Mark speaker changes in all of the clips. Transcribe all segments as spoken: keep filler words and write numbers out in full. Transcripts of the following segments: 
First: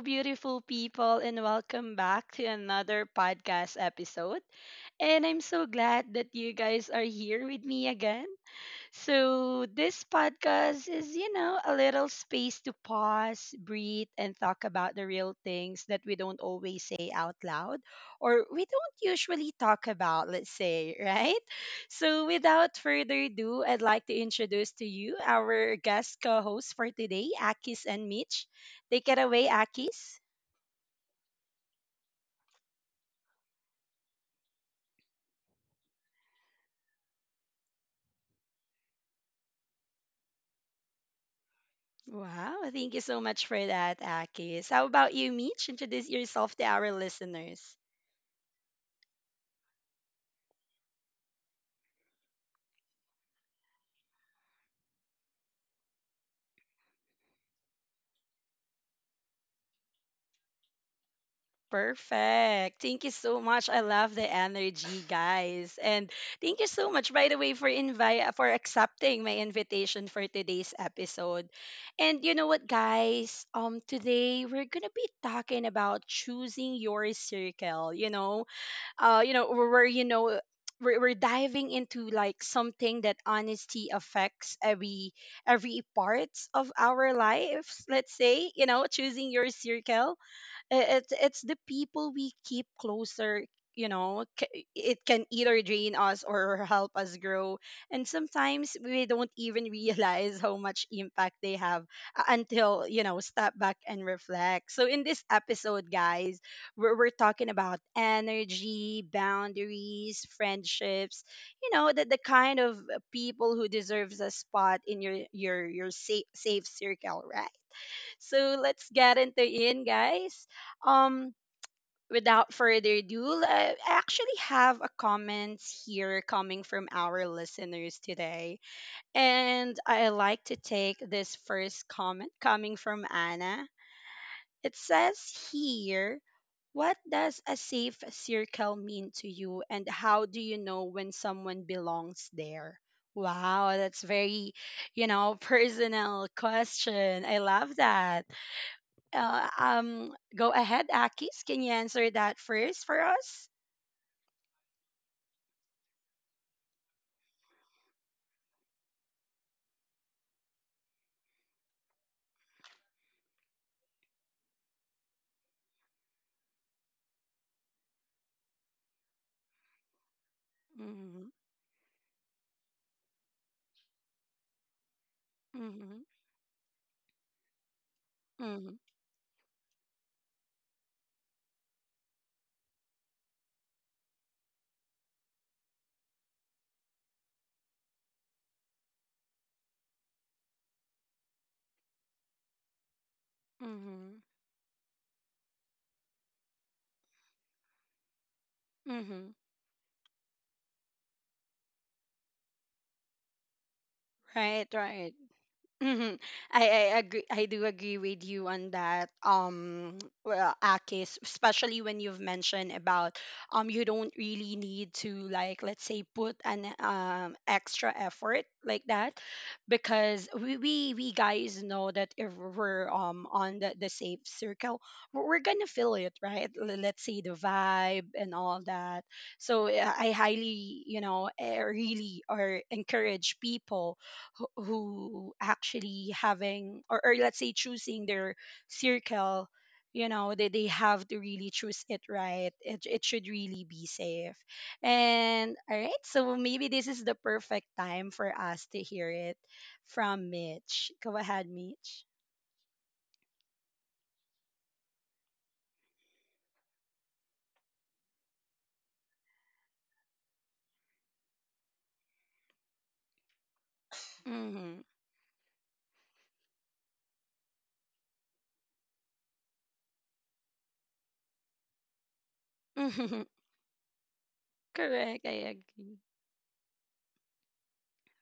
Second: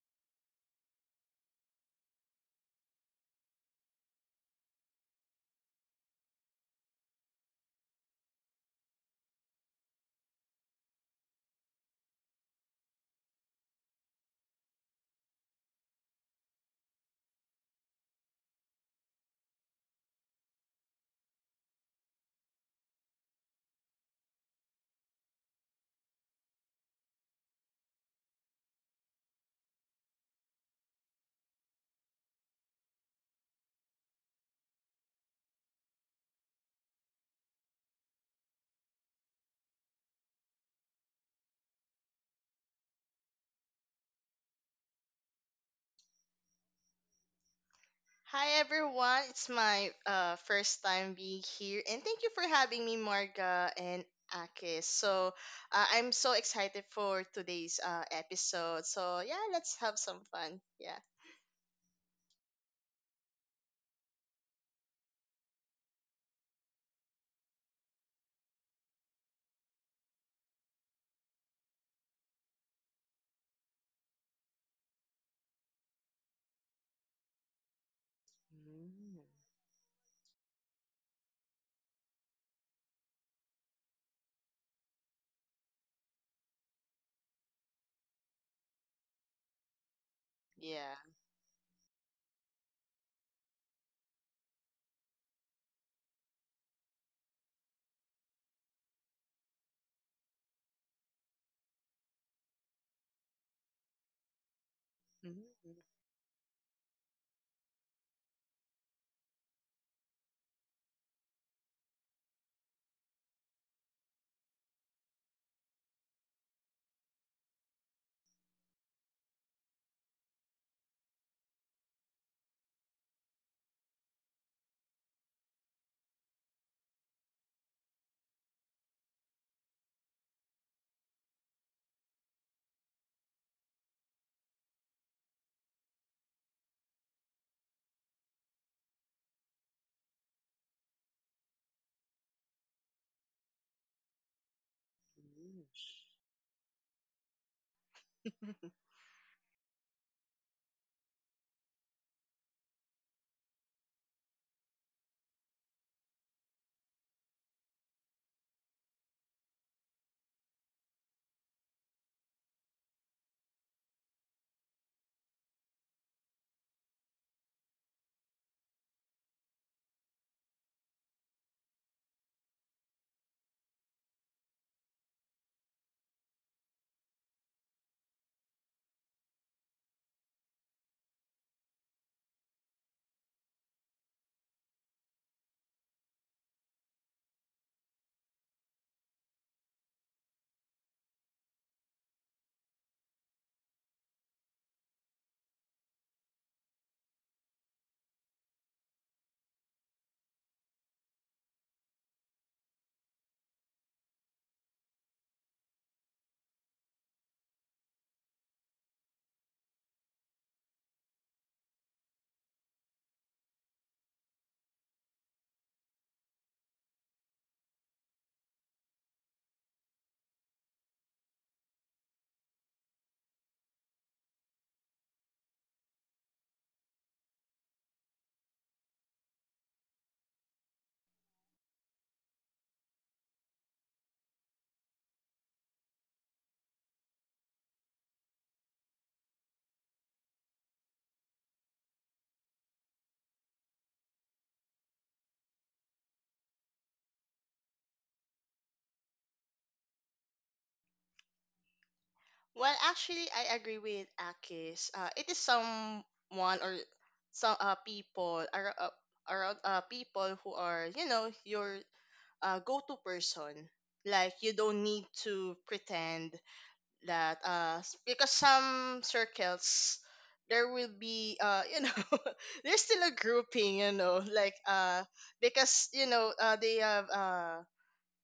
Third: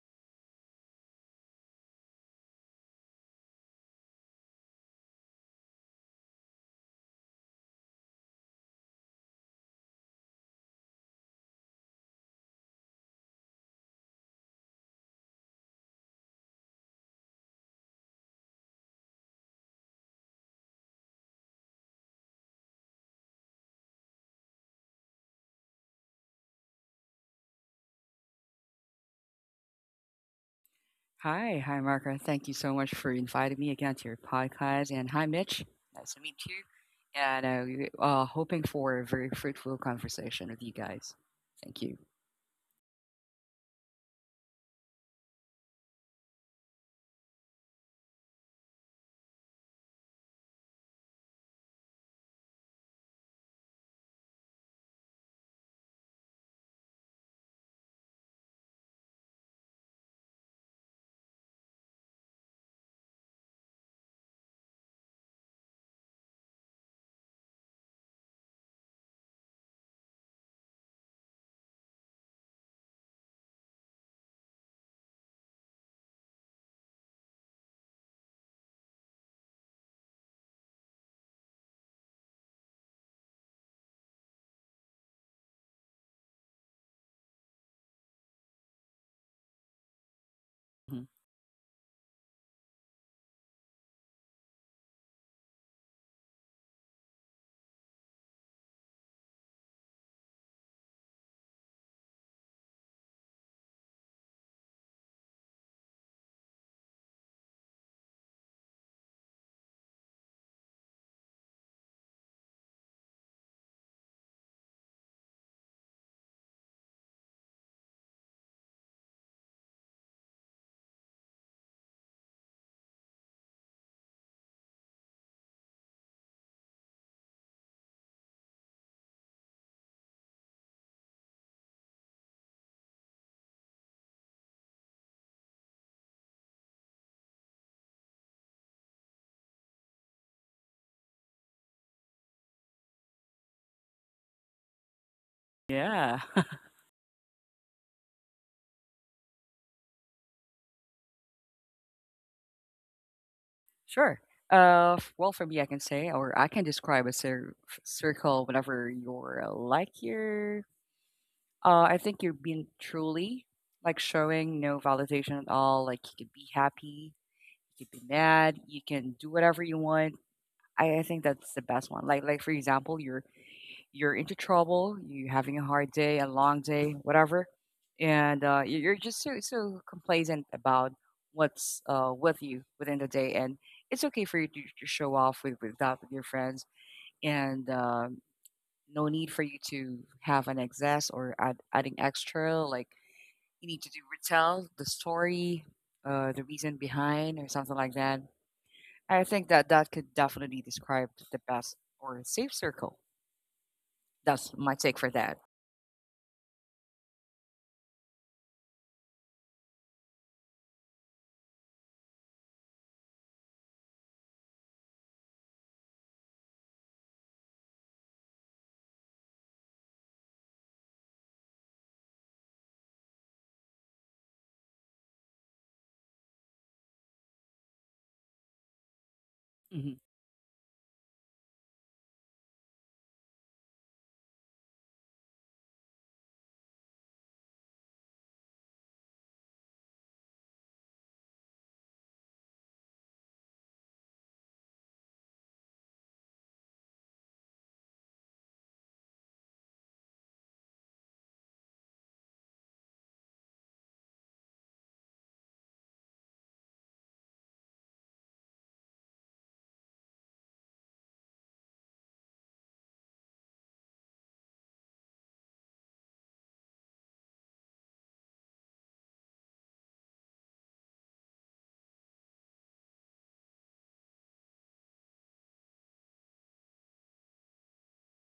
Speaker 1: beautiful people, and welcome back to another podcast episode. And I'm so glad that you guys are here with me again. So, this podcast is, you know, a little space to pause, breathe, and talk about the real things that we don't always say out loud or we don't usually talk about, let's say, right? So, without further ado, I'd like to introduce to you our guest co host for today, Akis and Mitch. Take it away, Akis.
Speaker 2: Hi, hi, Margaret. Thank you so much for inviting me again to your podcast. And hi, Mitch. Nice to meet you. And uh, we- uh, hoping for a very fruitful conversation with you guys. Thank you.
Speaker 1: Wow, thank you so much for that, Akis. How about you, Mitch? Introduce yourself to our listeners.
Speaker 3: Hi everyone, it's my uh, first time being here, and thank you for having me, Marga and Akis. So uh, I'm so excited for today's uh, episode. So yeah, let's have some fun. Yeah.
Speaker 1: Perfect. Thank you so much. I love the energy, guys. And thank you so much by the way for invite for accepting my invitation for today's episode. And you know what, guys? Um today we're going to be talking about choosing your circle, you know. Uh
Speaker 3: Mm,
Speaker 1: you know where where, you know we're, we're diving into, like, something that honesty affects every every parts of our lives, let's say, you know choosing your circle.
Speaker 3: yeah.
Speaker 1: I-
Speaker 2: Mhm.
Speaker 1: it's it's the people we keep closer. You know c- it can either drain us or help us grow, and sometimes we don't even realize how much impact they have, uh, until you know step back and reflect. So, in this
Speaker 3: mm,
Speaker 1: episode,
Speaker 3: mm,
Speaker 1: guys, we're, we're talking about energy, boundaries, friendships. You know the, the kind of people who deserves a spot in your your your safe, safe circle, right? So let's get into it, guys. Um, Without further ado, I I actually have a comments here coming from our listeners today, and I like to take this first comment coming from Anna. It says here. What does a safe circle mean to you, and how do you know when someone belongs there? Wow, that's very, you know,
Speaker 2: Yeah,
Speaker 1: personal question. I love that. Uh, um, go ahead, Akis. Can you answer that first for us?
Speaker 2: sure. Uh, f- well, for me, I can say, or I can describe a cir- f- circle whenever you're uh, like you're. Uh, I think you're being truly, like, showing no validation at all. Like, you could be happy, you could be mad, you can do whatever you want. I, I
Speaker 1: Mm-hmm,
Speaker 2: think that's the best one. Like like, for example, you're you're into trouble, you're having a hard
Speaker 1: mm-hmm,
Speaker 2: day, a long day, whatever, and uh,
Speaker 1: mm-hmm,
Speaker 2: you- you're just so so complacent about what's uh, with you within the day, and it's okay for you to, to show off with, with that with your friends, and um, no need for you to have an excess or add, adding extra. Like, you need to do
Speaker 1: mm-hmm,
Speaker 2: retell the story, uh, the reason behind, or something like that. I
Speaker 1: mm-hmm.
Speaker 2: think that that could definitely describe the best or safe circle. That's
Speaker 1: Right,
Speaker 2: my take for
Speaker 1: right.
Speaker 2: that.
Speaker 1: Mhm. I, I agree. I do agree with you on that. Um, well, Akis, especially when you've mentioned about um, you don't really need to, like, let's say, put an um extra effort like that, because we we, we guys know that if we're um on the, the safe circle, we're we're gonna feel it, right? L- Let's say the vibe and all that. So yeah,
Speaker 2: Hmm.
Speaker 1: I highly, you know, eh, really or encourage people who who actually having, or, or let's say, choosing their circle. you know they, they have to really choose it, right? It, it should really be safe. And, all right, so maybe this is the perfect time for us to hear it from Mitch. Go ahead, Mitch.
Speaker 3: Well, actually, I agree with Akis. Uh, it is someone or some uh, people are uh, around uh, people who are, you know, your uh, go-to person. Like you
Speaker 1: Mm-hmm.
Speaker 3: don't need to pretend that uh s- because some circles there will be uh you know, there's still a
Speaker 1: Mm-hmm.
Speaker 3: grouping, you know, like uh
Speaker 1: Correct, I
Speaker 3: because
Speaker 1: agree.
Speaker 3: you know, uh, they have uh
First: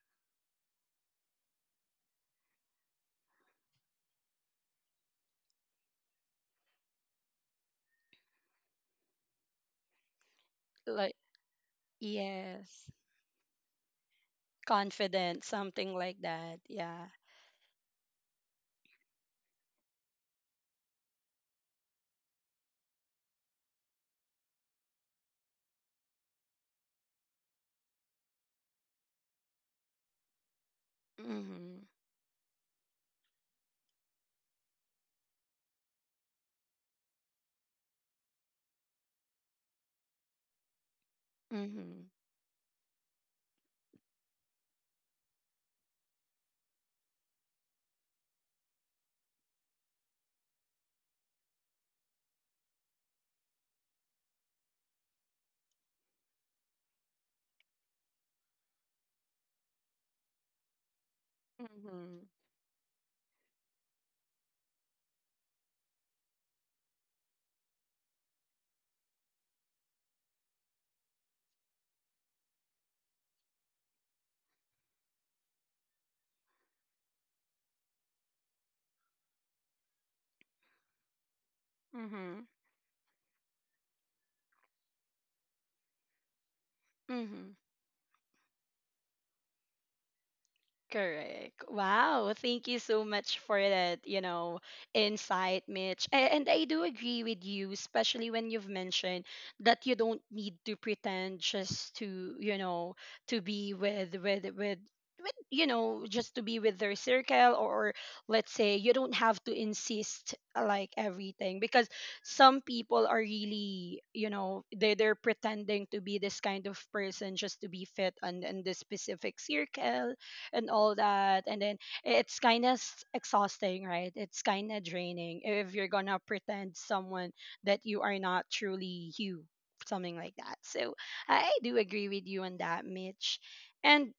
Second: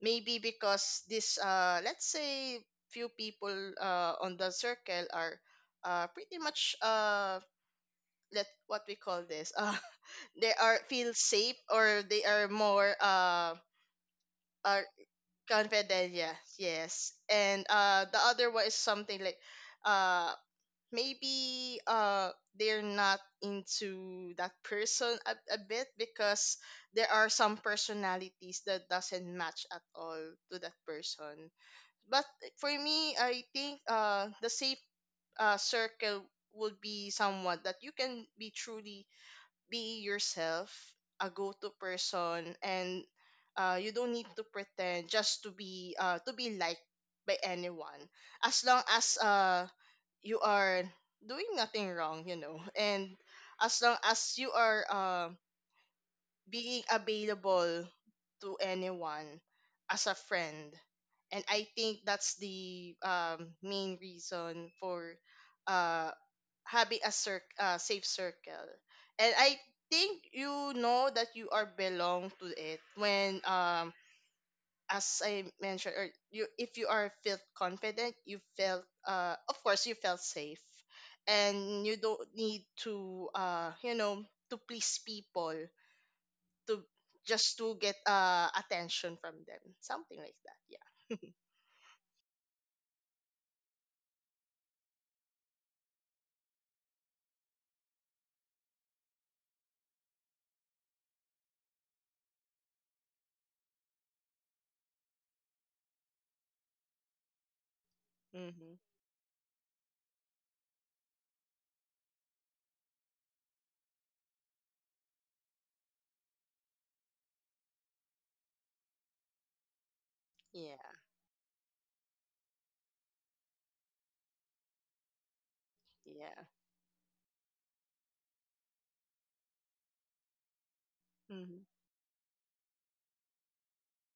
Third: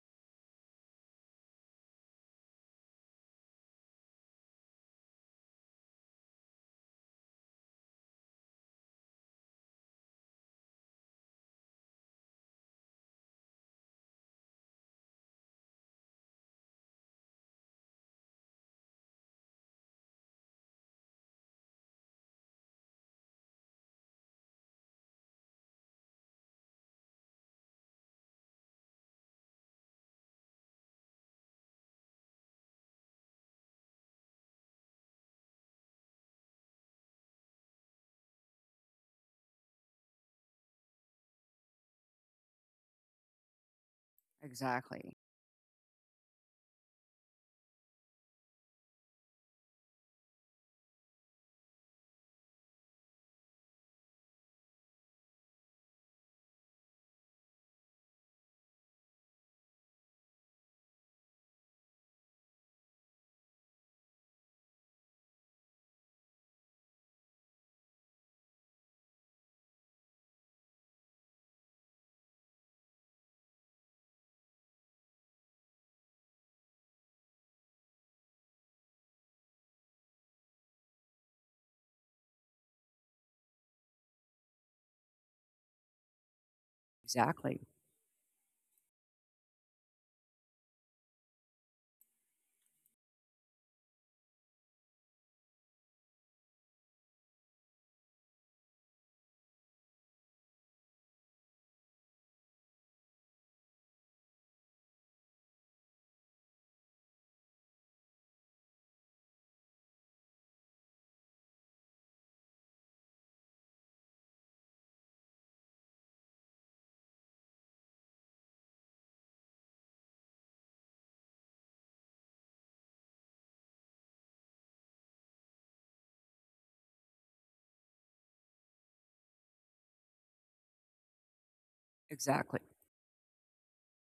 Speaker 3: maybe because this uh let's say few people uh on the circle are uh pretty much uh let what we call this uh they are feel
Speaker 1: Like,
Speaker 3: safe, or they are
Speaker 1: yes.
Speaker 3: more uh are
Speaker 1: Confident, something
Speaker 3: confident,
Speaker 1: like
Speaker 3: yes,
Speaker 1: that,
Speaker 3: yes,
Speaker 1: yeah.
Speaker 3: and uh the other one is something like uh maybe uh they're not into that person a, a bit because there are some personalities that doesn't match at all to that person.
Speaker 1: Mm-hmm.
Speaker 3: But for me, I think uh the safe uh, circle would be someone that you can be truly be yourself, a go-to
Speaker 1: Mm-hmm.
Speaker 3: person, and uh, you don't need to pretend
Speaker 2: Exactly.
Speaker 3: just to be uh, to be liked by anyone. As long as uh, you are doing nothing wrong, you know, and as long as you are uh, being available to anyone as a friend. And I think
Speaker 1: Mm-hmm.
Speaker 3: that's the um, main reason for uh, having a cir- uh, safe circle. And I think you know that you are belong to it when um as I mentioned, or you, if you are felt confident, you felt, uh of course, you felt safe, and you don't
Speaker 1: Mm-hmm.
Speaker 3: need to uh you know, to please people to
Speaker 1: Mm-hmm.
Speaker 3: just
Speaker 2: Exactly.
Speaker 3: to get uh attention from them. Something like that. Yeah.
Speaker 1: Correct. Wow. Thank you so much for that, you know, insight, Mitch. A- And I do agree with you, especially when you've mentioned that you don't need to pretend, just to, you know, to be with with with with you know, just to be with their circle, or let's say
Speaker 3: Mm-hmm.
Speaker 1: you don't have to insist, uh, like, everything. Because some people are really, you know, they they're pretending to be this kind of person just to be fit on in this specific circle and all
Speaker 3: Yeah.
Speaker 1: that. And then it's kind of exhausting, right? It's kind of draining if you're gonna
Speaker 3: Yeah.
Speaker 1: pretend someone that you are not truly you, something like that. So I
Speaker 3: Mm-hmm.
Speaker 1: do agree with you on
Speaker 2: Exactly.
Speaker 1: that, Mitch. And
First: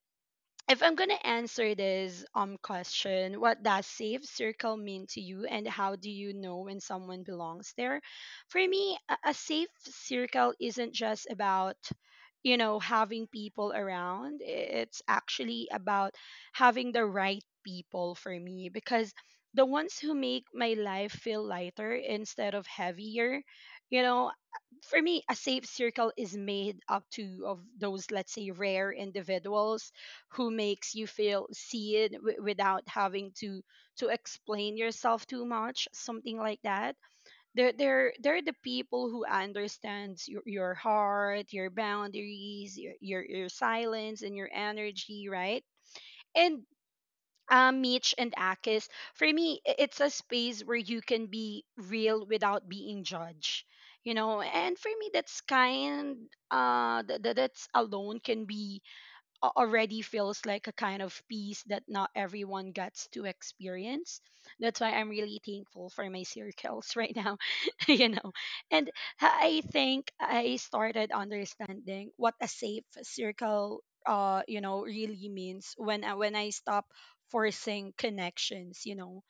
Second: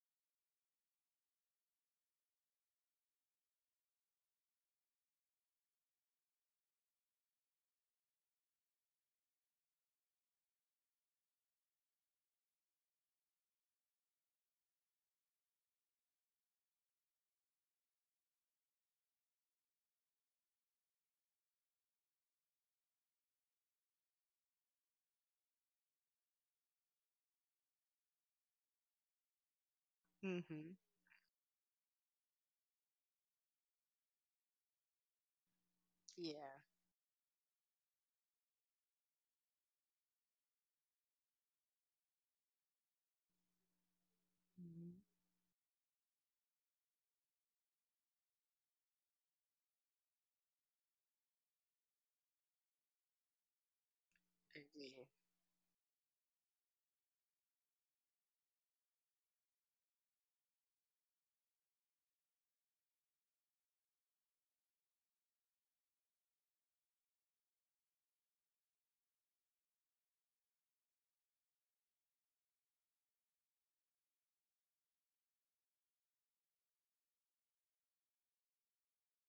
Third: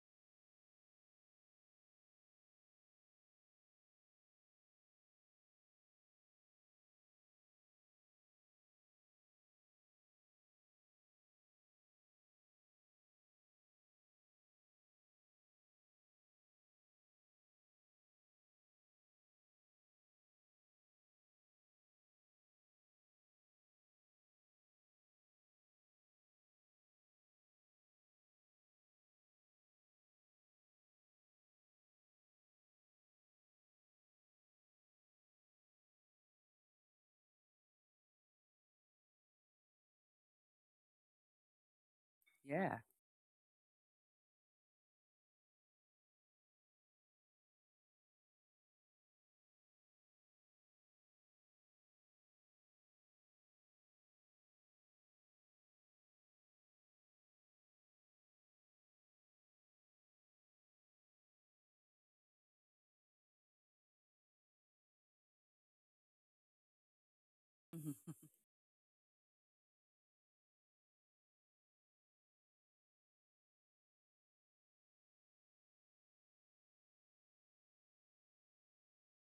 Speaker 1: if I'm gonna answer this um question, what does safe circle mean to you, and how do you know when someone belongs there? For me, a, a safe circle isn't just about you know having people around. It's actually about having the right people for me, because the ones who make my life feel lighter instead of heavier, you know, for me, a safe circle is made up to of those, let's say, rare individuals who
Speaker 3: Mm-hmm.
Speaker 1: makes you feel seen, w- without having to to explain yourself too much, something like
Speaker 3: Yeah.
Speaker 1: that. They're they're they're the people who understands your, your heart, your boundaries,
Speaker 2: Yeah.
Speaker 1: your, your your silence, and your
Speaker 3: Mm-hmm.
Speaker 1: energy, right? And, um, Mitch and Akis, for me, i- it's a space where you can be real without being judged, you know. And for
Speaker 3: Agree.
Speaker 1: me, that's kind. Uh, th- th- that's alone can be a- already feels like a kind of peace that not everyone gets to experience. That's why I'm really thankful for my circles right now, you
Speaker 2: Hmm.
Speaker 1: know. And I think I started understanding what a safe circle uh you know really means when I, when I stop forcing connections, you know.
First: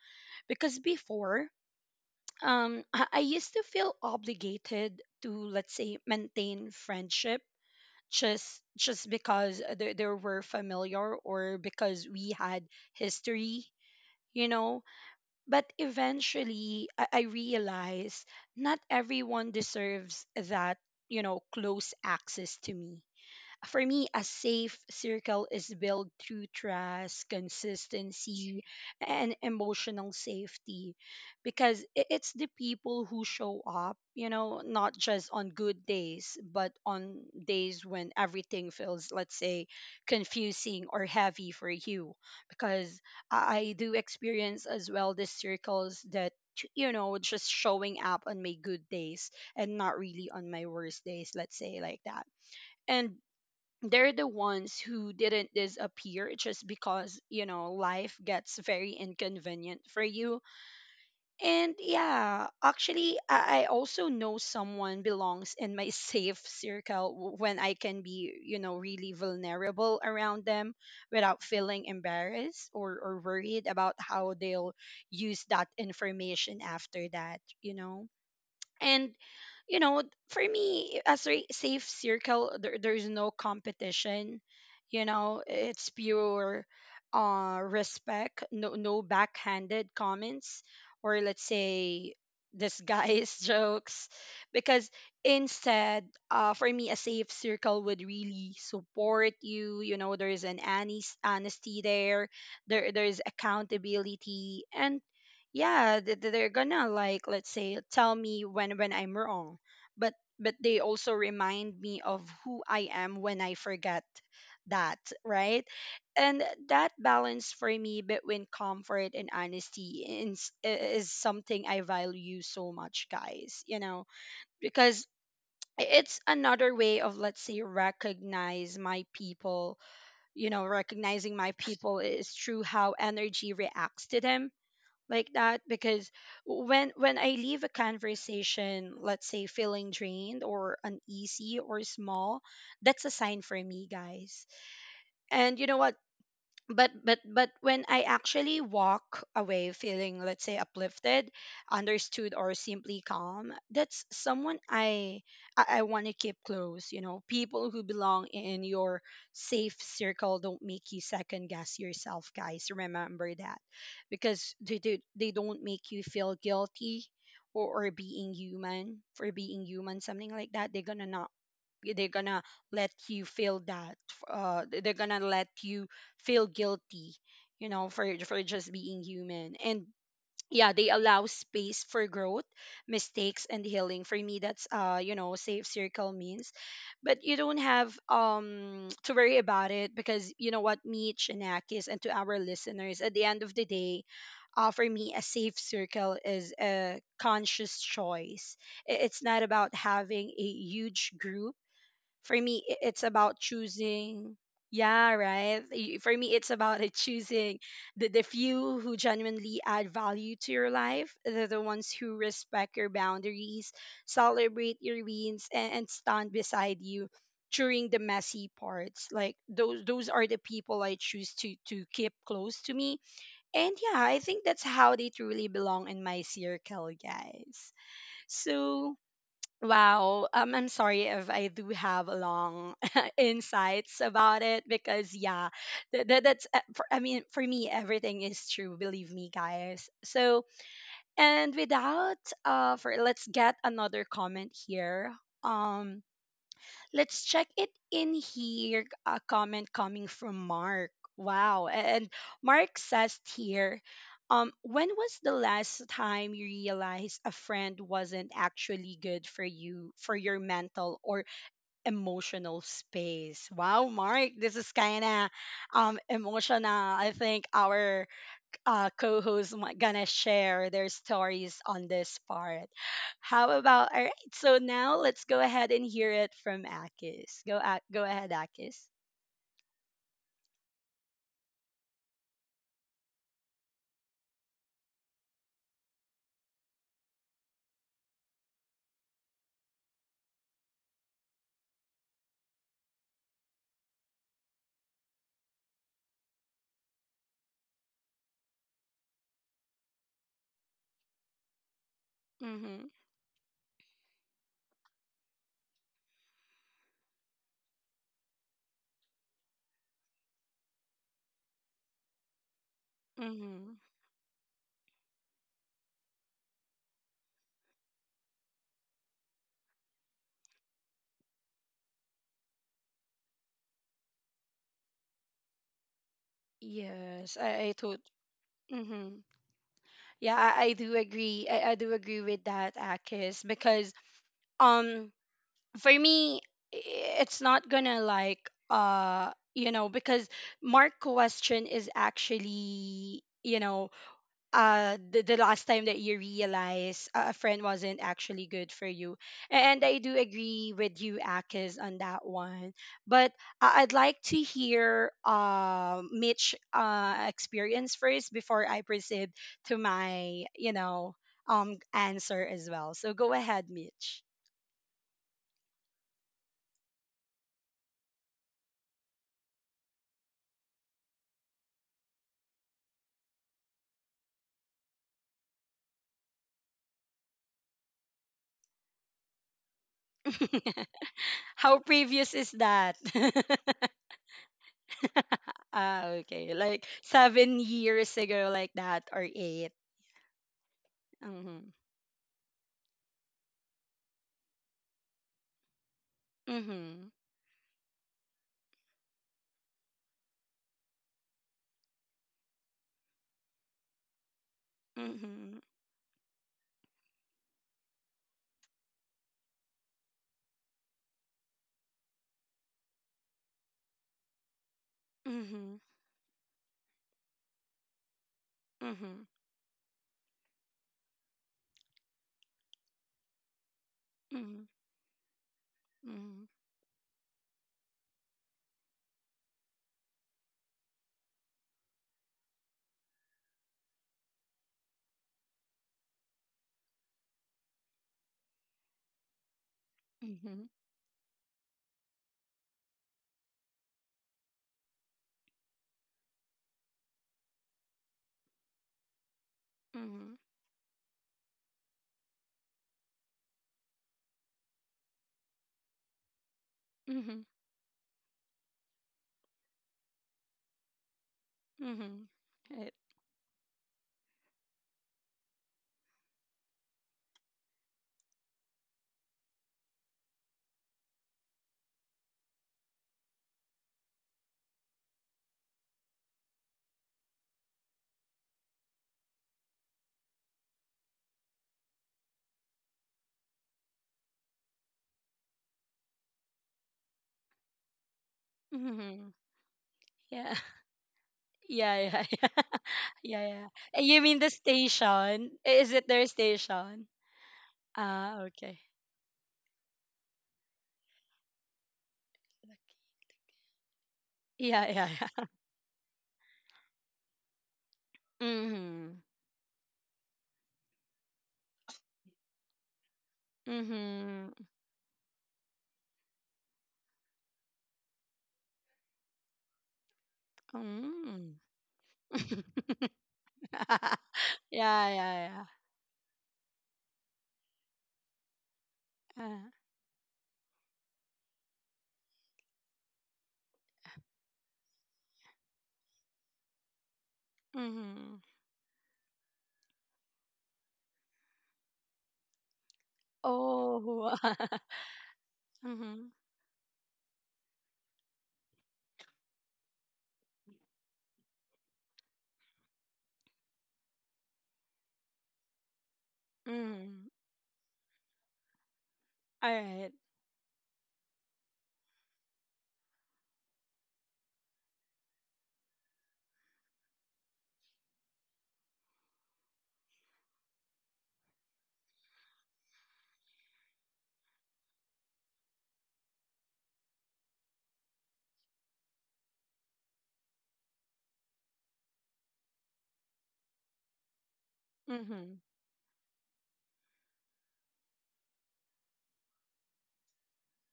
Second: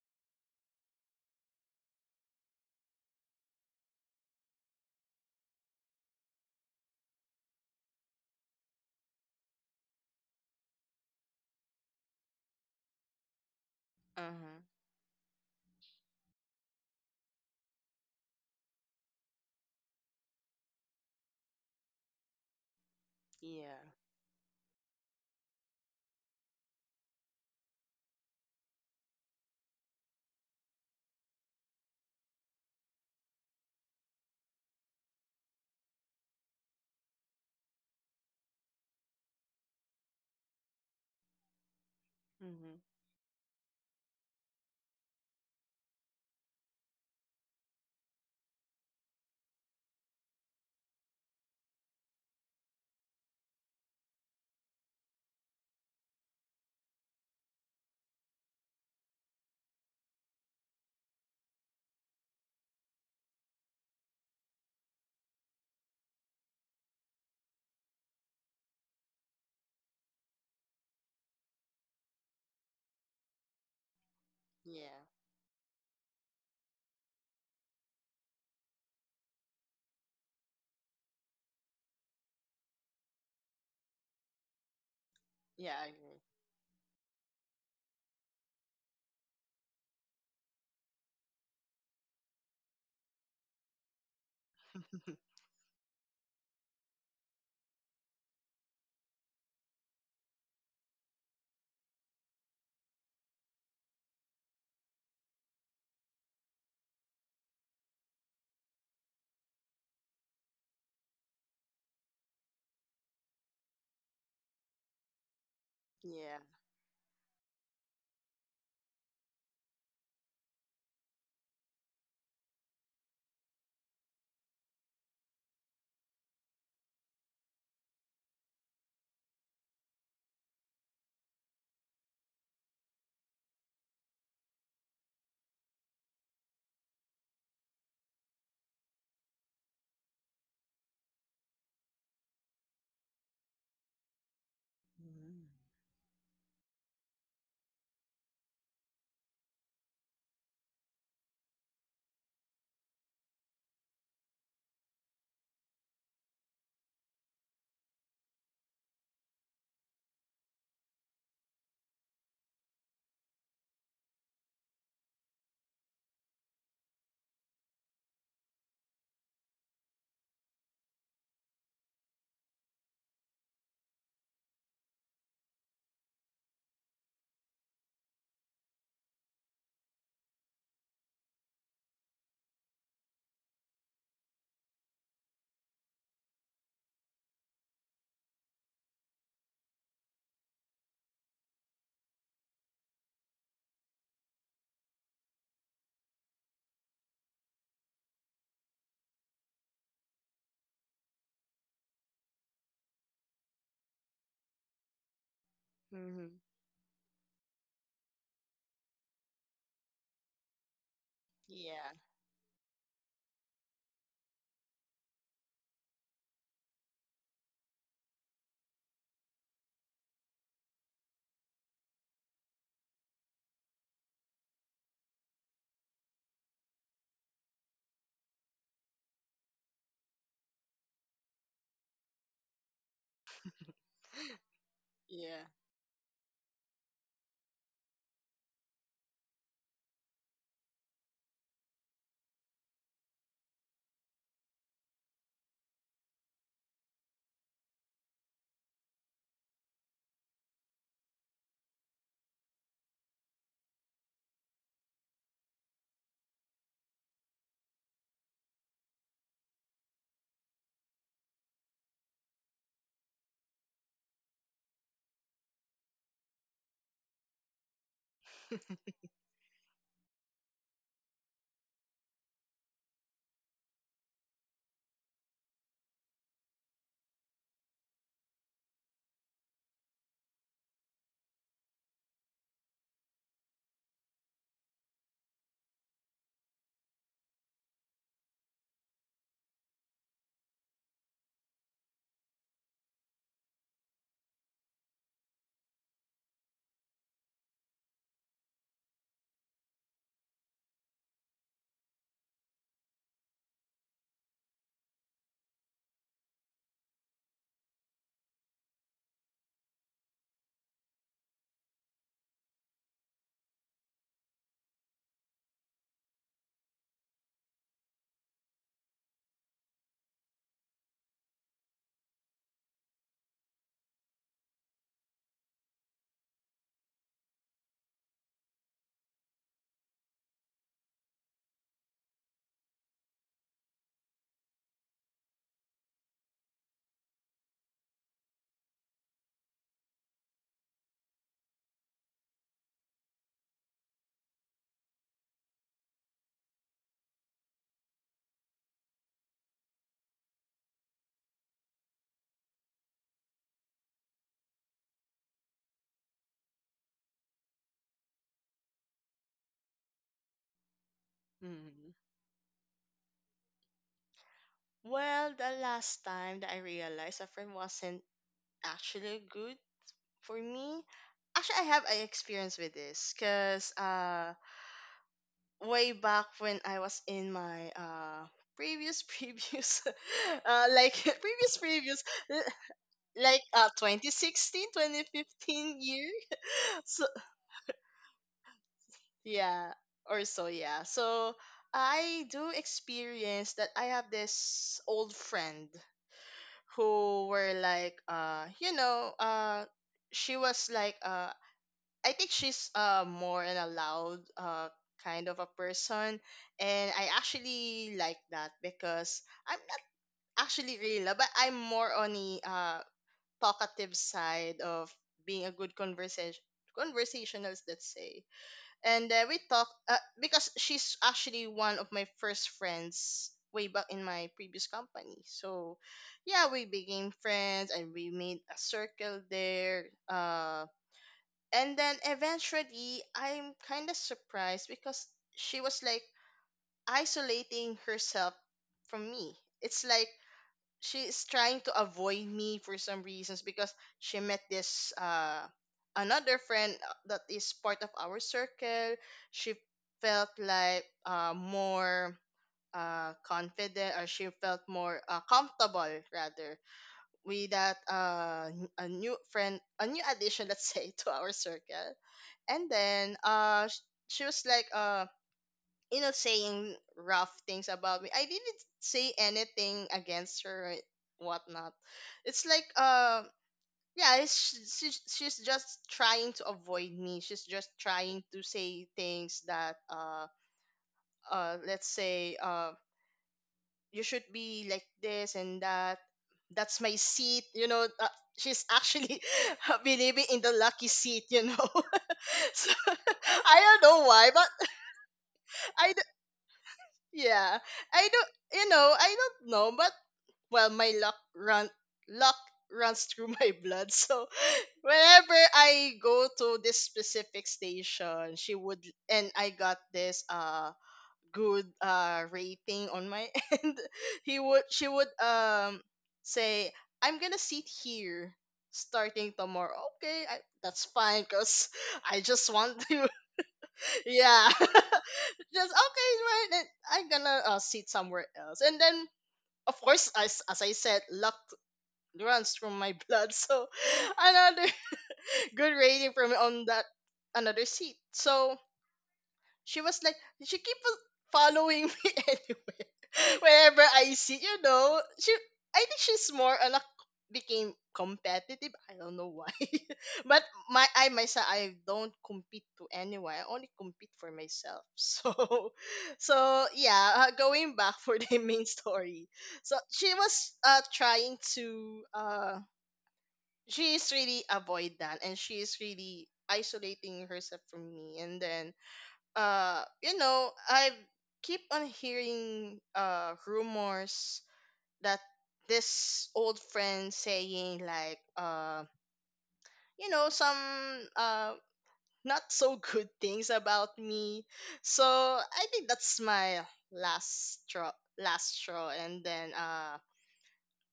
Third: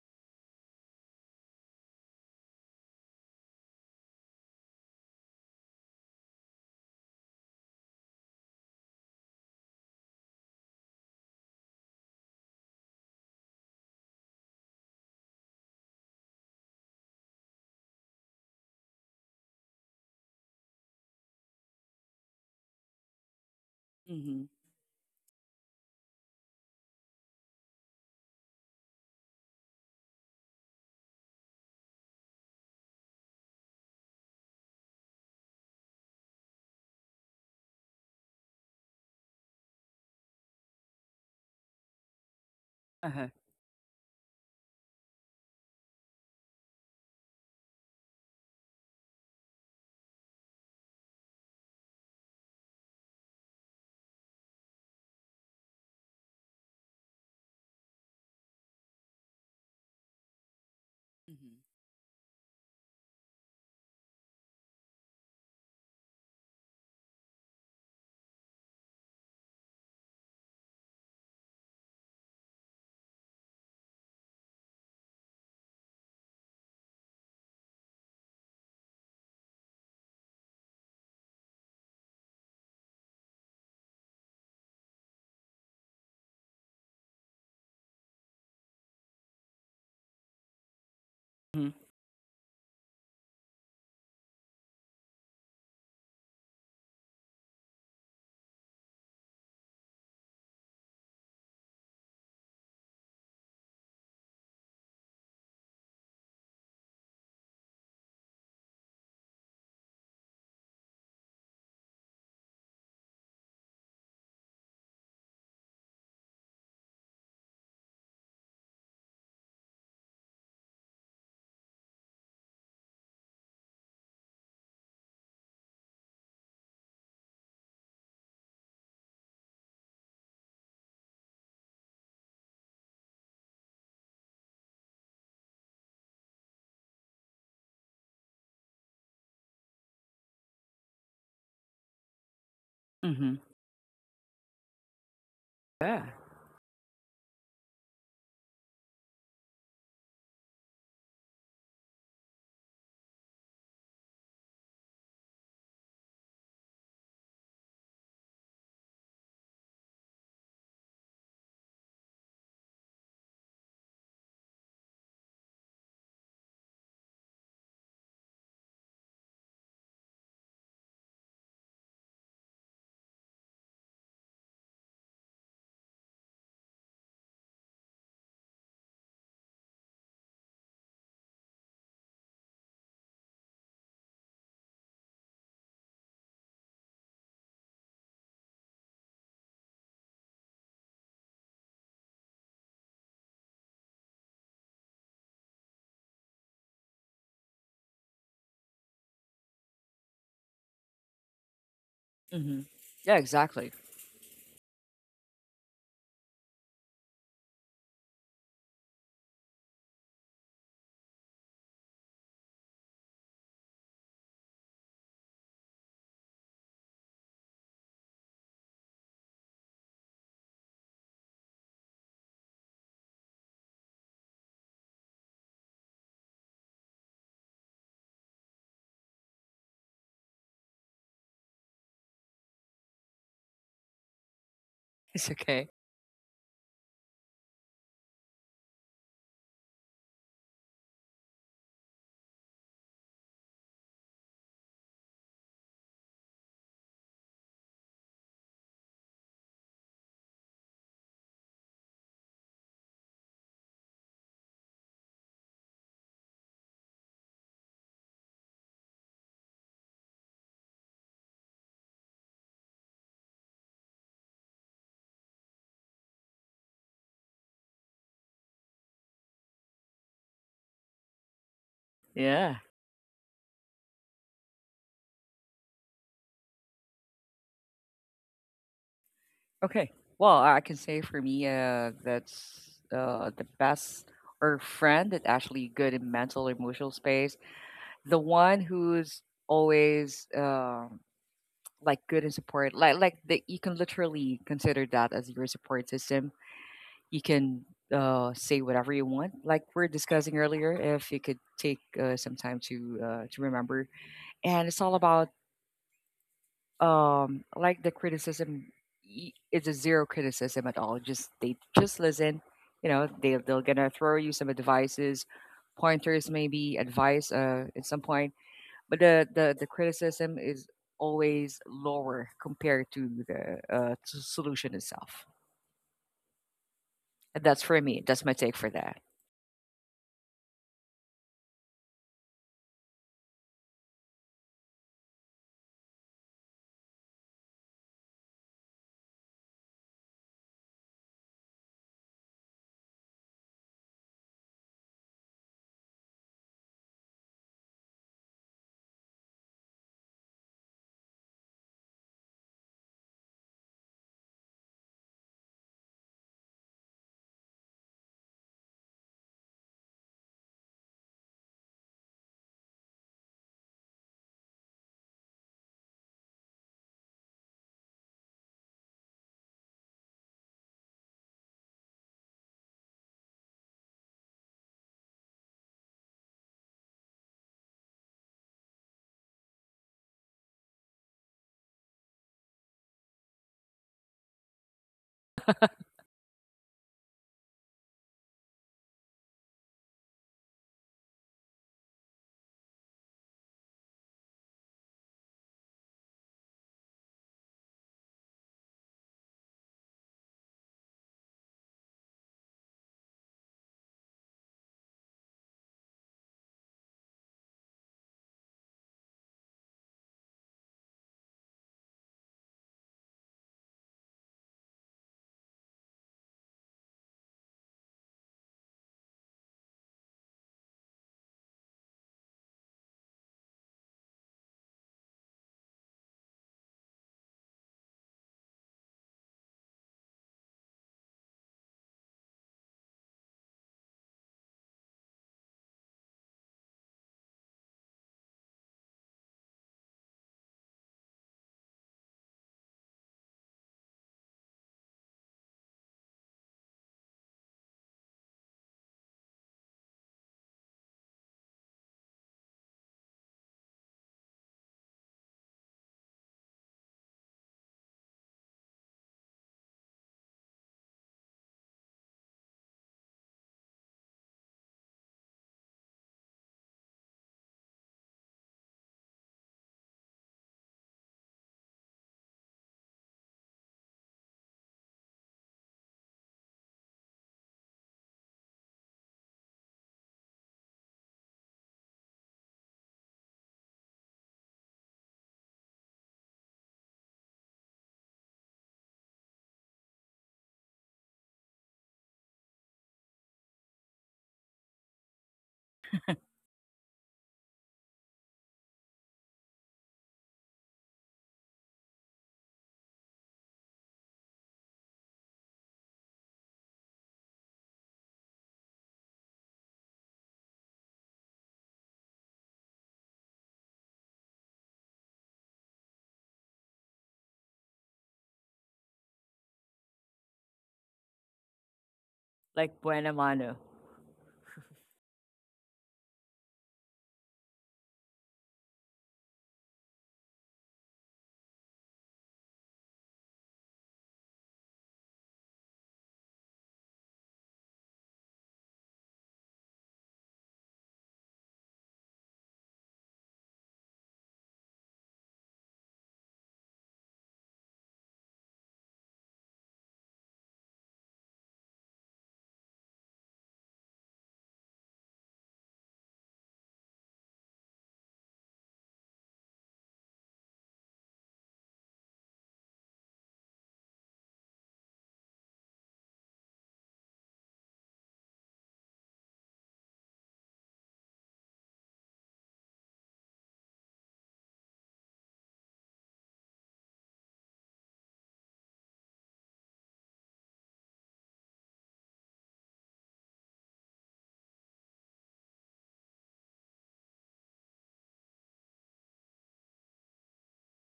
Speaker 1: Because before um I I used to feel obligated to, let's say, maintain friendship, just just because they, they were familiar, or because we had history. you
Speaker 3: Uh-huh.
Speaker 1: know but eventually I, I realized not everyone deserves that you know close access to me.
Speaker 3: Yeah.
Speaker 1: For me, a
Speaker 2: Hmm.
Speaker 1: safe circle is built through trust, consistency, and emotional safety. Because i- it's the people who show up, you know, not just on good days, but on days when everything feels, let's say, confusing or heavy for you.
Speaker 3: Mm-hmm.
Speaker 1: Because
Speaker 2: Uh-huh.
Speaker 1: I I do experience as well the circles that, you know, just showing up on my good days and not really on my worst days, let's say, like that. And they're the ones who didn't disappear just because you know life gets very inconvenient for you. And yeah, actually, i, I also know someone belongs in my safe circle w- when I can be, you know really vulnerable around them without feeling embarrassed, or, or worried about how they'll
Speaker 3: Yeah.
Speaker 1: use that information after that you know. And you know for me, as a safe circle, there, there's no competition. You know
Speaker 3: Yeah, I
Speaker 1: it's
Speaker 3: agree.
Speaker 1: pure uh respect. No no backhanded comments, or let's
Speaker 2: Hmm.
Speaker 1: say disguised jokes. Because instead, uh for me, a safe circle would really support you. You know there's an honest- honesty there. There there's accountability. And yeah, th- th- they're gonna, like, let's say, tell me when when I'm wrong. But but they also remind me of who I am when I forget that, right.
Speaker 3: Yeah.
Speaker 1: And that balance for me between comfort and honesty is, is something I value so much, guys, you know. Because it's another way of, let's say, recognize my people. You know recognizing my people is through how energy reacts to them, like that. Because when when I leave a conversation, let's say, feeling drained or uneasy or small, that's a
Speaker 2: Hmm.
Speaker 1: sign for me, guys.
Speaker 3: Mm.
Speaker 1: And you know what?
Speaker 2: Yeah.
Speaker 1: But but but when I actually walk away feeling, let's say, uplifted, understood, or simply calm, that's someone i i, I want to keep close. You know people who belong in your safe circle don't make you second guess yourself, guys. Remember that. Because they do, they don't make you feel guilty, or, or being human, for being human, something like that. They're gonna not, they're gonna let you feel that, uh they're gonna let you feel guilty, you know, for for just being human. And yeah, they allow space for growth, mistakes, and healing. For me, that's uh, you know, safe circle means. But you don't have um to worry about it, because you know what, me, Chinakis, and to our listeners, at the end of the day, uh, for me, a safe circle is a conscious choice. I- It's not about having a huge group. For
Speaker 2: Hmm.
Speaker 1: me, i- it's
Speaker 2: Yeah,
Speaker 1: about
Speaker 2: exactly.
Speaker 1: choosing. Yeah, right. Y- for me,
Speaker 3: Mm-hmm.
Speaker 1: it's about, uh, choosing the, the few who genuinely add value to your life, the, the ones
Speaker 3: Yeah.
Speaker 1: who respect your boundaries, celebrate your wins, and, and stand beside you during the messy parts. Like those those are the people I choose to to keep close to me. And yeah, I think that's how they truly belong in my circle, guys. So, wow. Um, I'm sorry if I do have long insights about it, because
Speaker 2: It's
Speaker 3: Yeah.
Speaker 1: yeah,
Speaker 2: okay.
Speaker 1: that, that that's uh, for, I mean, for me, everything is true. Believe me, guys. So, and without uh, for let's get another comment here. Um, Let's check it in here. A comment coming from Mark. Wow. And Mark says here, um, when was the last time you realized a friend wasn't actually good for you, for your mental or emotional space? Wow, Mark, this is kind of um, emotional. I think our uh, co-hosts mi- gonna share their stories on this
Speaker 2: Yeah.
Speaker 1: part. How about All right? So now let's go ahead and hear it from Akis. Go a- go ahead, Akis.
Speaker 2: Okay. Well, I can say for me, uh, that's uh, the best or friend that actually good in mental emotional space. The one who's always um like good and support, like like that, you can literally consider that as your support system. You can uh say whatever you want, like we are discussing earlier, if you could take uh, some time
Speaker 1: Mm-hmm.
Speaker 2: to uh to remember. And it's all about um like the criticism. Y- it's a zero criticism at all, just they just listen. You know, they, they're
Speaker 1: Mm-hmm.
Speaker 2: gonna throw you some advices, pointers, maybe advice uh at some point, but the the the criticism is always lower compared to the uh, s- solution itself.
Speaker 1: Yes,
Speaker 2: And that's
Speaker 1: I, I
Speaker 2: for
Speaker 1: tot
Speaker 2: me. That's my take for that.
Speaker 1: Mm-hmm. Yeah, I, I do agree. I, I do agree with that, Akis, because um for me, i- it's not gonna like uh you know because Mark question is actually, you know uh the, the last time that you realize a a friend wasn't actually good for you. And I do agree with you, Akis, on that one, but I- I'd like to hear uh, Mitch uh experience first before I proceed to my, you know um
Speaker 3: Mm-hmm.
Speaker 1: answer as well, so go ahead, Mitch.
Speaker 3: Well, the last time that I realized a friend wasn't actually good for me, actually, I have an experience with this because uh, way back when I was in my uh previous previous uh like previous
Speaker 1: How
Speaker 3: previous
Speaker 1: previous is
Speaker 3: l-
Speaker 1: that?
Speaker 3: like uh twenty sixteen twenty fifteen
Speaker 1: Ah,
Speaker 3: year.
Speaker 1: okay, like
Speaker 3: So
Speaker 1: seven years ago, like that, or eight?
Speaker 3: yeah, or so, yeah. So
Speaker 1: Mm-hmm.
Speaker 3: I do experience that I have this old friend
Speaker 1: Mhm.
Speaker 3: who were like, uh you know, uh she was like, uh I think she's uh more an a loud uh kind of a
Speaker 1: Mhm.
Speaker 3: person, and I actually like that because I'm not actually real, but I'm more on the uh talkative side of being a good
Speaker 1: Mhm.
Speaker 3: conversation conversationalist, let's say. And
Speaker 1: Mhm.
Speaker 3: uh, we talk, uh, because she's actually one of my first friends way back in my
Speaker 1: Mhm.
Speaker 3: previous company. So
Speaker 1: Mhm.
Speaker 3: yeah, we became friends and we made a circle there. uh and then eventually, I'm kind of surprised because she was like isolating herself from me. It's like
Speaker 1: Mhm.
Speaker 3: she's trying to avoid me for some reasons because she met this uh another friend, uh, that is part of our circle. She felt
Speaker 1: Mhm.
Speaker 3: like, uh more uh confident, or she felt more uh, comfortable rather
Speaker 1: Mhm.
Speaker 3: with that uh n- a new friend, a new addition, let's say, to our circle.
Speaker 1: Mhm.
Speaker 3: And
Speaker 1: Right.
Speaker 3: then uh sh- she was like, uh you know, saying rough things about me. I didn't say anything against her or whatnot. It's like, uh yeah, it's, she, she's just trying to avoid me. She's just trying to say things that uh uh let's say, uh you should be like this and that. That's my seat, you know. Uh, she's actually
Speaker 1: Mhm.
Speaker 3: believing in the
Speaker 1: Yeah.
Speaker 3: lucky seat, you know.
Speaker 1: Yeah, yeah, yeah.
Speaker 3: So
Speaker 1: Yeah,
Speaker 3: I
Speaker 1: yeah.
Speaker 3: don't
Speaker 1: Eh,
Speaker 3: know
Speaker 1: you
Speaker 3: why,
Speaker 1: mean
Speaker 3: but
Speaker 1: the station? Eh,
Speaker 3: I
Speaker 1: is it their station?
Speaker 3: Yeah. I don't,
Speaker 1: Ah,
Speaker 3: you
Speaker 1: okay.
Speaker 3: know, I don't know, but well my luck run luck
Speaker 1: Okay.
Speaker 3: runs through my blood. So
Speaker 1: Yeah, yeah,
Speaker 3: whenever
Speaker 1: yeah.
Speaker 3: I go to this specific station, she would,
Speaker 1: Mhm.
Speaker 3: and I got this uh good uh rating on my end. He
Speaker 1: Mhm.
Speaker 3: would she would um say, "I'm going to sit here starting tomorrow." Okay, I, that's fine
Speaker 1: Mm.
Speaker 3: cuz I just want
Speaker 2: Like
Speaker 3: to
Speaker 2: buena mano.
Speaker 3: yeah.
Speaker 1: Yeah, yeah,
Speaker 3: Just okay, right? Then I'm gonna uh, sit somewhere else. And then,
Speaker 1: yeah. Uh,
Speaker 3: of course, as as I said, luck runs through my blood. So another good rating from on that another seat.
Speaker 1: mhm.
Speaker 3: So she was like, she keep on following me anywhere. Whenever I
Speaker 1: Oh.
Speaker 3: see, you know, she I think
Speaker 1: Mhm.
Speaker 3: she's more a lot became competitive, I don't know why, but my I myself, I don't compete to anyone, I only compete for myself. So so yeah,
Speaker 1: Mhm.
Speaker 3: uh, going back for the main story.
Speaker 1: All
Speaker 3: So
Speaker 1: right.
Speaker 3: she was uh trying to uh she is really avoidant and she is really isolating herself from me. And then uh you know, I keep on hearing uh rumors that this old friend saying like, uh you know, some uh not so good things about me. So
Speaker 1: Mhm.
Speaker 3: I think that's my last straw last straw. And then uh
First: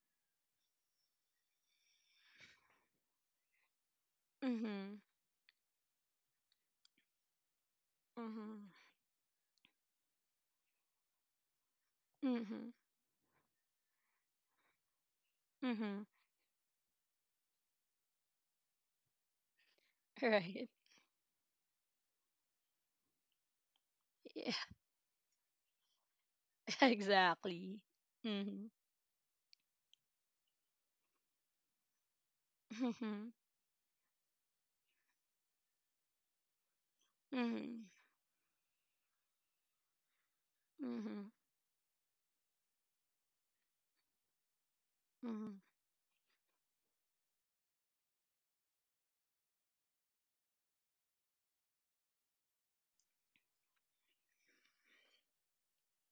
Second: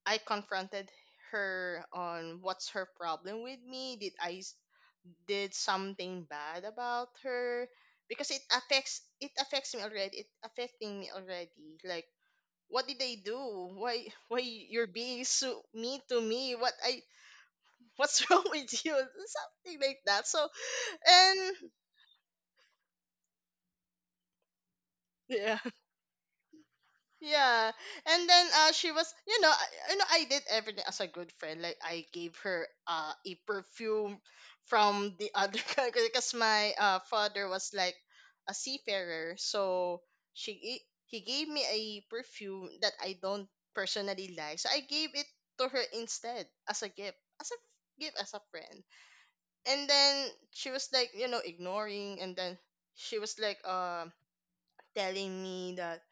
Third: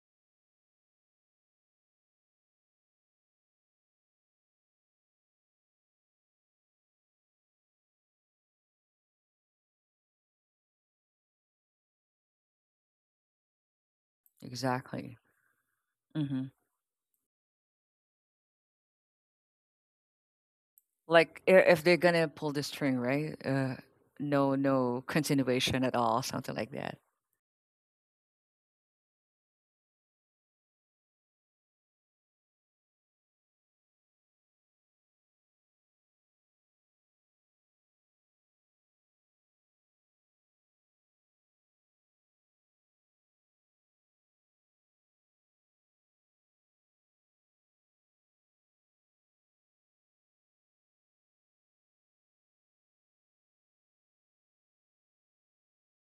Speaker 3: I confronted her on what's her problem with me. Did I s-
Speaker 1: Mm-hmm.
Speaker 3: did something bad about her? Because it
Speaker 1: Mm-hmm.
Speaker 3: affects it affects me already. It affecting me already. Like
Speaker 1: Mm-hmm.
Speaker 3: what did I do? Why why you're
Speaker 2: Exactly.
Speaker 3: being so
Speaker 1: Mm-hmm.
Speaker 3: mean to
Speaker 2: Hmm.
Speaker 3: me? What I what's wrong with you? Something like that. So
Speaker 1: Right.
Speaker 2: Like i-
Speaker 3: and
Speaker 2: if they're gonna pull the string, right? Uh,
Speaker 1: Yeah,
Speaker 2: no, no
Speaker 3: yeah.
Speaker 2: continuation at all, something like that.
Speaker 3: Yeah,
Speaker 1: exactly.
Speaker 3: and then
Speaker 1: Mm-hmm.
Speaker 3: uh, she was, you know, I, you know, I did everything as a good friend. Like I gave her uh
Speaker 1: Mm-hmm.
Speaker 3: a perfume from the other country because my uh father was
Speaker 1: Mm-hmm.
Speaker 3: like a seafarer, so she gi- he
Speaker 1: Mm-hmm.
Speaker 3: gave me a perfume that I don't personally like, so I gave it
Speaker 1: Mm-hmm.
Speaker 3: to her instead as a gift, as a gift as a friend. And then she was like, you know, ignoring, and then she was like, uh telling me that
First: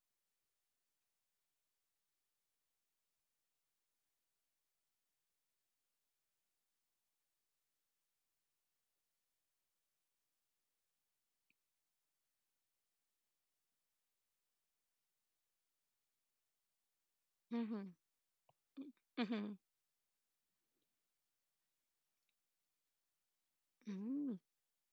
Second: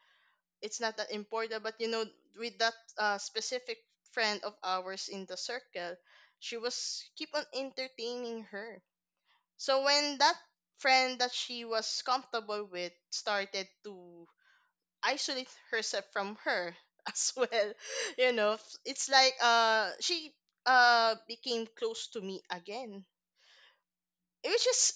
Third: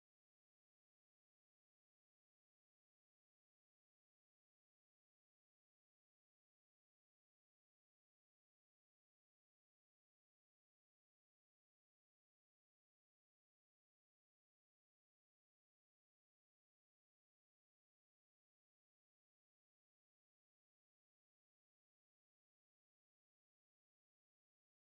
Speaker 3: it's not that important, but you know, with that uh, specific friend of ours in the circle, she was keep on entertaining her. So when that friend that she was comfortable with started to isolate herself from her as well,
Speaker 1: Mm-hmm.
Speaker 3: you know, it's like,
Speaker 1: Mm-hmm.
Speaker 3: uh she uh became close to me again.
Speaker 1: Mm-hmm.
Speaker 3: It was just,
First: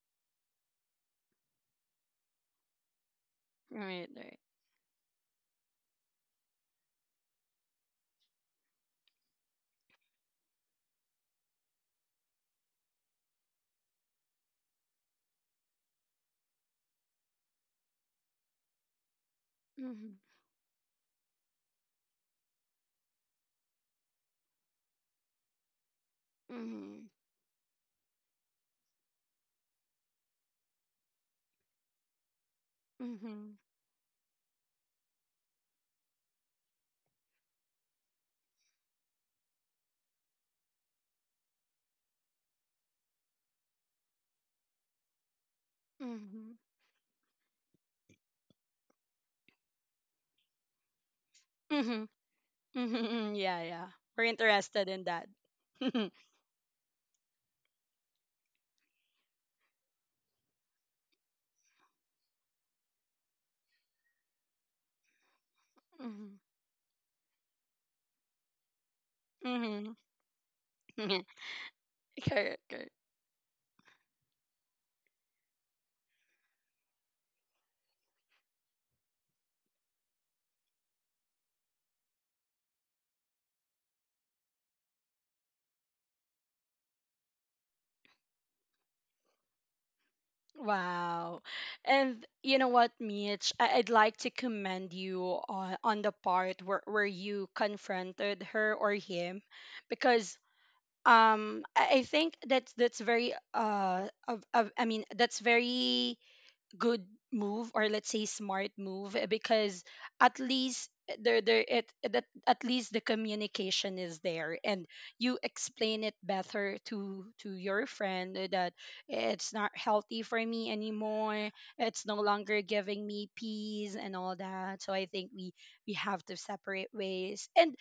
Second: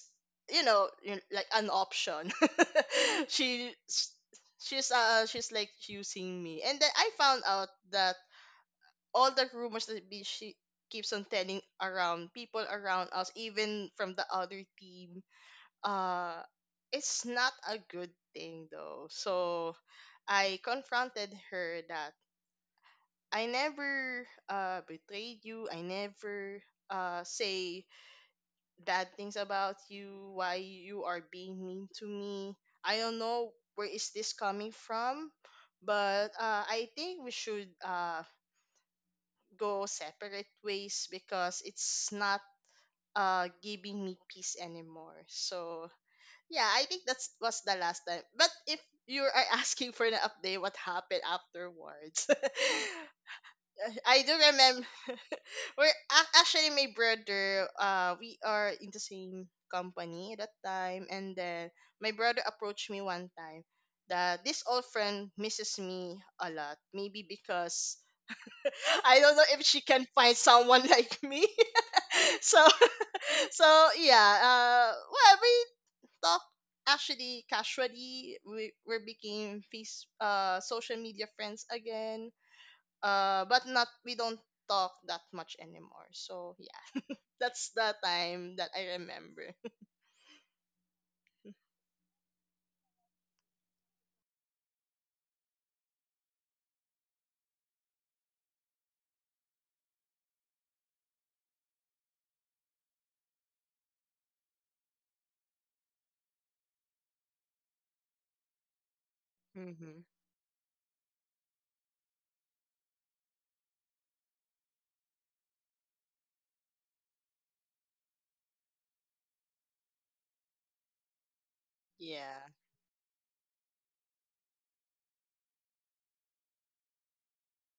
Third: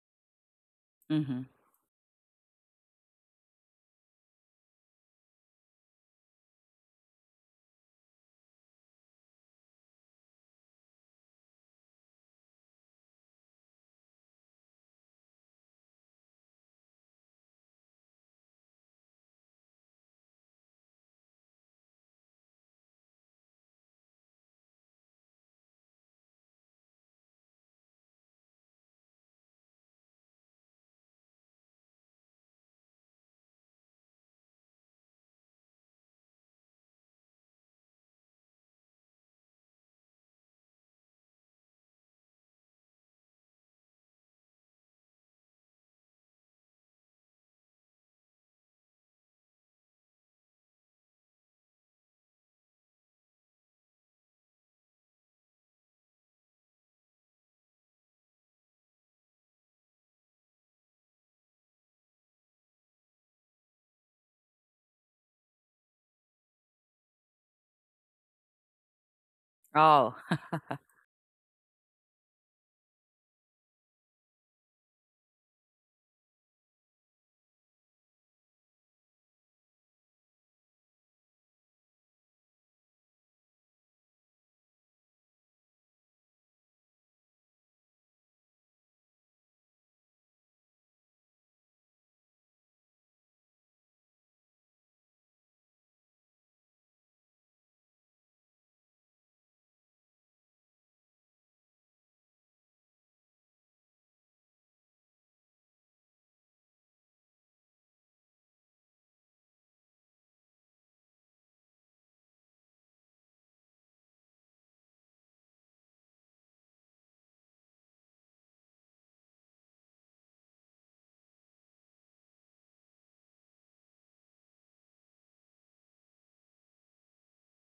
Speaker 3: you know, you-
Speaker 2: Hmm.
Speaker 3: like an option. she
Speaker 1: Right,
Speaker 3: s-
Speaker 1: right.
Speaker 3: she's uh she's like using me. And then I found out that all the rumors that be she keeps on telling around people around us, even from the other team, uh it's not a good thing though. So
Speaker 1: Mm-hmm.
Speaker 3: I confronted her that I never uh betrayed you, I never
Speaker 1: Mm-hmm.
Speaker 3: uh say bad things about you, why you are being mean to me. I don't know
Speaker 1: Mm-hmm.
Speaker 3: where is this coming from, but uh, I think we should uh, go separate ways because it's not uh, giving me peace anymore. So
Speaker 1: Mm-hmm.
Speaker 3: yeah, I think that's was the last time. But if you are asking for an update, what happened
Speaker 1: Mm-hmm.
Speaker 3: afterwards?
Speaker 1: Mm-hmm. Yeah, yeah.
Speaker 3: I
Speaker 1: We're
Speaker 3: do
Speaker 1: interested
Speaker 3: remember.
Speaker 1: in that.
Speaker 3: We're ac- actually my brother. Uh, we are in the same company at that time, and then my brother approached me one time that this old friend misses me
Speaker 1: Mm-hmm.
Speaker 3: a lot. Maybe because I don't know if she
Speaker 1: Mm-hmm.
Speaker 3: can
Speaker 2: Oh,
Speaker 3: find someone like me.
Speaker 1: Correct,
Speaker 3: So
Speaker 1: correct.
Speaker 3: so yeah. Uh, well, we talk actually casually. We we became face uh social media friends again. Uh, but not we don't talk that much anymore. So yeah. That's the time that I remember.
Speaker 1: Wow. And you know what, Mitch? I- I'd like to commend you on, on the part where, where you confronted her or him, because um I I think that's that's very uh of, of I mean, that's very good move, or let's say smart move, eh, because
Speaker 3: Mm-hmm.
Speaker 1: at least there there it that at least the communication is there, and you explain it better to to your friend, eh, that it's not healthy for me anymore, it's no
Speaker 3: Yeah.
Speaker 1: longer giving me peace and all that, so I think we we have to separate ways. And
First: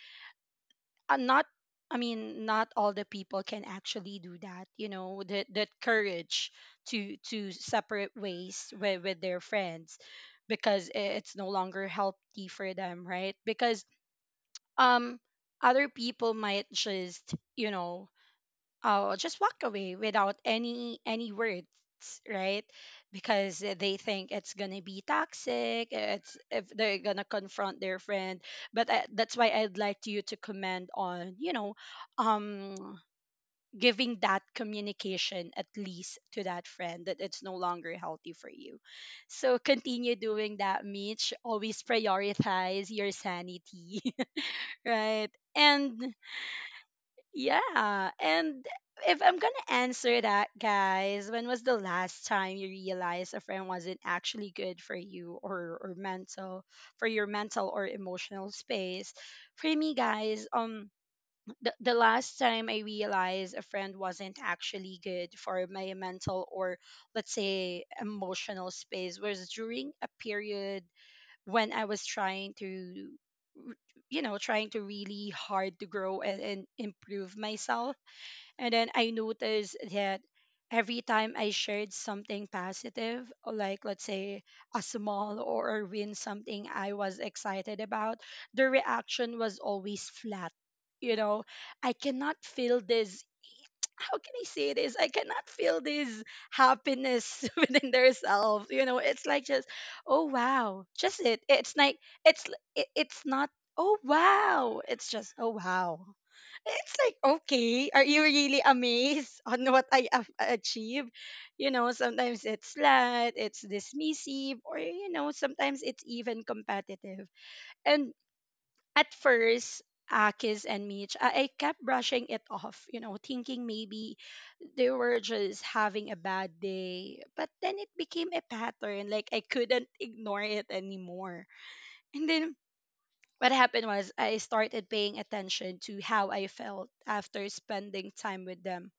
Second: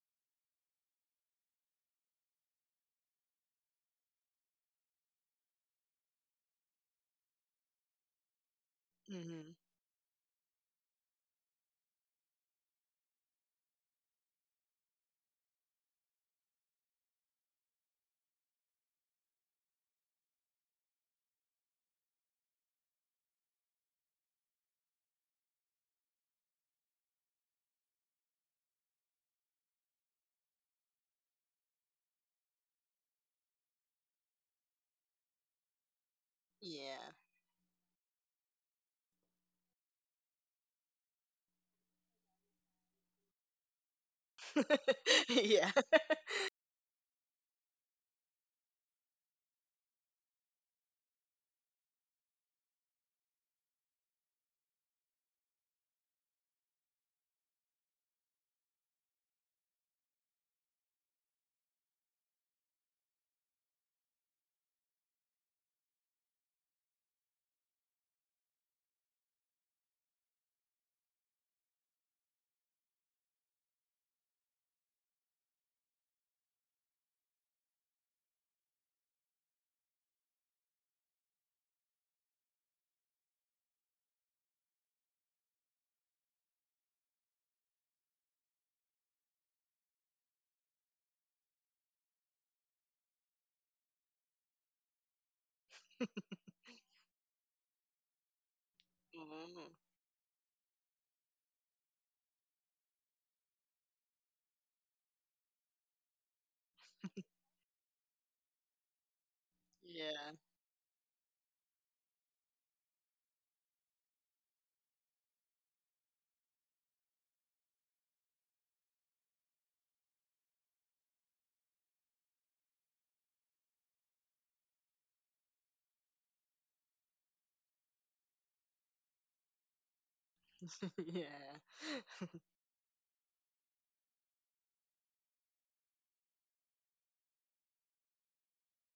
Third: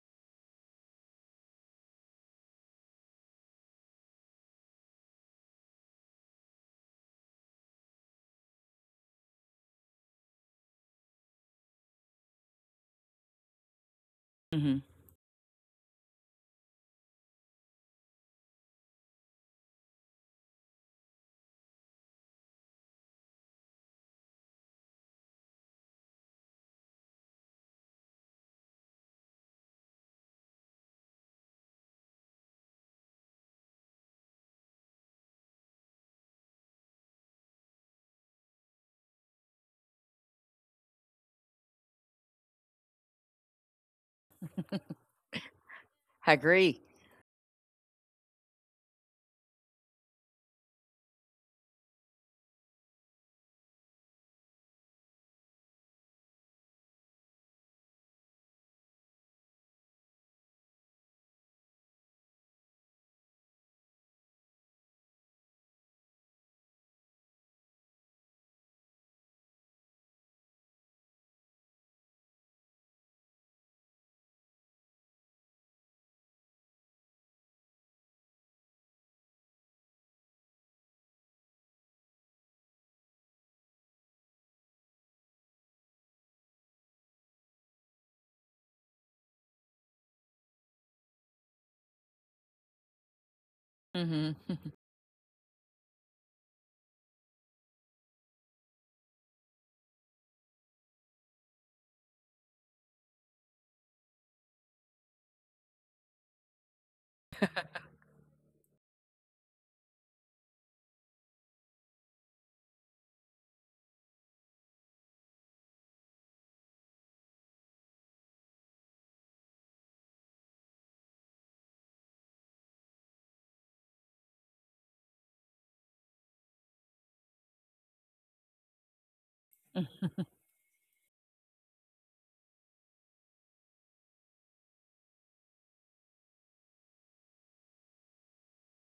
Speaker 1: uh, not, I mean, not all the people can actually do that, you know, that that courage to to separate ways with, with their
Speaker 3: Mm-hmm.
Speaker 1: friends because i- it's no longer healthy for them, right? Because
Speaker 2: mhm.
Speaker 1: um other people might just, you know, oh, just walk away without any any words, right? Because they think it's gonna be toxic, it's if they're gonna confront their friend. But I, that's why I'd like you to comment on, you know, um giving that communication at least to that friend,
Speaker 3: Yeah.
Speaker 1: that it's no longer healthy for you. So continue doing that, Mitch, always prioritize your sanity. Right?
Speaker 3: yeah.
Speaker 1: And
Speaker 2: I agree.
Speaker 1: yeah, and if I'm gonna answer that, guys, when was the last time you realized a friend wasn't actually good for you, or or mental for your mental or emotional space? For me, guys, um, the, the last time I realized a friend wasn't actually good for my mental or, let's say, emotional space was during a period when I was trying to. You know, trying to really hard to grow and, and improve myself, and then I noticed that every time I shared something positive, like let's say a small or a win, something I was excited about, the reaction was always flat. You know, I cannot feel this, how can
Speaker 2: Mhm.
Speaker 1: I say this? I cannot feel this happiness within themselves. You know, it's like just,
Speaker 3: Mm-hmm.
Speaker 1: oh, wow, just it. It's like it's l- it, it's not. Oh, wow, it's just, oh, wow. It's like, okay, are you really amazed on what I have
Speaker 3: Yeah.
Speaker 1: achieved? You know, sometimes it's slight, it's dismissive, or, you know, sometimes it's even competitive. And at first, Akis and Mitch, I, I kept brushing it off, you know, thinking maybe they were just having a bad day. But then it became a pattern. Like I couldn't ignore it anymore.
Speaker 3: yeah.
Speaker 1: And then what happened was I started paying attention to how I felt after spending time with them.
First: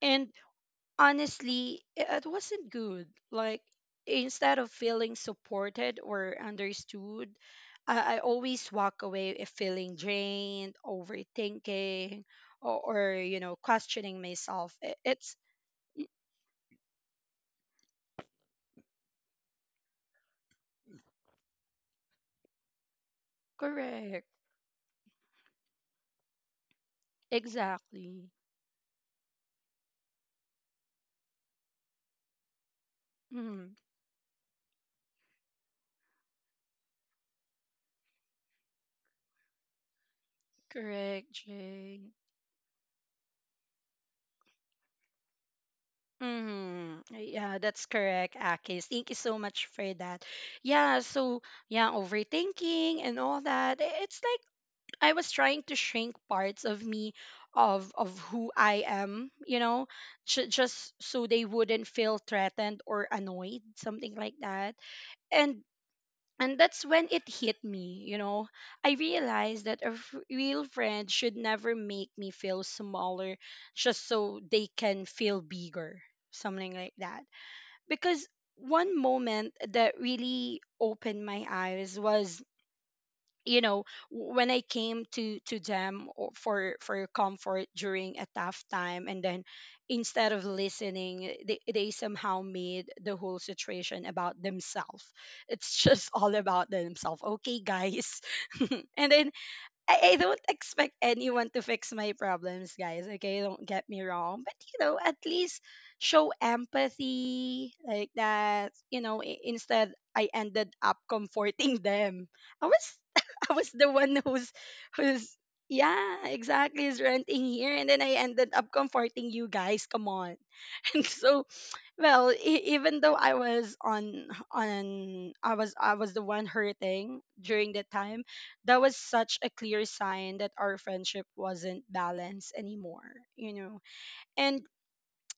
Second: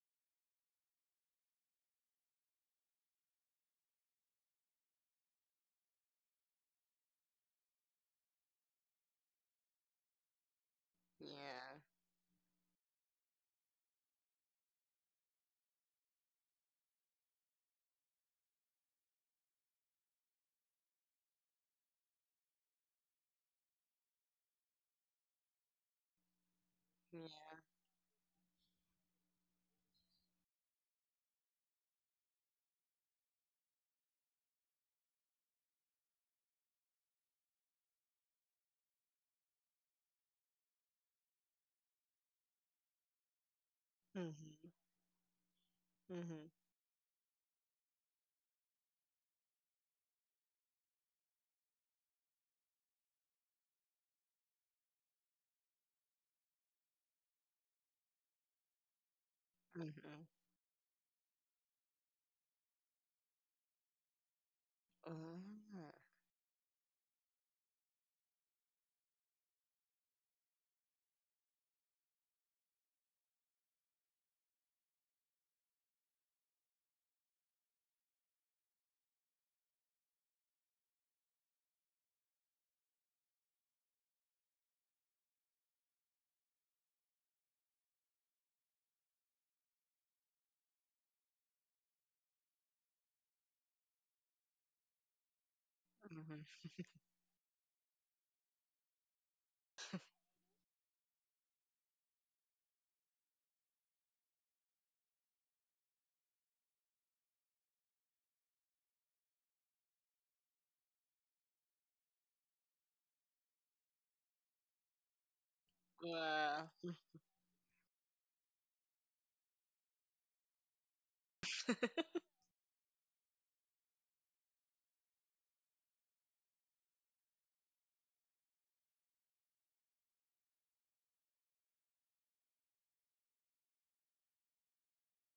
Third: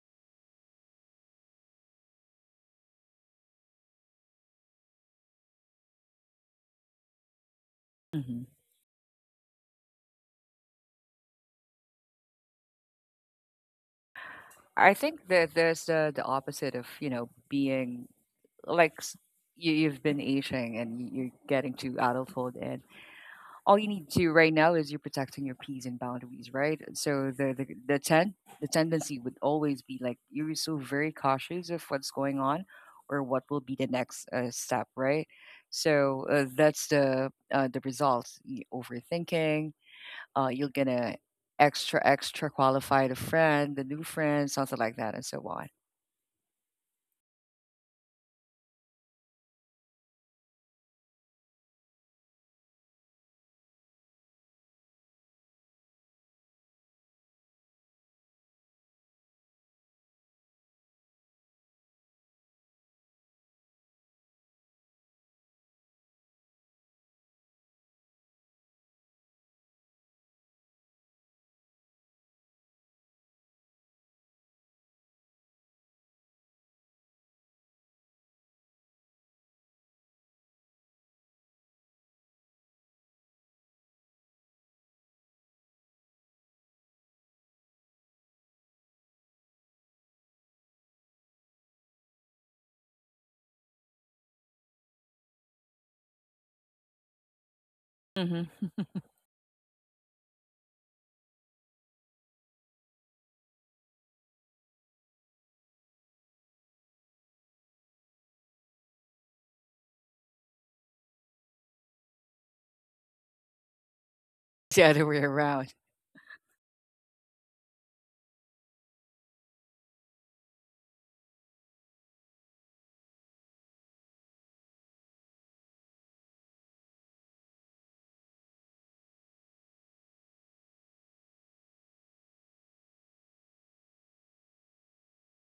Speaker 1: And honestly, i- it wasn't good. Like, instead of feeling supported or understood, I, I
Speaker 2: Mhm.
Speaker 1: always walk away if feeling drained,
Speaker 3: Yeah.
Speaker 1: overthinking, or, or you know, questioning myself. I-
Speaker 2: I think
Speaker 1: it's
Speaker 2: that there's the the opposite of, you know, being like s- you, you've been aging, and you- you're getting to adulthood, and all you need
Speaker 1: Correct.
Speaker 2: to right now is you're protecting your peas and boundaries, right?
Speaker 3: Yeah.
Speaker 2: So the the the
Speaker 1: Exactly.
Speaker 2: ten the tendency would always be like you're so very cautious of what's going on, or what will be
Speaker 1: Mm,
Speaker 2: the next uh, step, right? So uh, that's the uh, the result. y- Overthinking, uh, you're gonna
Speaker 1: correct,
Speaker 2: extra
Speaker 1: Jay.
Speaker 2: extra qualify the friend, the new friend,
Speaker 3: Mm-hmm.
Speaker 2: something like that, and so on.
Speaker 3: Mhm.
Speaker 1: Mm, yeah, that's correct, Akis. Thank you so much for that. Yeah, so yeah, overthinking and all that. i- It's like I was trying to shrink parts of me of of who I am, you know,
Speaker 3: Mhm.
Speaker 1: ju- just so they wouldn't feel threatened or annoyed, something like that.
Speaker 3: Oh.
Speaker 1: And and that's when it hit me, you know. I realized that a f- real friend should never make me feel smaller just so they can feel bigger, something like that. Because one moment that really opened my eyes was, you know, w- when I came to to them or for for comfort during a tough time, and then instead of listening, they, they somehow made the whole situation about themselves. It's just all
Speaker 3: Mhm.
Speaker 1: about themselves, okay, guys.
Speaker 2: Mm-hmm.
Speaker 1: And i I, I don't expect anyone to fix my problems, guys. Okay, don't get me wrong. But, you know, at least show empathy like that. You know, i- instead I ended up comforting them. I was I was the one who's
Speaker 2: It's the other way
Speaker 1: who's
Speaker 2: around.
Speaker 1: yeah,
Speaker 3: Wow.
Speaker 1: exactly is renting here, and then I ended up comforting you guys. Come on. And so, well, e- even though I was on on I was I was the one hurting during that time, that was such a clear sign that our friendship wasn't balanced anymore, you know. And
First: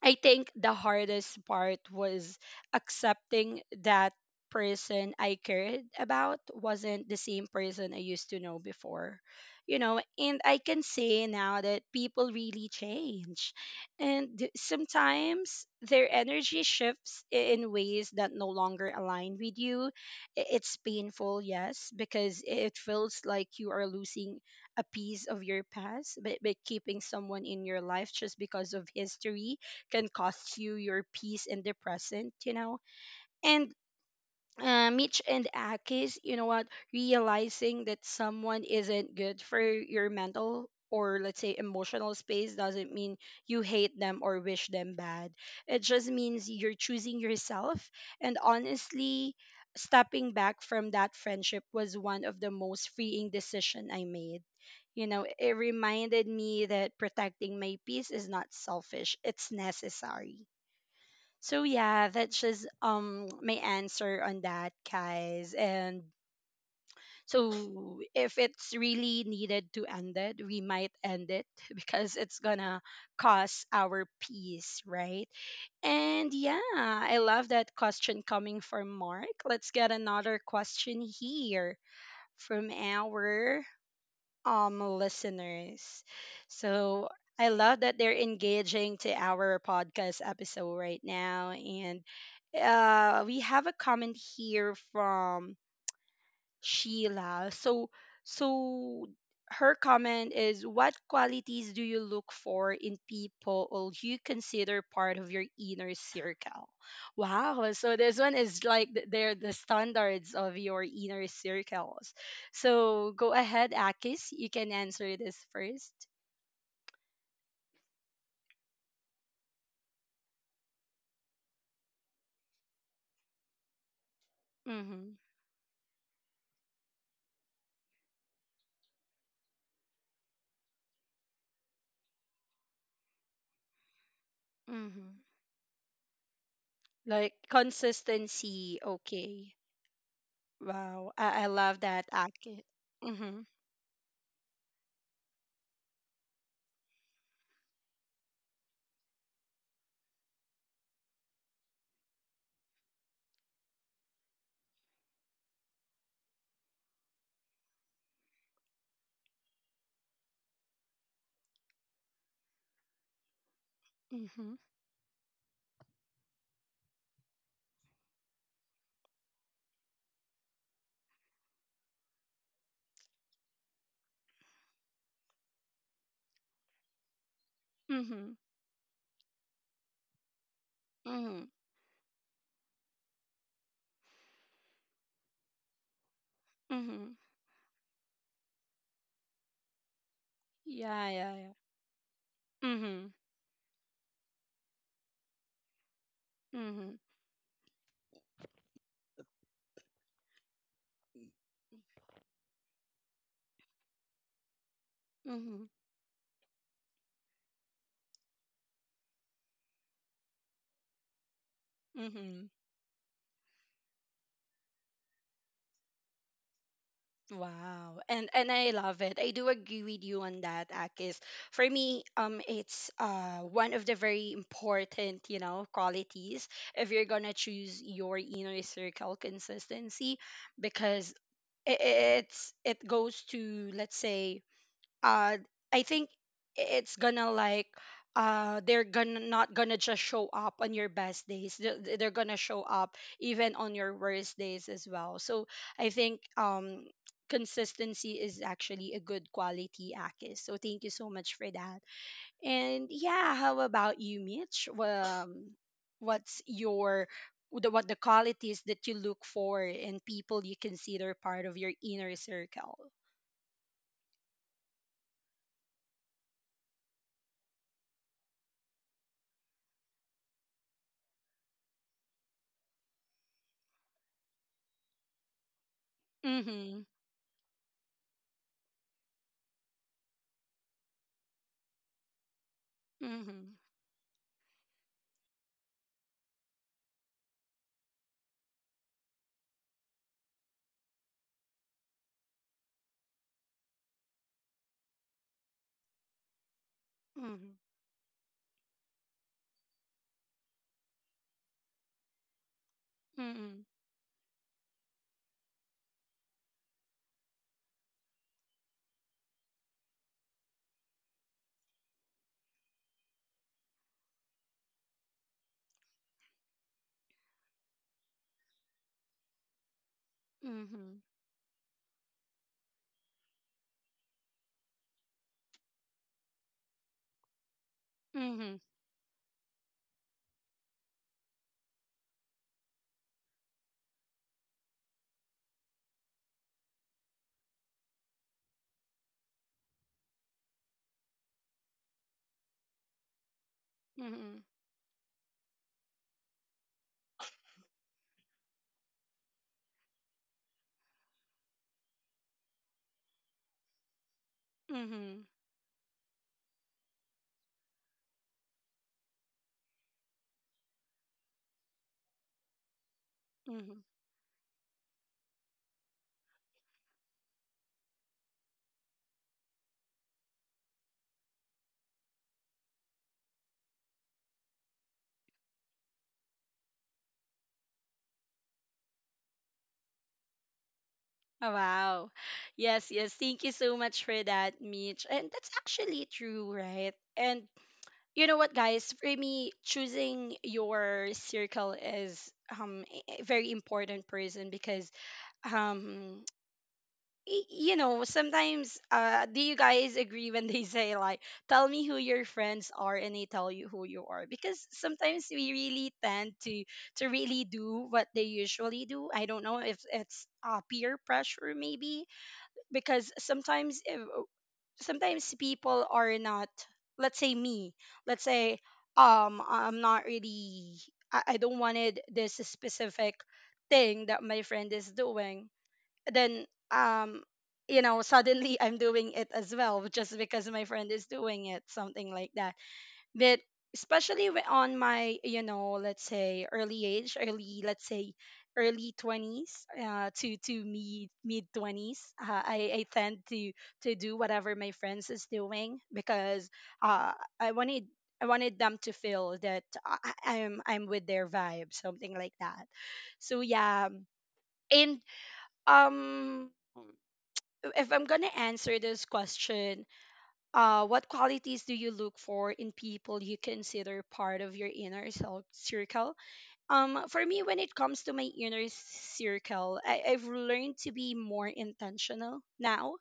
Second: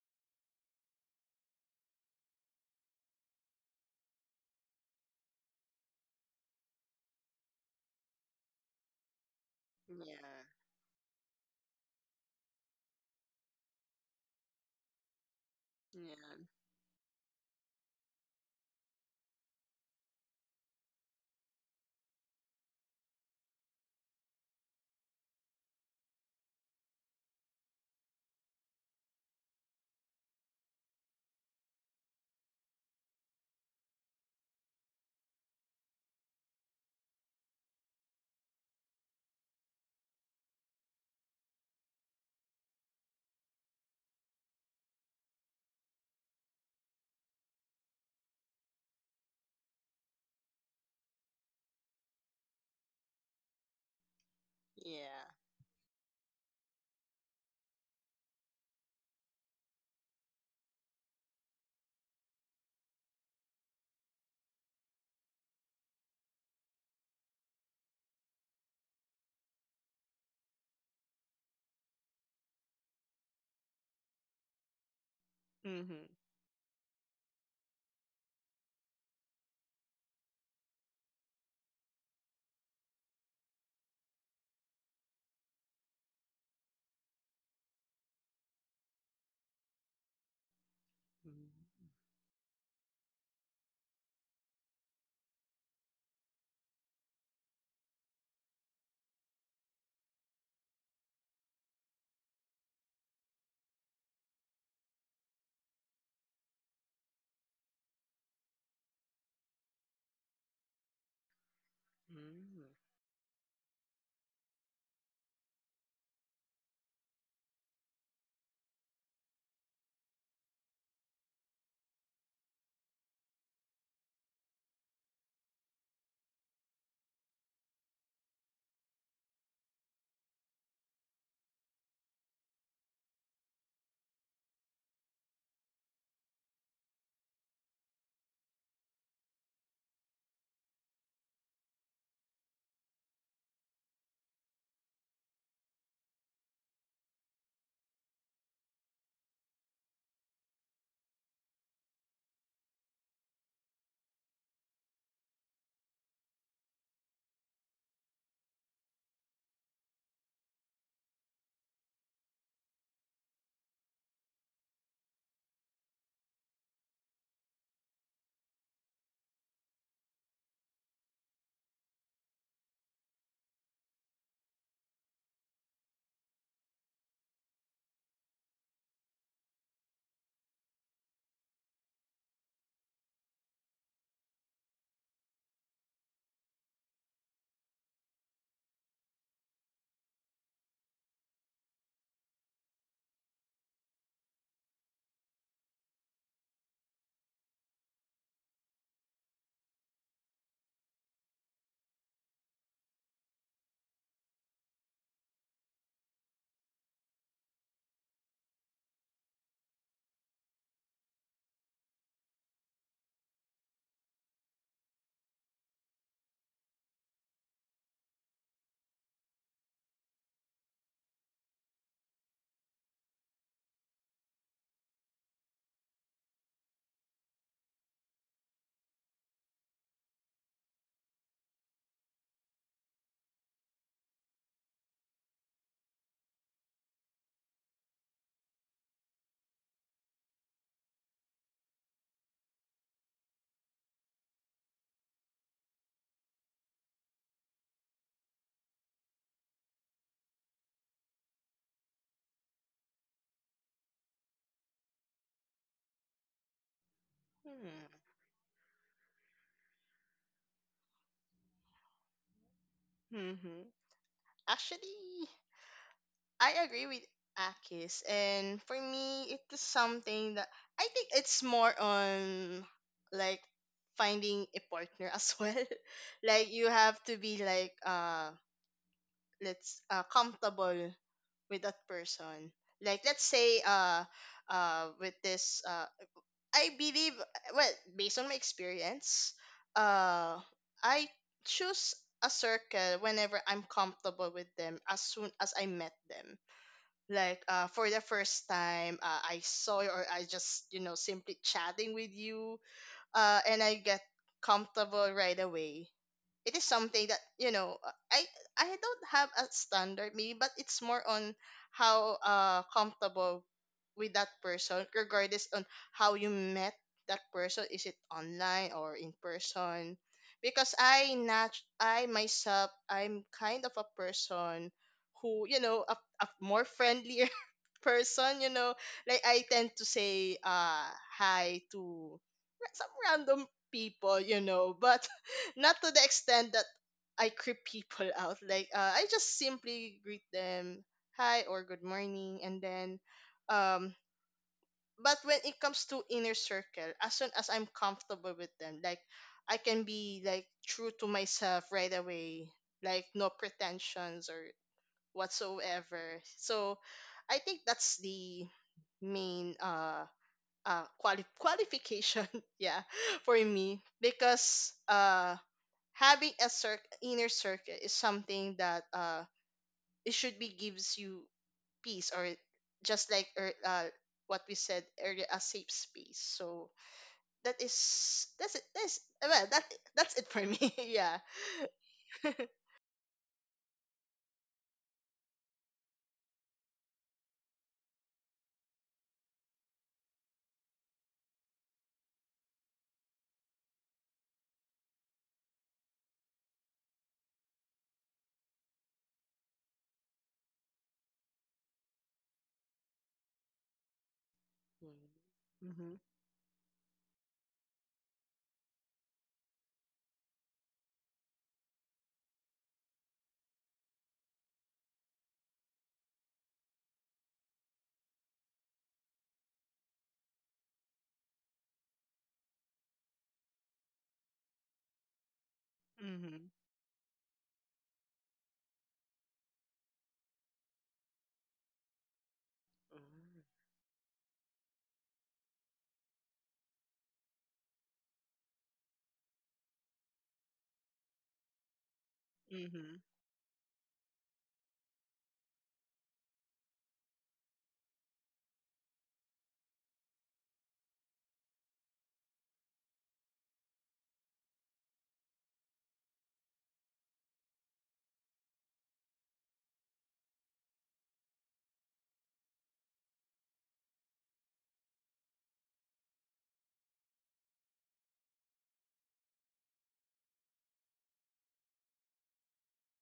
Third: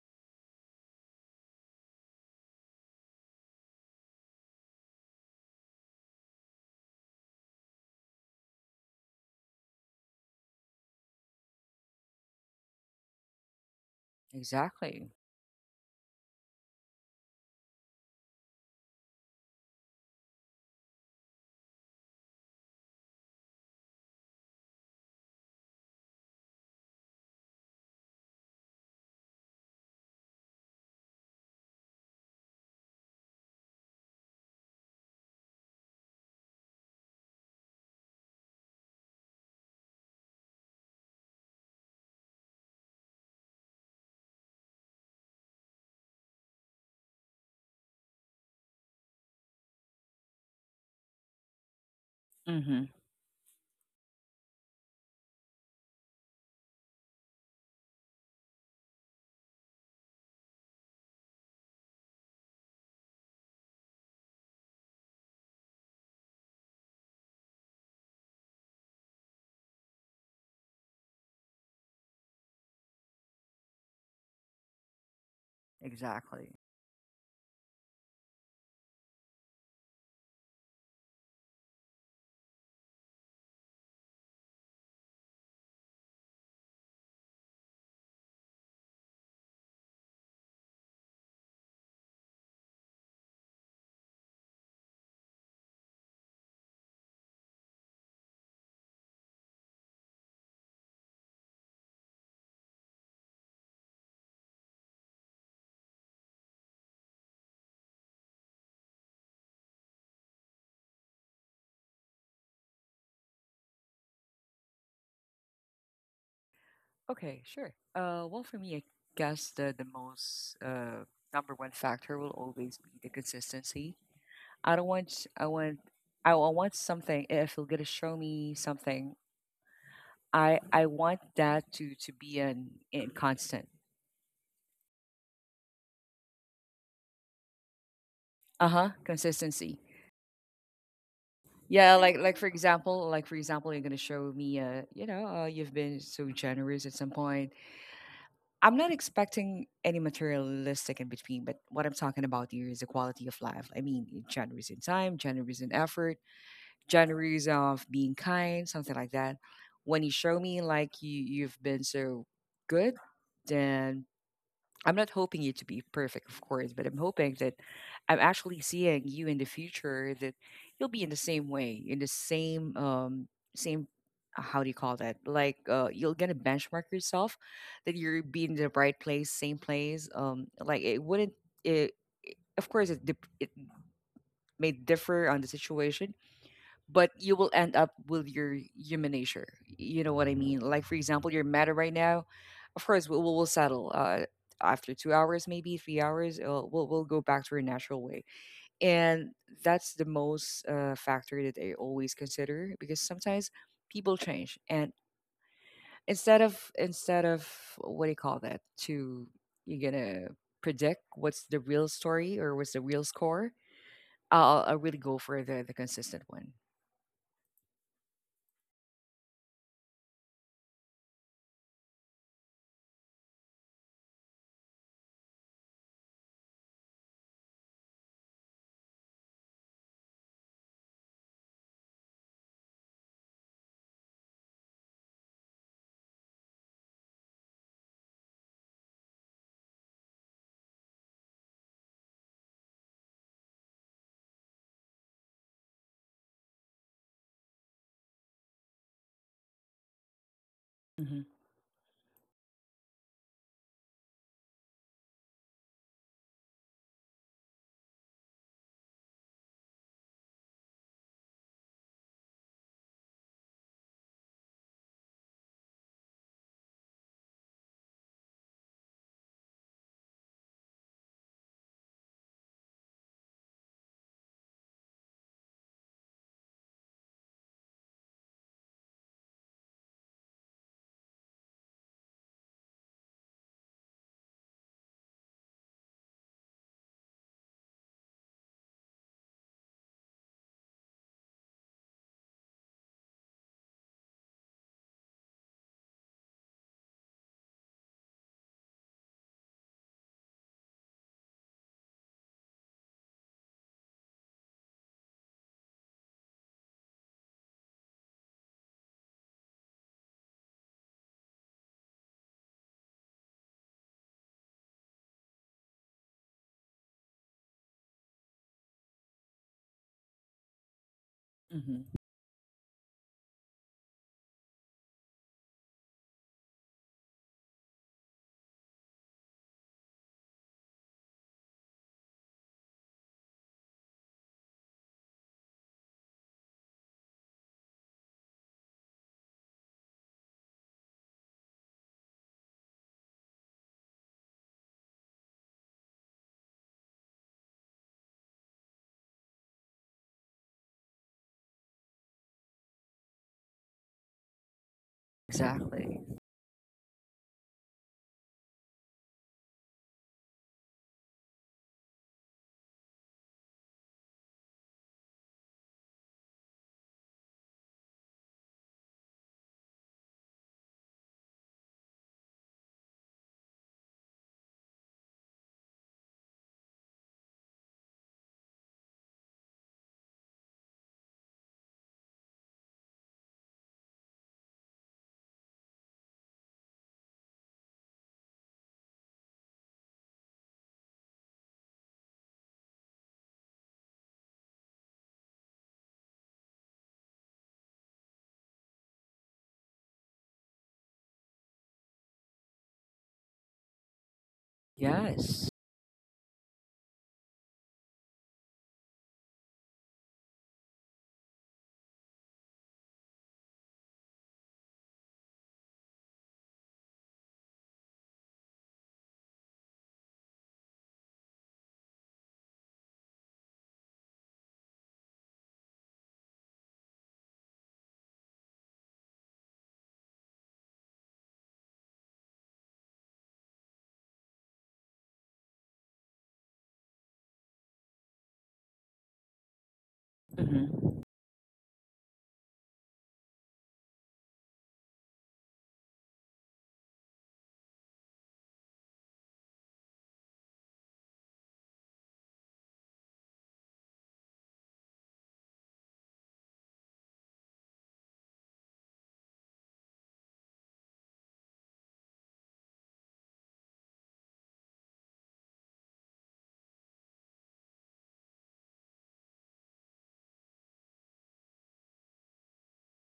Speaker 1: I think the hardest part was accepting that person I cared about wasn't the same person I used to know before. You know,
Speaker 3: Yeah.
Speaker 1: and I can say now that people really change. And th-
Speaker 2: Exactly.
Speaker 1: sometimes their
Speaker 3: Yeah.
Speaker 1: energy shifts i- in ways that no longer align with you. I- It's painful, yes, because it feels like you are losing a piece of your past, but, but keeping someone in your life just because of history can cost you your peace in the present, you know? And uh, Mitch and Akis, you know what, realizing that someone isn't good for your mental, or, let's say, emotional space doesn't mean you hate them or wish them bad. It just means you're choosing yourself. And honestly, stepping back from that friendship was one of the
Speaker 2: Mm-hmm.
Speaker 1: most freeing decision I made. You know,
Speaker 3: Yeah.
Speaker 1: it reminded me that protecting my peace is not selfish, it's necessary. So yeah, that's just um my answer on that, guys. And so if it's really needed to end it, we might end it because it's gonna cost our peace, right?
Speaker 3: Mhm.
Speaker 1: And
Speaker 2: Exactly.
Speaker 1: yeah, I love that question coming from Mark. Let's get another question here from our um listeners. So I love that they're engaging to our podcast episode right now,
Speaker 3: Mhm.
Speaker 1: and uh we have a comment here from Sheila. So so her comment is what qualities do you look for in people you consider part of your inner circle? Wow, so this one is like th- they're the standards of your inner circles. So go ahead, Akis, you can answer this first.
Speaker 2: Okay, sure. Uh, well, for me, I guess the the most uh, number one factor will always be the consistency. I don't
Speaker 1: Mm-hmm.
Speaker 2: want. I want. I, I want something. If you're gonna show me something, I I want that to to be an in constant.
Speaker 1: Mm-hmm. Like
Speaker 2: Uh
Speaker 1: consistency,
Speaker 2: huh.
Speaker 1: okay.
Speaker 2: Consistency.
Speaker 1: Wow, I, I love
Speaker 2: Yeah,
Speaker 1: that,
Speaker 2: like like for
Speaker 1: Akis.
Speaker 2: example, like for
Speaker 1: Mm-hmm.
Speaker 2: example, you're gonna show me, uh, you know, uh, you've been so generous at some point. I'm not expecting any materialistic in between, but what I'm talking about here is the quality of life. I mean, you're generous in time, generous in effort, generous of being kind, something like that. When you show me like you you've been so good, then
Speaker 1: Mm-hmm.
Speaker 2: I'm not hoping you to be perfect, of course, but I'm hoping that I'm actually seeing you in the future, that you'll be in the same way, in the same um same uh, how do you call that? Like uh you'll gonna benchmark yourself that you're
Speaker 1: Mm-hmm.
Speaker 2: being in the right place, same place. Um like, it wouldn't, it, it- of course it dep it may differ on the situation, but
Speaker 1: Mm-hmm.
Speaker 2: you will end up with your human nature. You know what I mean? Like, for
Speaker 1: Yeah,
Speaker 2: example,
Speaker 1: yeah,
Speaker 2: you're
Speaker 1: yeah.
Speaker 2: mad right now. Of course,
Speaker 1: Mhm.
Speaker 2: we'll, we'll settle uh, after two hours, maybe three hours. uh, We'll,
Speaker 1: Mhm.
Speaker 2: we'll go back to our natural way. And that's the most uh, factor that I always consider because sometimes people change. And
Speaker 1: Mhm.
Speaker 2: instead of, instead of what do you call that? To, you're going to predict what's the real story
Speaker 1: Mhm.
Speaker 2: or what's the real score. I'll, I'll really go for the, the consistent one.
Speaker 1: Wow. And and I love it. I do agree with you on that, Akis. For me, um it's uh one of the very important, you know, qualities if you're going to choose your inner circle, consistency, because it, it's it goes to, let's say, uh I think it's gonna like uh they're gonna not gonna just show up on your best days, they they're gonna show up even on your worst days as well. So I think, um consistency is actually a good quality, Akis, so thank you so
Speaker 2: Hmm.
Speaker 1: much for that. And yeah, how about you, Mitch? um, what's your the,
Speaker 3: Mhm.
Speaker 1: what the qualities that you look for in people you consider part of your inner circle?
Speaker 3: Mhm. Actually, I agree with Akis, and for me, it is something that I think it's more on like finding a partner as well. Like you
Speaker 1: Mm-hmm.
Speaker 3: have to be like, uh let's uh comfortable with that person. Like let's
Speaker 1: Mm-hmm.
Speaker 3: say, uh uh with this uh I believe, well, based on my experience, uh I choose a circle whenever I'm comfortable with them as soon as I met them. Like
Speaker 1: Mm-hmm.
Speaker 3: uh for the first time, uh, I saw you or I just, you know, simply chatting with you, uh and
Speaker 1: Mhm.
Speaker 3: I get comfortable right away. It is something that, you know, uh, i I don't have a standard maybe, but it's more on how uh comfortable with that person regardless on how you met that person, is it online or in person? Because
Speaker 1: Mhm.
Speaker 3: i nat
Speaker 2: Hmm.
Speaker 3: I myself, I'm kind of a person who, you know, a, a more friendly person, you
Speaker 1: Mhm.
Speaker 3: know. Like I tend to say uh hi to ra- some random people, you know, but not to the extent that I creep people out. Like, uh, I just simply greet them hi or good morning, and then um
Speaker 1: Mhm.
Speaker 3: but when it comes to inner circle, as soon as I'm comfortable with them, like I can be like true to myself right away, like no pretensions or
Speaker 1: Mhm.
Speaker 2: Exactly.
Speaker 3: whatsoever. So I think that's the main uh uh quali- qualification yeah for me
Speaker 1: Mhm.
Speaker 3: because uh having a cir- inner circle is something that uh it should be gives you peace or it- just like ear- uh what we said earlier, a safe space. So that is that's it that's well that that's it for me. Yeah.
Speaker 1: Oh, wow. Yes, yes. Thank you so much for that, Mitch. And that's actually true, right? And you know what, guys? For me, choosing your circle is um a a very important person because um y- you know, sometimes uh do you guys agree when they say like tell me who your friends are and they tell you who you are, because sometimes
Speaker 2: Yes.
Speaker 1: we really
Speaker 3: Mm-hmm.
Speaker 1: tend to to really do what they usually do. I don't know if it's, uh, peer pressure maybe, because sometimes if, sometimes people are not, let's say me, let's say, um I'm not really I, I don't wanted this specific thing that my friend is doing. Then
Speaker 3: Mm-hmm.
Speaker 1: um you know, suddenly I'm doing it as well just because my friend is doing it, something like that. But especially whe- on my, you know, let's say early age, early, let's say, early twenties, uh, to to
Speaker 2: Mhm.
Speaker 1: mid mid twenties, uh, I, I
Speaker 3: Mm-hmm.
Speaker 1: tend to to do whatever my friends is doing because, uh, I wanted I wanted them to feel that I, I- I'm I'm with their vibe, something like that. So yeah, and um if I'm gonna answer this question, uh, what qualities do you look for in people you consider part of your inner cel- circle? Um, for me, when it comes to my inner circle, I- I've learned to be more intentional now.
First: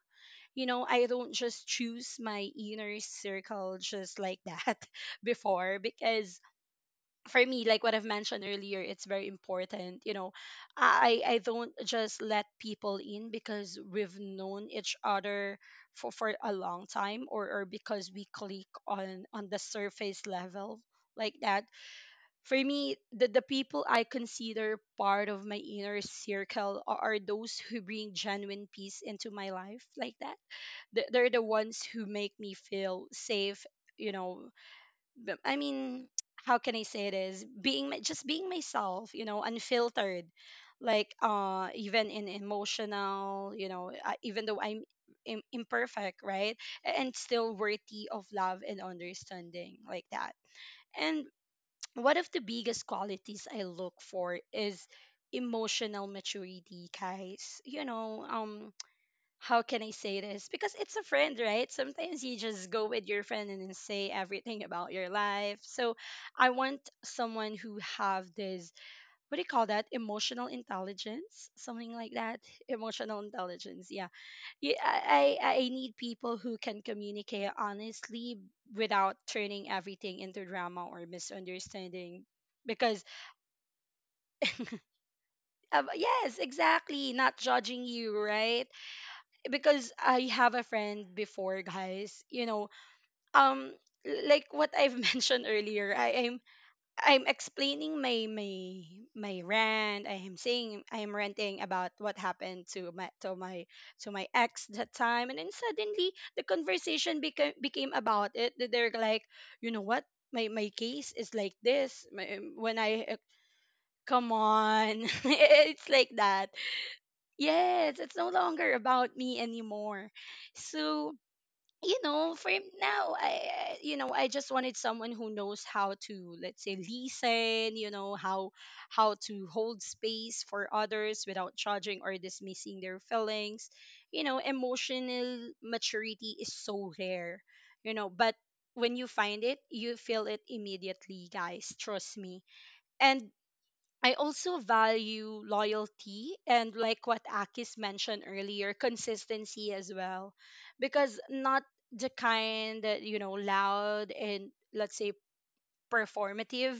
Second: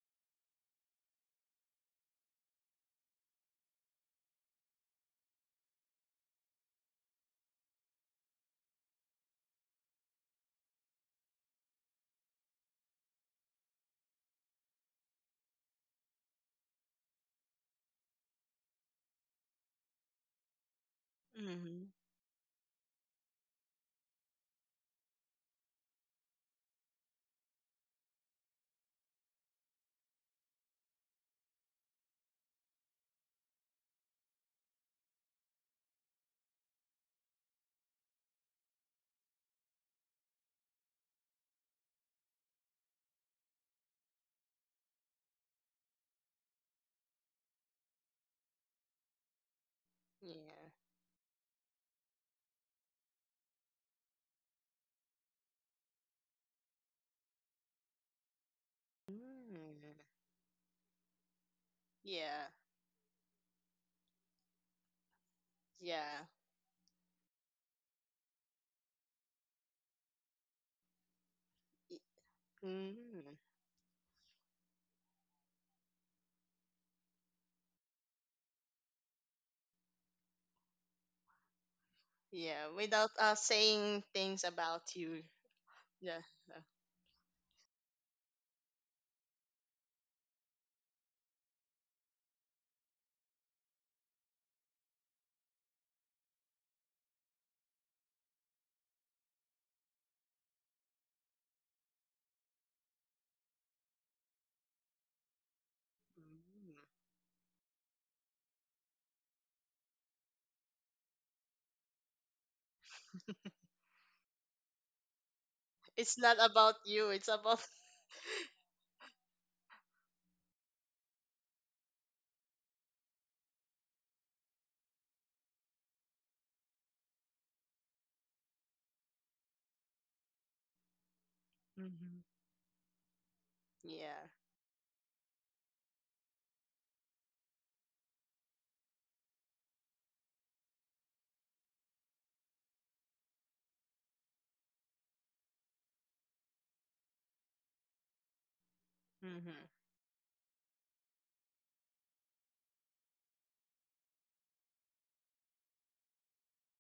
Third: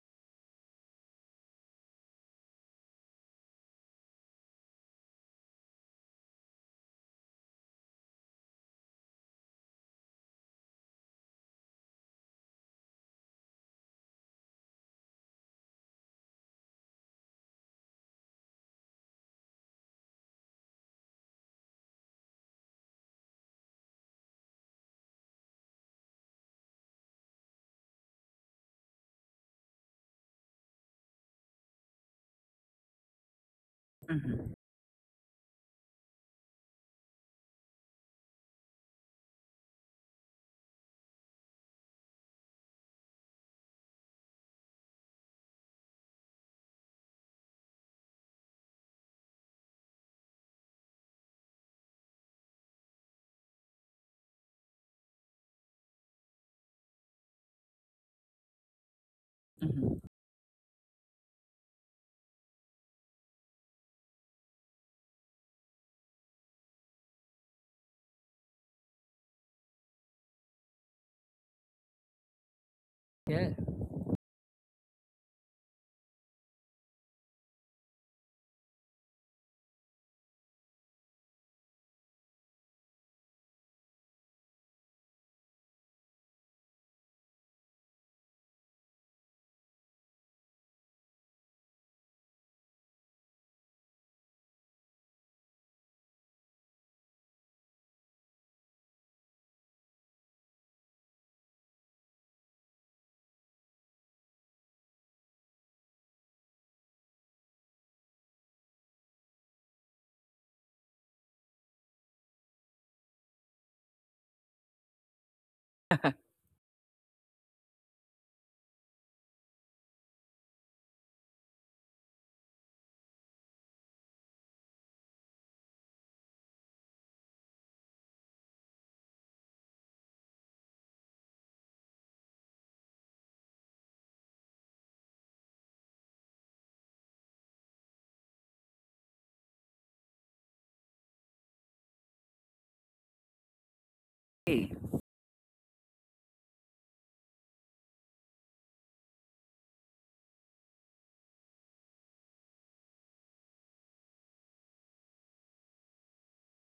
Speaker 1: You know, I don't just choose my inner circle just like that before, because for me, like what I've mentioned earlier, it's very important. You know, I I don't just let people in because we've known each other for for a long time, or or because we click on on the surface level like that.
Speaker 3: Mm-hmm.
Speaker 1: For me, the the people I consider part of my inner circle are, are those who bring genuine peace into my life like that. They- They're the ones who make me feel safe, you know.
Speaker 2: Mhm.
Speaker 1: b- I mean, how can I say it is being my- just being myself, you know, unfiltered. Like uh, even in emotional, you know, uh, even though I'm Im- imperfect, right, A- and still worthy of love and understanding, like that.
Speaker 3: Yeah.
Speaker 1: And one of the biggest qualities I look for is emotional maturity, guys. You know, um,
Speaker 3: Mm.
Speaker 1: how can I
Speaker 2: Mhm.
Speaker 1: say this? Because it's a friend, right? Sometimes you
Speaker 3: Yeah.
Speaker 1: just go with your friend and then say everything about your life. So
Speaker 3: Yeah.
Speaker 1: I want someone who have this, what do you call that? Emotional intelligence, something
Speaker 3: Y-
Speaker 1: like that. Emotional
Speaker 3: Mm.
Speaker 2: Yeah.
Speaker 1: intelligence, yeah. Yeah, I, I I need people who can communicate honestly without turning everything into drama or misunderstanding.
Speaker 3: Yeah.
Speaker 1: Because
Speaker 3: Without uh saying things about you.
Speaker 1: uh,
Speaker 3: Yeah.
Speaker 1: yes,
Speaker 3: Uh,
Speaker 1: exactly, not judging you, right? Because I have a friend before, guys. You know, um l- like what I've mentioned earlier, I am I'm explaining my my my rant. I am saying I am ranting about what happened to my to my to my ex that time, and then suddenly the
Speaker 3: Mm.
Speaker 1: conversation became became about it. That they're like, you know what, my my case is like this. My, um, when I uh, come on, it's like
Speaker 3: It's not
Speaker 1: that.
Speaker 3: about you. It's about.
Speaker 1: Yes, it's no longer about me anymore. So you know, for now, I, I- you know, I just wanted someone who knows how to, let's say, listen, you know, how how to hold space for others without judging or
Speaker 3: Hmm.
Speaker 1: dismissing their feelings. You
Speaker 3: Yeah.
Speaker 1: know, emotional maturity is so rare, you know, but when you find it, you feel it immediately, guys. Trust me. And I also
Speaker 2: Hey,
Speaker 1: value loyalty and like what Akis mentioned earlier, consistency
Speaker 3: Mm-hmm.
Speaker 1: as well. Because not the kind that, you know, loud and let's say performative,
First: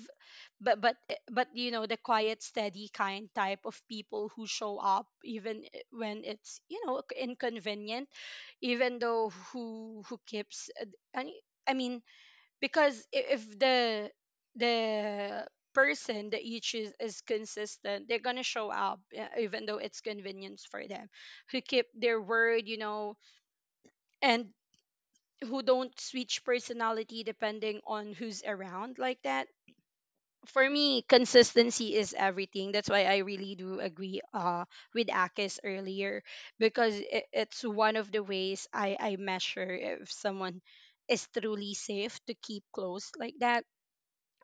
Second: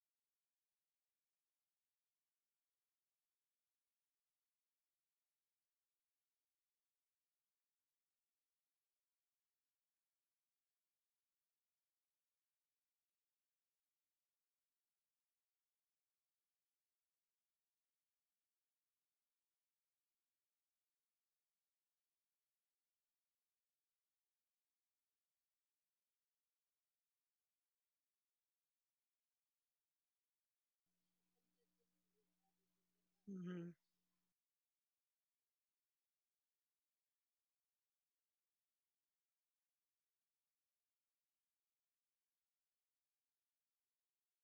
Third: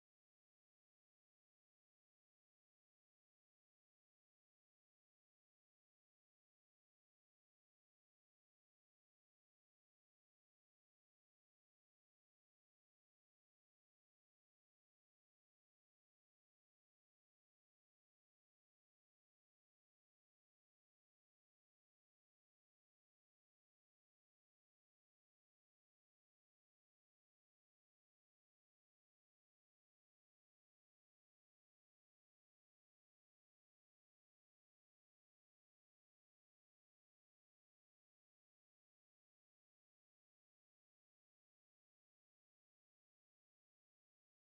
Speaker 1: but but eh, but you know, the quiet, steady kind type of people who show up even i- when it's, you know, inconvenient, even though who who keeps uh, d- I I mean, because i- if the the person that you choose is consistent, they're going to show up, uh, even though it's convenience for them, who keep their word, you know, and who don't switch personality depending on who's around, like that. For me, consistency is everything. That's why I really
Speaker 3: Mm-hmm.
Speaker 1: do agree, uh, with Akis earlier, because it, it's one of the ways I, I measure if someone is truly safe to keep close, like that.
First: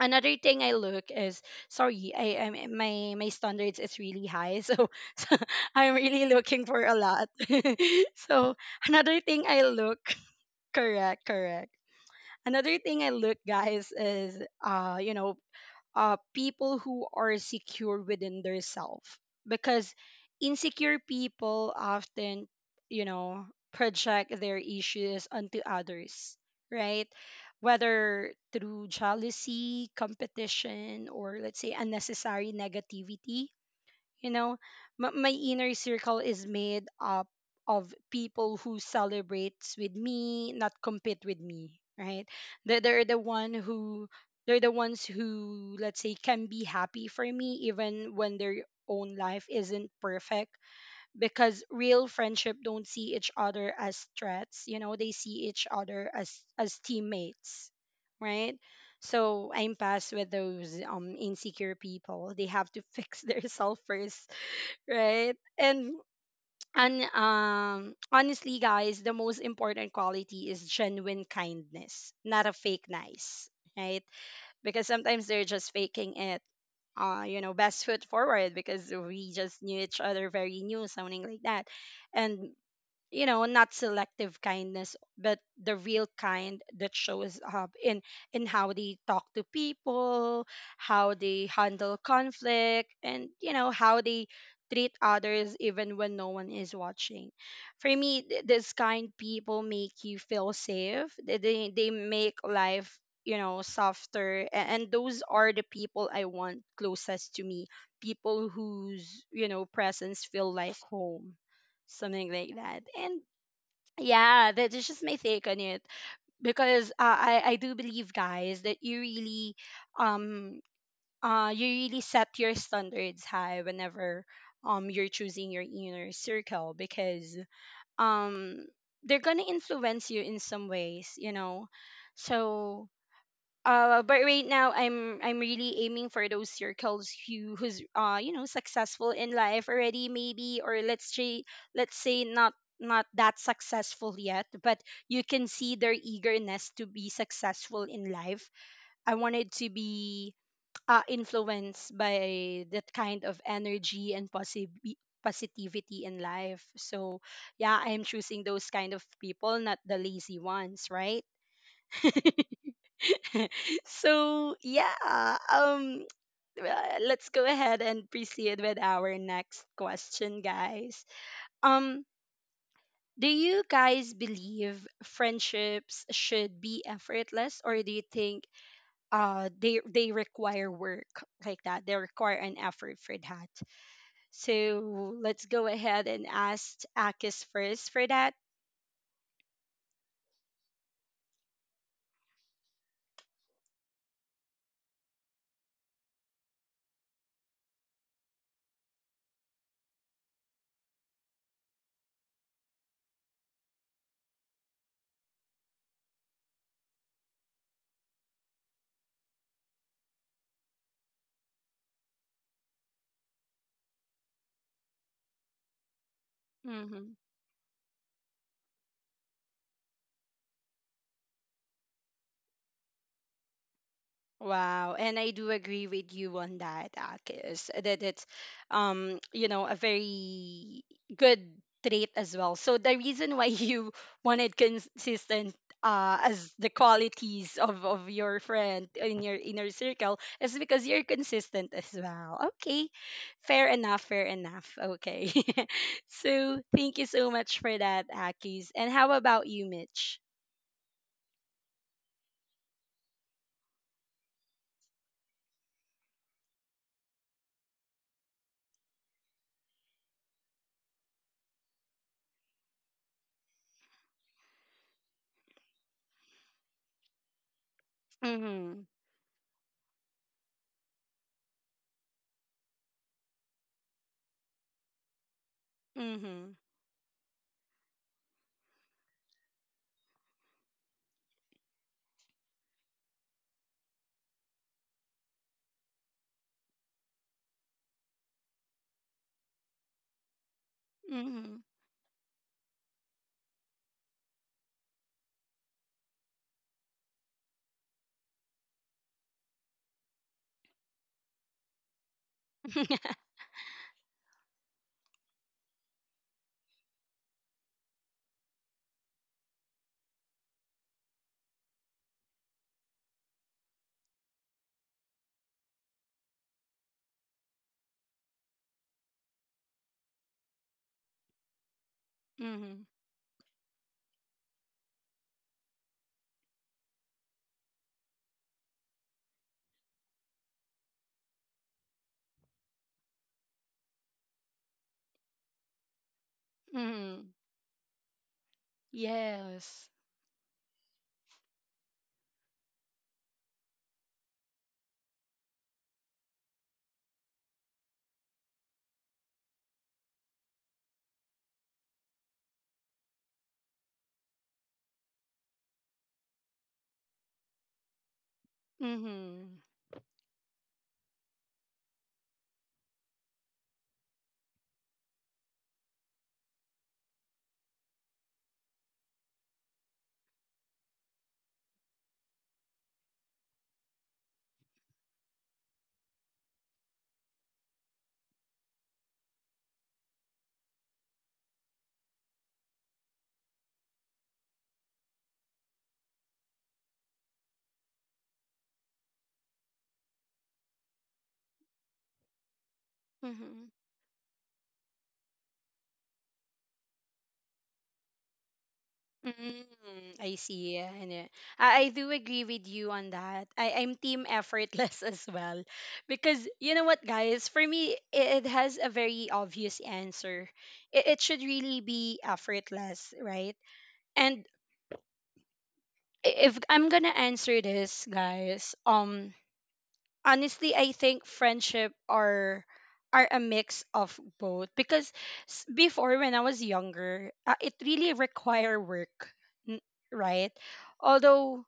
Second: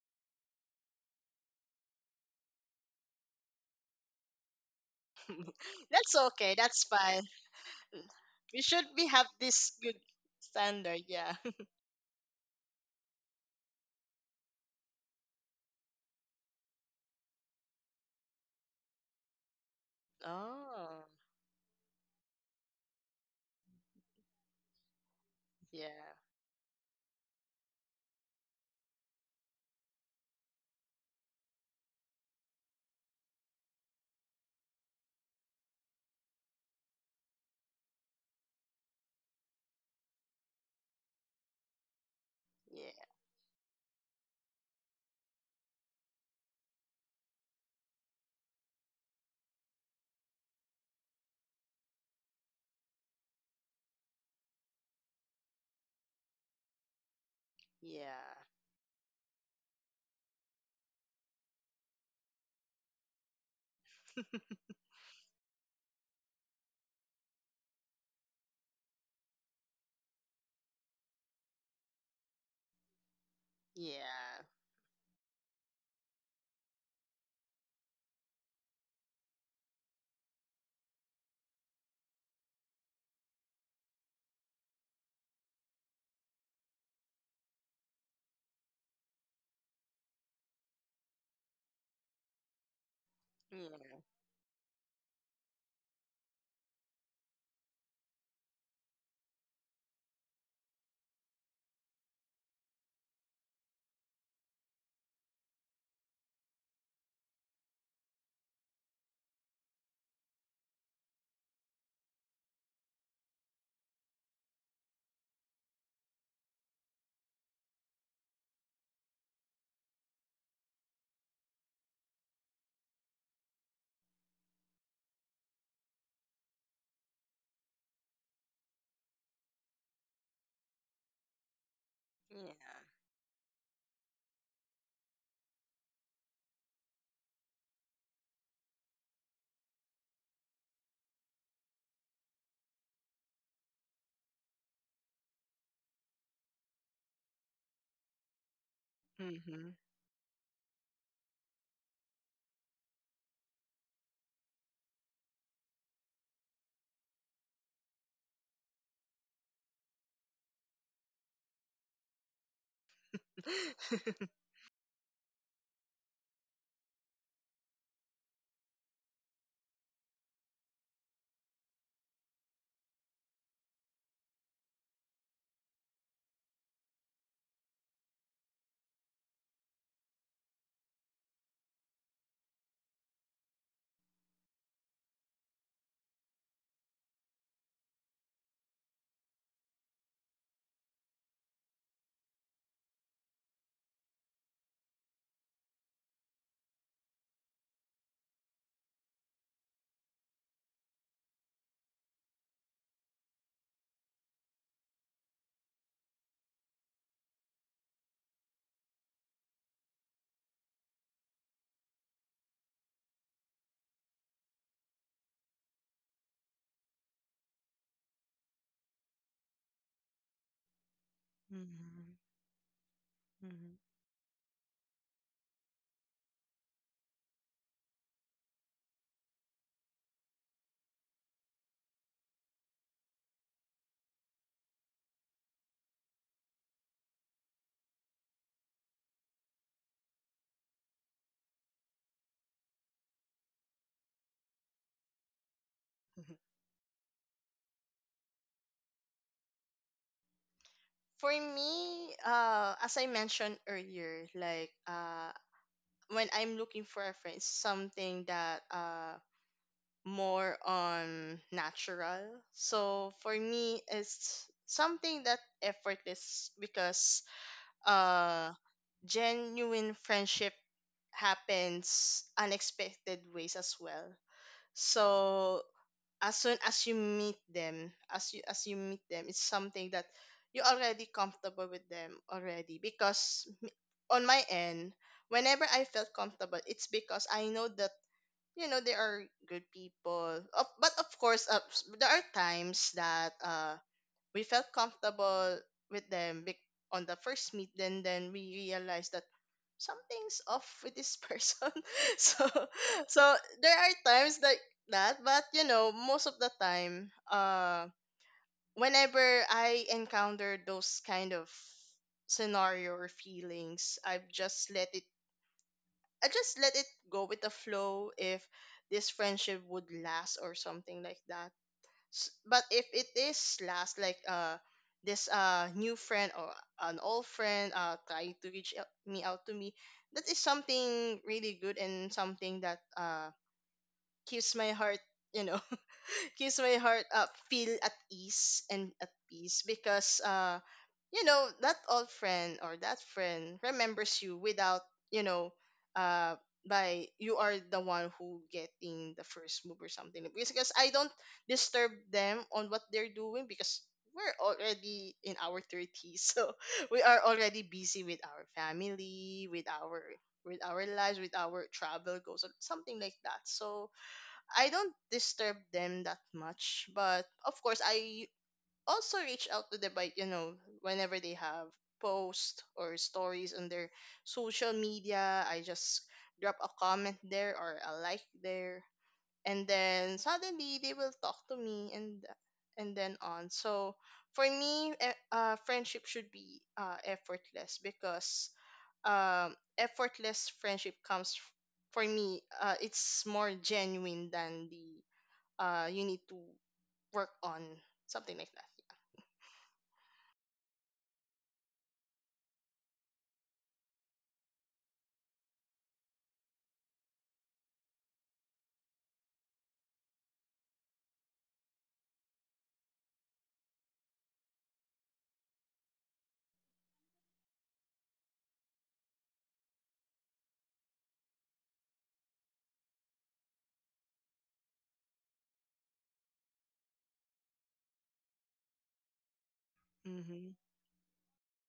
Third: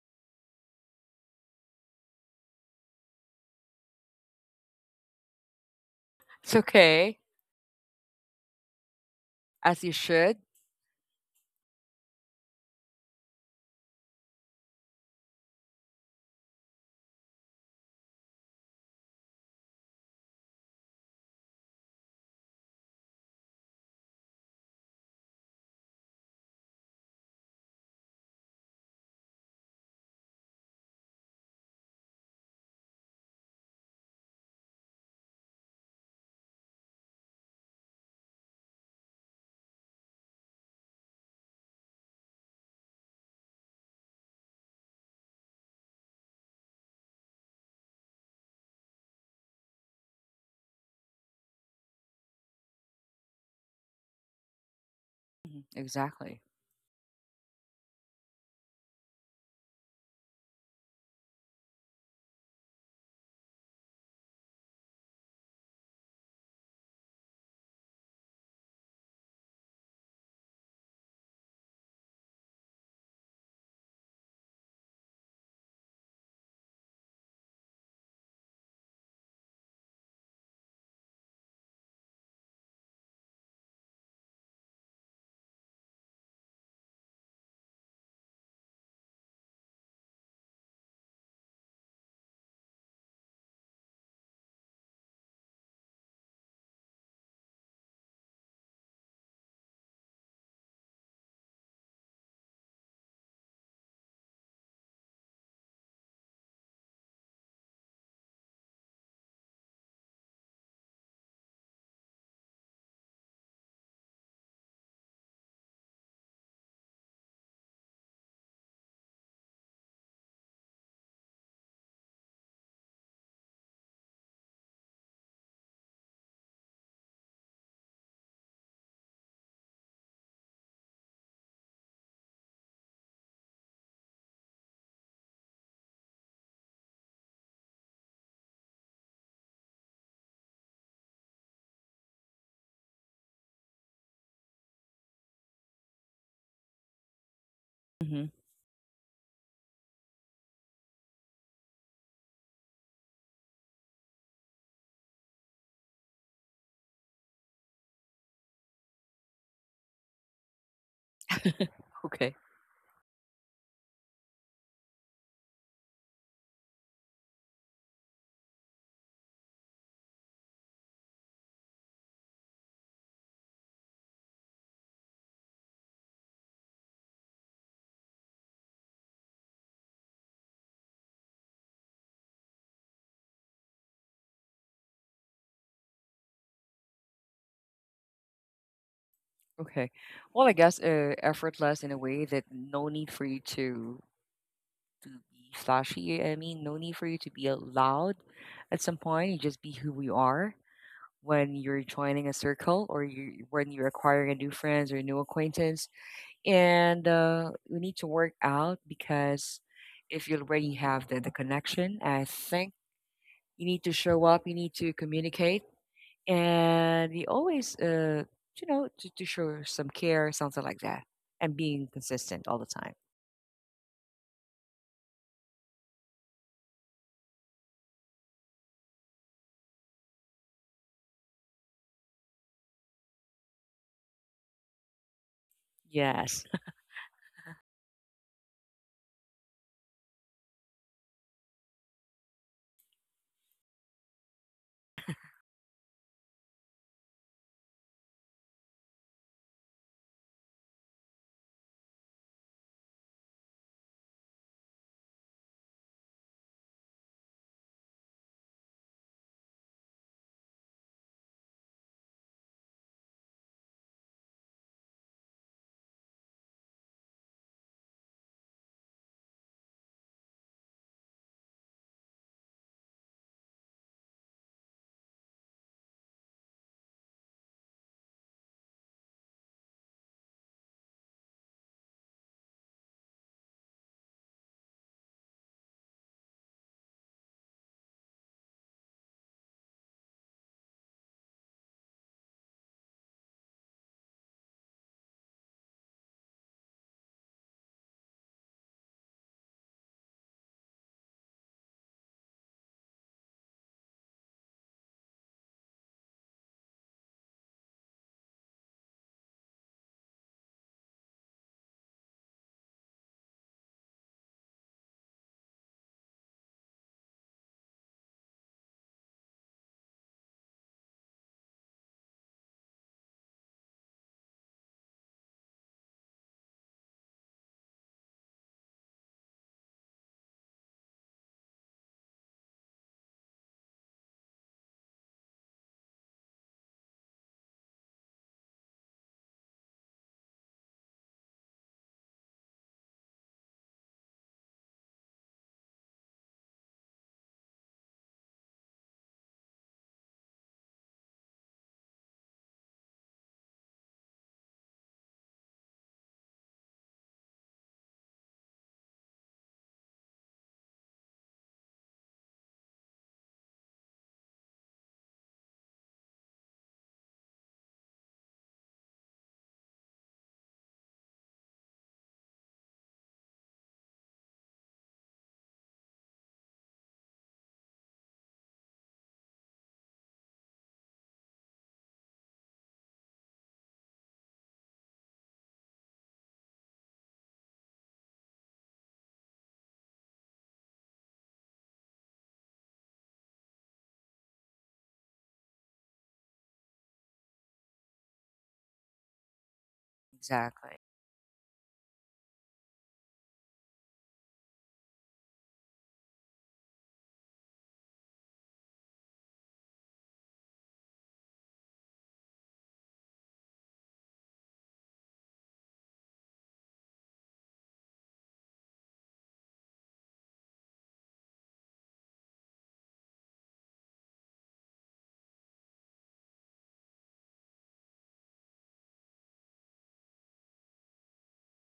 Speaker 1: Another thing I look is, sorry, I am my my standards is really high, so, so I'm
Speaker 3: That's
Speaker 1: really
Speaker 3: okay.
Speaker 2: it's
Speaker 1: looking for
Speaker 3: That's
Speaker 1: a
Speaker 2: okay,
Speaker 3: fine.
Speaker 1: lot. So
Speaker 3: We should be
Speaker 1: another
Speaker 3: have
Speaker 1: thing I
Speaker 3: this
Speaker 2: as you
Speaker 3: good
Speaker 1: look,
Speaker 2: should.
Speaker 3: standard.
Speaker 1: correct,
Speaker 3: Yeah.
Speaker 1: correct. Another thing I look, guys, is uh you know, uh, people who are secure within their self, because insecure
Speaker 3: Oh.
Speaker 1: people often, you know, project their issues onto
Speaker 3: Yeah.
Speaker 1: others, right, whether through jealousy, competition, or let's say unnecessary negativity. You know, M- my inner circle is made up of people who celebrates with me, not compete with me, right? They're, they're
Speaker 3: Yeah.
Speaker 1: the one who, they're the ones who, let's say, can be happy for me even when their own life isn't perfect, because real friendship don't see each other as threats. You know, they see
Speaker 2: Mhm.
Speaker 1: each other as
Speaker 2: Exactly.
Speaker 1: as teammates,
Speaker 3: Yeah.
Speaker 1: right? So I'm past with those um insecure people. They have to fix their self first, right? And and um honestly, guys, the most important quality is genuine kindness, not a fake nice, right?
Speaker 3: Yeah.
Speaker 1: Because sometimes they're just faking it, uh, you know, best foot forward, because we just knew each other very new, something like that. And you know, not selective kindness, but the real kind that shows up in in how they talk to people, how they handle conflict, and you know, how
Speaker 3: Yeah.
Speaker 1: they treat others even when no one is watching. For me, th- this kind people make you feel safe. They they, they make life, you know, softer, a- and those are the people I want closest to me, people whose, you know, presence feel like home, something like that. And yeah, that is just my take on it. Because uh, i i do believe, guys, that you really, um uh you really set your standards high whenever, um you're choosing your inner circle, because, um they're gonna influence you in some ways, you know.
Speaker 3: Yeah.
Speaker 1: So uh but right now, i'm i'm really aiming for those circles who who's, uh you know, successful in life already, maybe, or let's say, let's say not not that successful yet, but you can see their eagerness to be successful in
Speaker 2: Mhm.
Speaker 1: life. I
Speaker 3: Hmm.
Speaker 1: wanted to
Speaker 3: Mm-hmm.
Speaker 1: be uh, influenced by that kind of energy and possibly positivity in life. So yeah, I'm choosing those kind of people, not the lazy ones, right?
Speaker 2: Okay.
Speaker 1: So yeah, um, uh, let's go ahead and proceed with our next question, guys. Um, do you guys believe friendships should be effortless, or do you think uh they they require work like that? They require an effort for that. So let's go ahead and ask Akis first for that.
Speaker 2: Okay. Well, I guess uh, effortless in a way that no need for you to to be flashy. I mean, no need for you to be loud. At some point, you just be who you are when you're joining a circle, or you when you're acquiring a new friends or new acquaintance. And uh, we need to work out because if you already have the, the connection, I think you need to show up, you need to communicate,
Speaker 1: Mm-hmm.
Speaker 2: and you always, uh, you know, to, to show some care, something like that, and being consistent all the time.
Speaker 3: Mm-hmm.
Speaker 1: Wow, and I do agree with you on that, Akis, that it's, um, you know, a very good trait as well. So the reason why you wanted consistent, uh,
Speaker 2: Yes.
Speaker 1: as the qualities of, of your friend in your inner circle is because you're consistent as well. Okay, fair enough, fair enough. Okay,
Speaker 3: Mhm.
Speaker 1: so thank you so much for that, Akis. And how about you, Mitch?
Speaker 3: For me, uh, as I mentioned earlier, like uh, when I'm looking for a friend, something that uh, more on natural. So for me, it's something that effortless because uh,
Speaker 1: Mm-hmm.
Speaker 3: genuine friendship happens unexpected ways as well. So as
Speaker 1: Mm-hmm.
Speaker 3: soon as you meet them, as you as you meet them, it's something that you're already comfortable with them already. Because on my end, whenever I felt comfortable, it's because I know that you know they are good people. Of but of course,
Speaker 1: Mm-hmm.
Speaker 3: uh, s- there are times that uh we felt comfortable with them bec- on the first meet. Then then we realized that something's off with this person. So, so there are times like that, but you know, most of the time, uh whenever I encounter those kind of scenario or feelings, I've just let it I just let it go with the flow if this friendship would last or something like that. S- but if
Speaker 1: Mm-hmm.
Speaker 3: it is last like uh this uh new friend or an old friend uh trying to reach out, me out to me, that is something really good and something that uh keeps my heart, you know, kiss my heart
Speaker 1: Mm-hmm.
Speaker 3: up, feel at ease and at peace
Speaker 1: Yes.
Speaker 3: because uh you know that old friend or that friend remembers you without, you know, uh by you are the one who getting the first move or something. Because, because I don't disturb them on what they're doing because we're already in our thirties. So we are already busy with our family,
Speaker 1: Mm-hmm.
Speaker 3: with our with our lives, with our travel goals or something like that. So I don't disturb them that much, but of course I also reach out to them by, you know, whenever they have posts or stories on their social media, I just drop a comment there or a like there, and then suddenly they will talk to me and and then on. So for me, eh, uh, friendship should be uh, effortless because um, effortless friendship comes f- for me, Uh, it's more
Speaker 1: Mm-hmm.
Speaker 3: genuine than the uh you need to work on, something like that.
Speaker 1: Mm, I see.
Speaker 2: Exactly.
Speaker 1: Yeah, and yeah. I, I do agree with you on that. I, I'm team effortless as well. Because you know what, guys, for me, it, it has a very obvious answer. It, it should really be effortless, right? And i- if I'm gonna answer this, guys, um, honestly, I think friendship are are a mix of both, because s- before, when I was younger, uh, it really require work. n-
Speaker 3: Mm-hmm.
Speaker 1: right? Although,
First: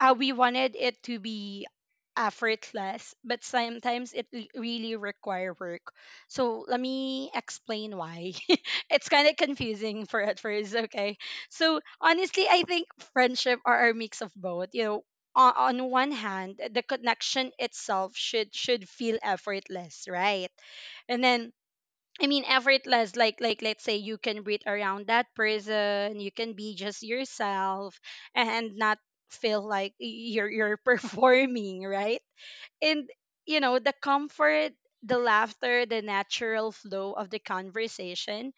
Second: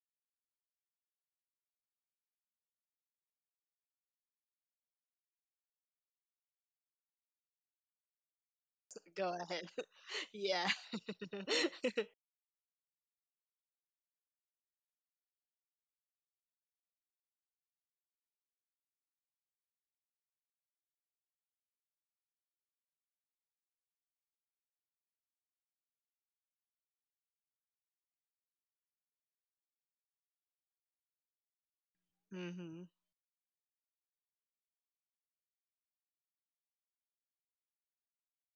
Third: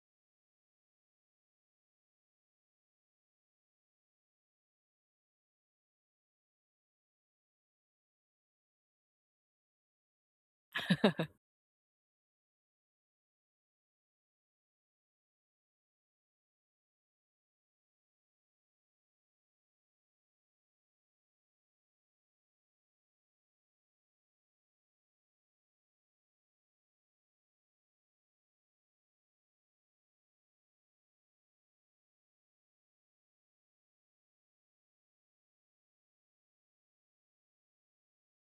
Speaker 1: uh, we wanted it to be effortless, but sometimes it l- really require work. So let me explain why. It's kind of
Speaker 3: Go ahead.
Speaker 1: confusing for at
Speaker 3: Yeah.
Speaker 1: first, okay? So honestly, I think friendship are a mix of both. You know, on, on one hand, the connection itself should should feel effortless, right? And then I mean effortless, like like let's say you can breathe around that person, you can be just yourself and not feel like y- you're you're performing, right?
Speaker 3: Mm-hmm.
Speaker 1: And you know, the comfort, the laughter, the natural flow of the conversation,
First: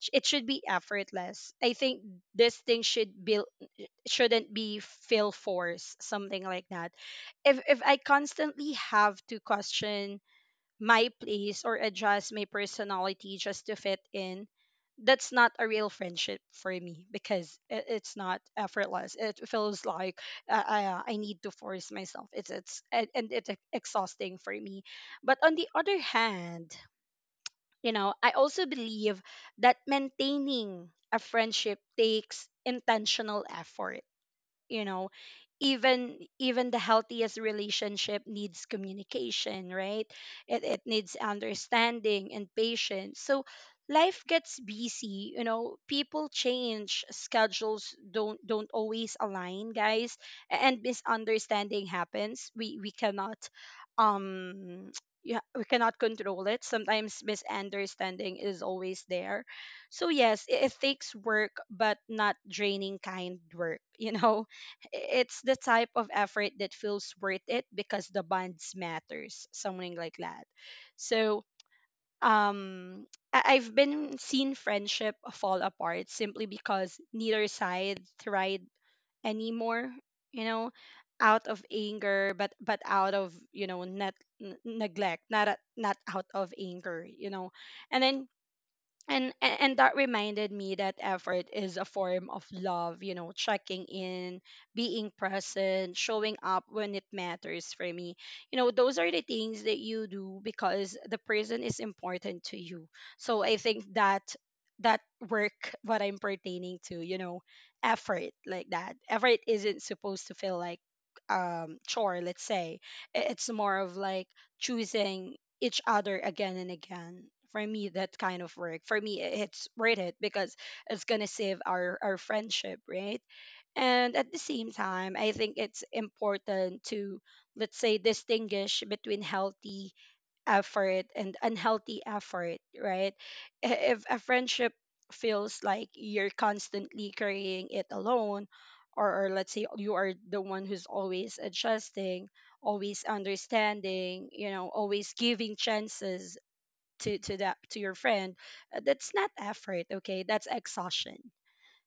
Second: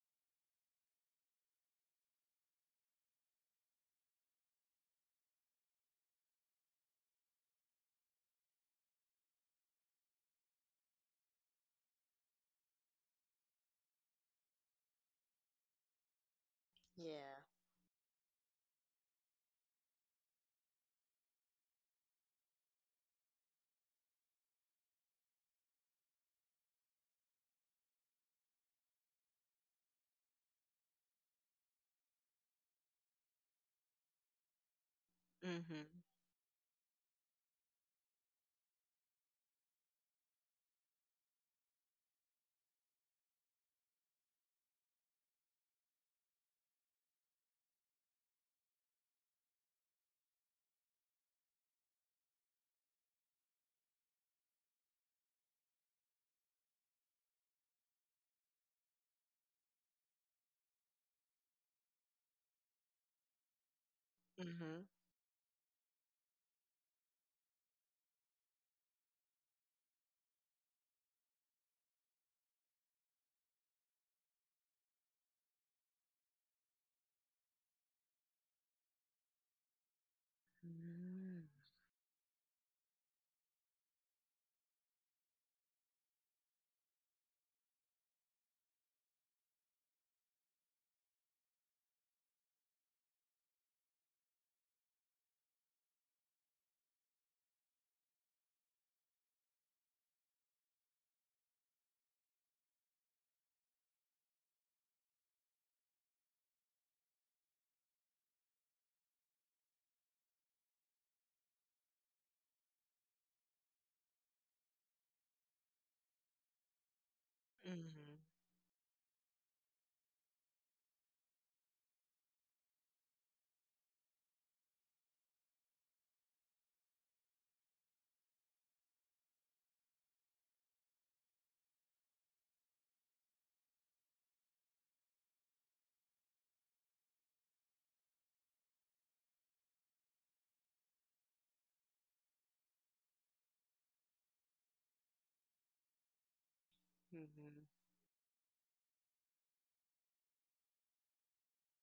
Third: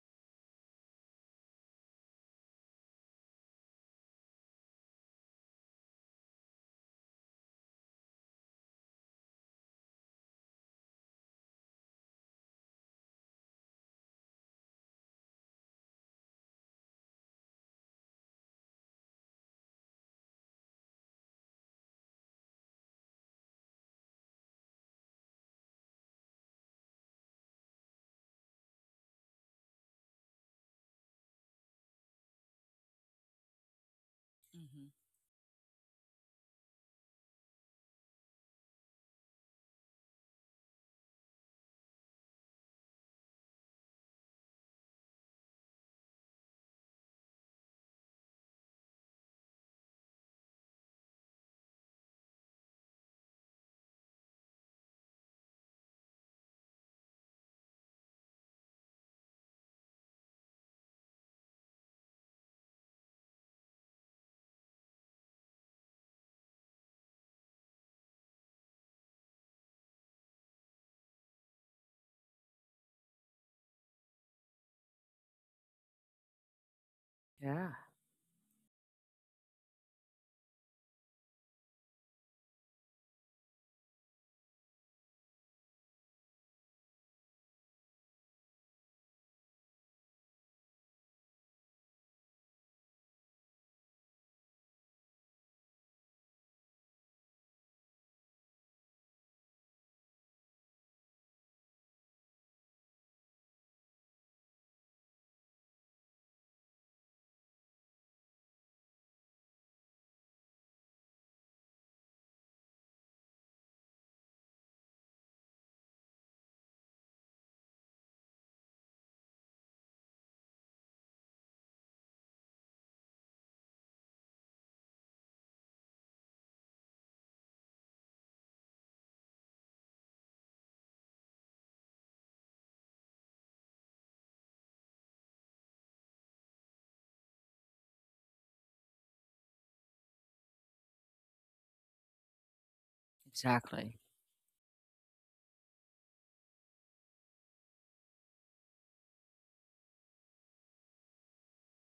Speaker 1: sh- it should be effortless. I think this thing should be shouldn't be feel force, something like that. if if I constantly have to question my place or adjust my personality just to fit in, that's not a real friendship for me,
Speaker 3: Yeah.
Speaker 1: because it, it's not effortless. It feels like uh, I, uh, I need to force myself. It's it's and, and it's exhausting for me. But on the other hand, you know, I also believe that maintaining a friendship takes intentional effort, you
Speaker 2: Hmm.
Speaker 1: know.
Speaker 3: Mm-hmm.
Speaker 1: Even even the healthiest relationship needs communication, right? It, it needs understanding and patience. So life gets busy, you know, people change, schedules don't don't always align, guys, a- and misunderstanding happens. We we cannot, um yeah, we cannot control it. Sometimes misunderstanding is always there. So yes, it, it takes work, but not draining kind work, you know.
Speaker 3: Mm-hmm.
Speaker 1: It's the type of effort that feels worth it because the bonds matters, something like that. So, um I- I've been seen friendship fall apart simply because neither
Speaker 2: Yeah,
Speaker 1: side tried anymore, you know,
Speaker 3: Mm-hmm.
Speaker 1: out of anger, but but out of, you know, net n- neglect. Not a, not out of anger, you know. And then and a- and that reminded me that effort is a form of love. You know, checking in, being present, showing up when it matters. For me, you know, those are the things that you do because the person is important to you. So I think that that work what I'm pertaining to, you know, effort, like that effort isn't supposed to feel like, um chore, let's say. I- it's more of like choosing each other again and again. For me, that kind of work, for me, i- it's worth it because it's gonna save our our friendship, right? And at the same time, I think it's important to, let's say, distinguish between healthy effort and unhealthy effort, right? I- If a friendship feels like you're constantly carrying it alone, or, or let's say you are the one who's always adjusting, always
Speaker 2: exactly.
Speaker 1: understanding, you know, always giving chances to to that to
Speaker 3: Mm-hmm.
Speaker 1: your friend, uh, that's not effort, okay? That's exhaustion.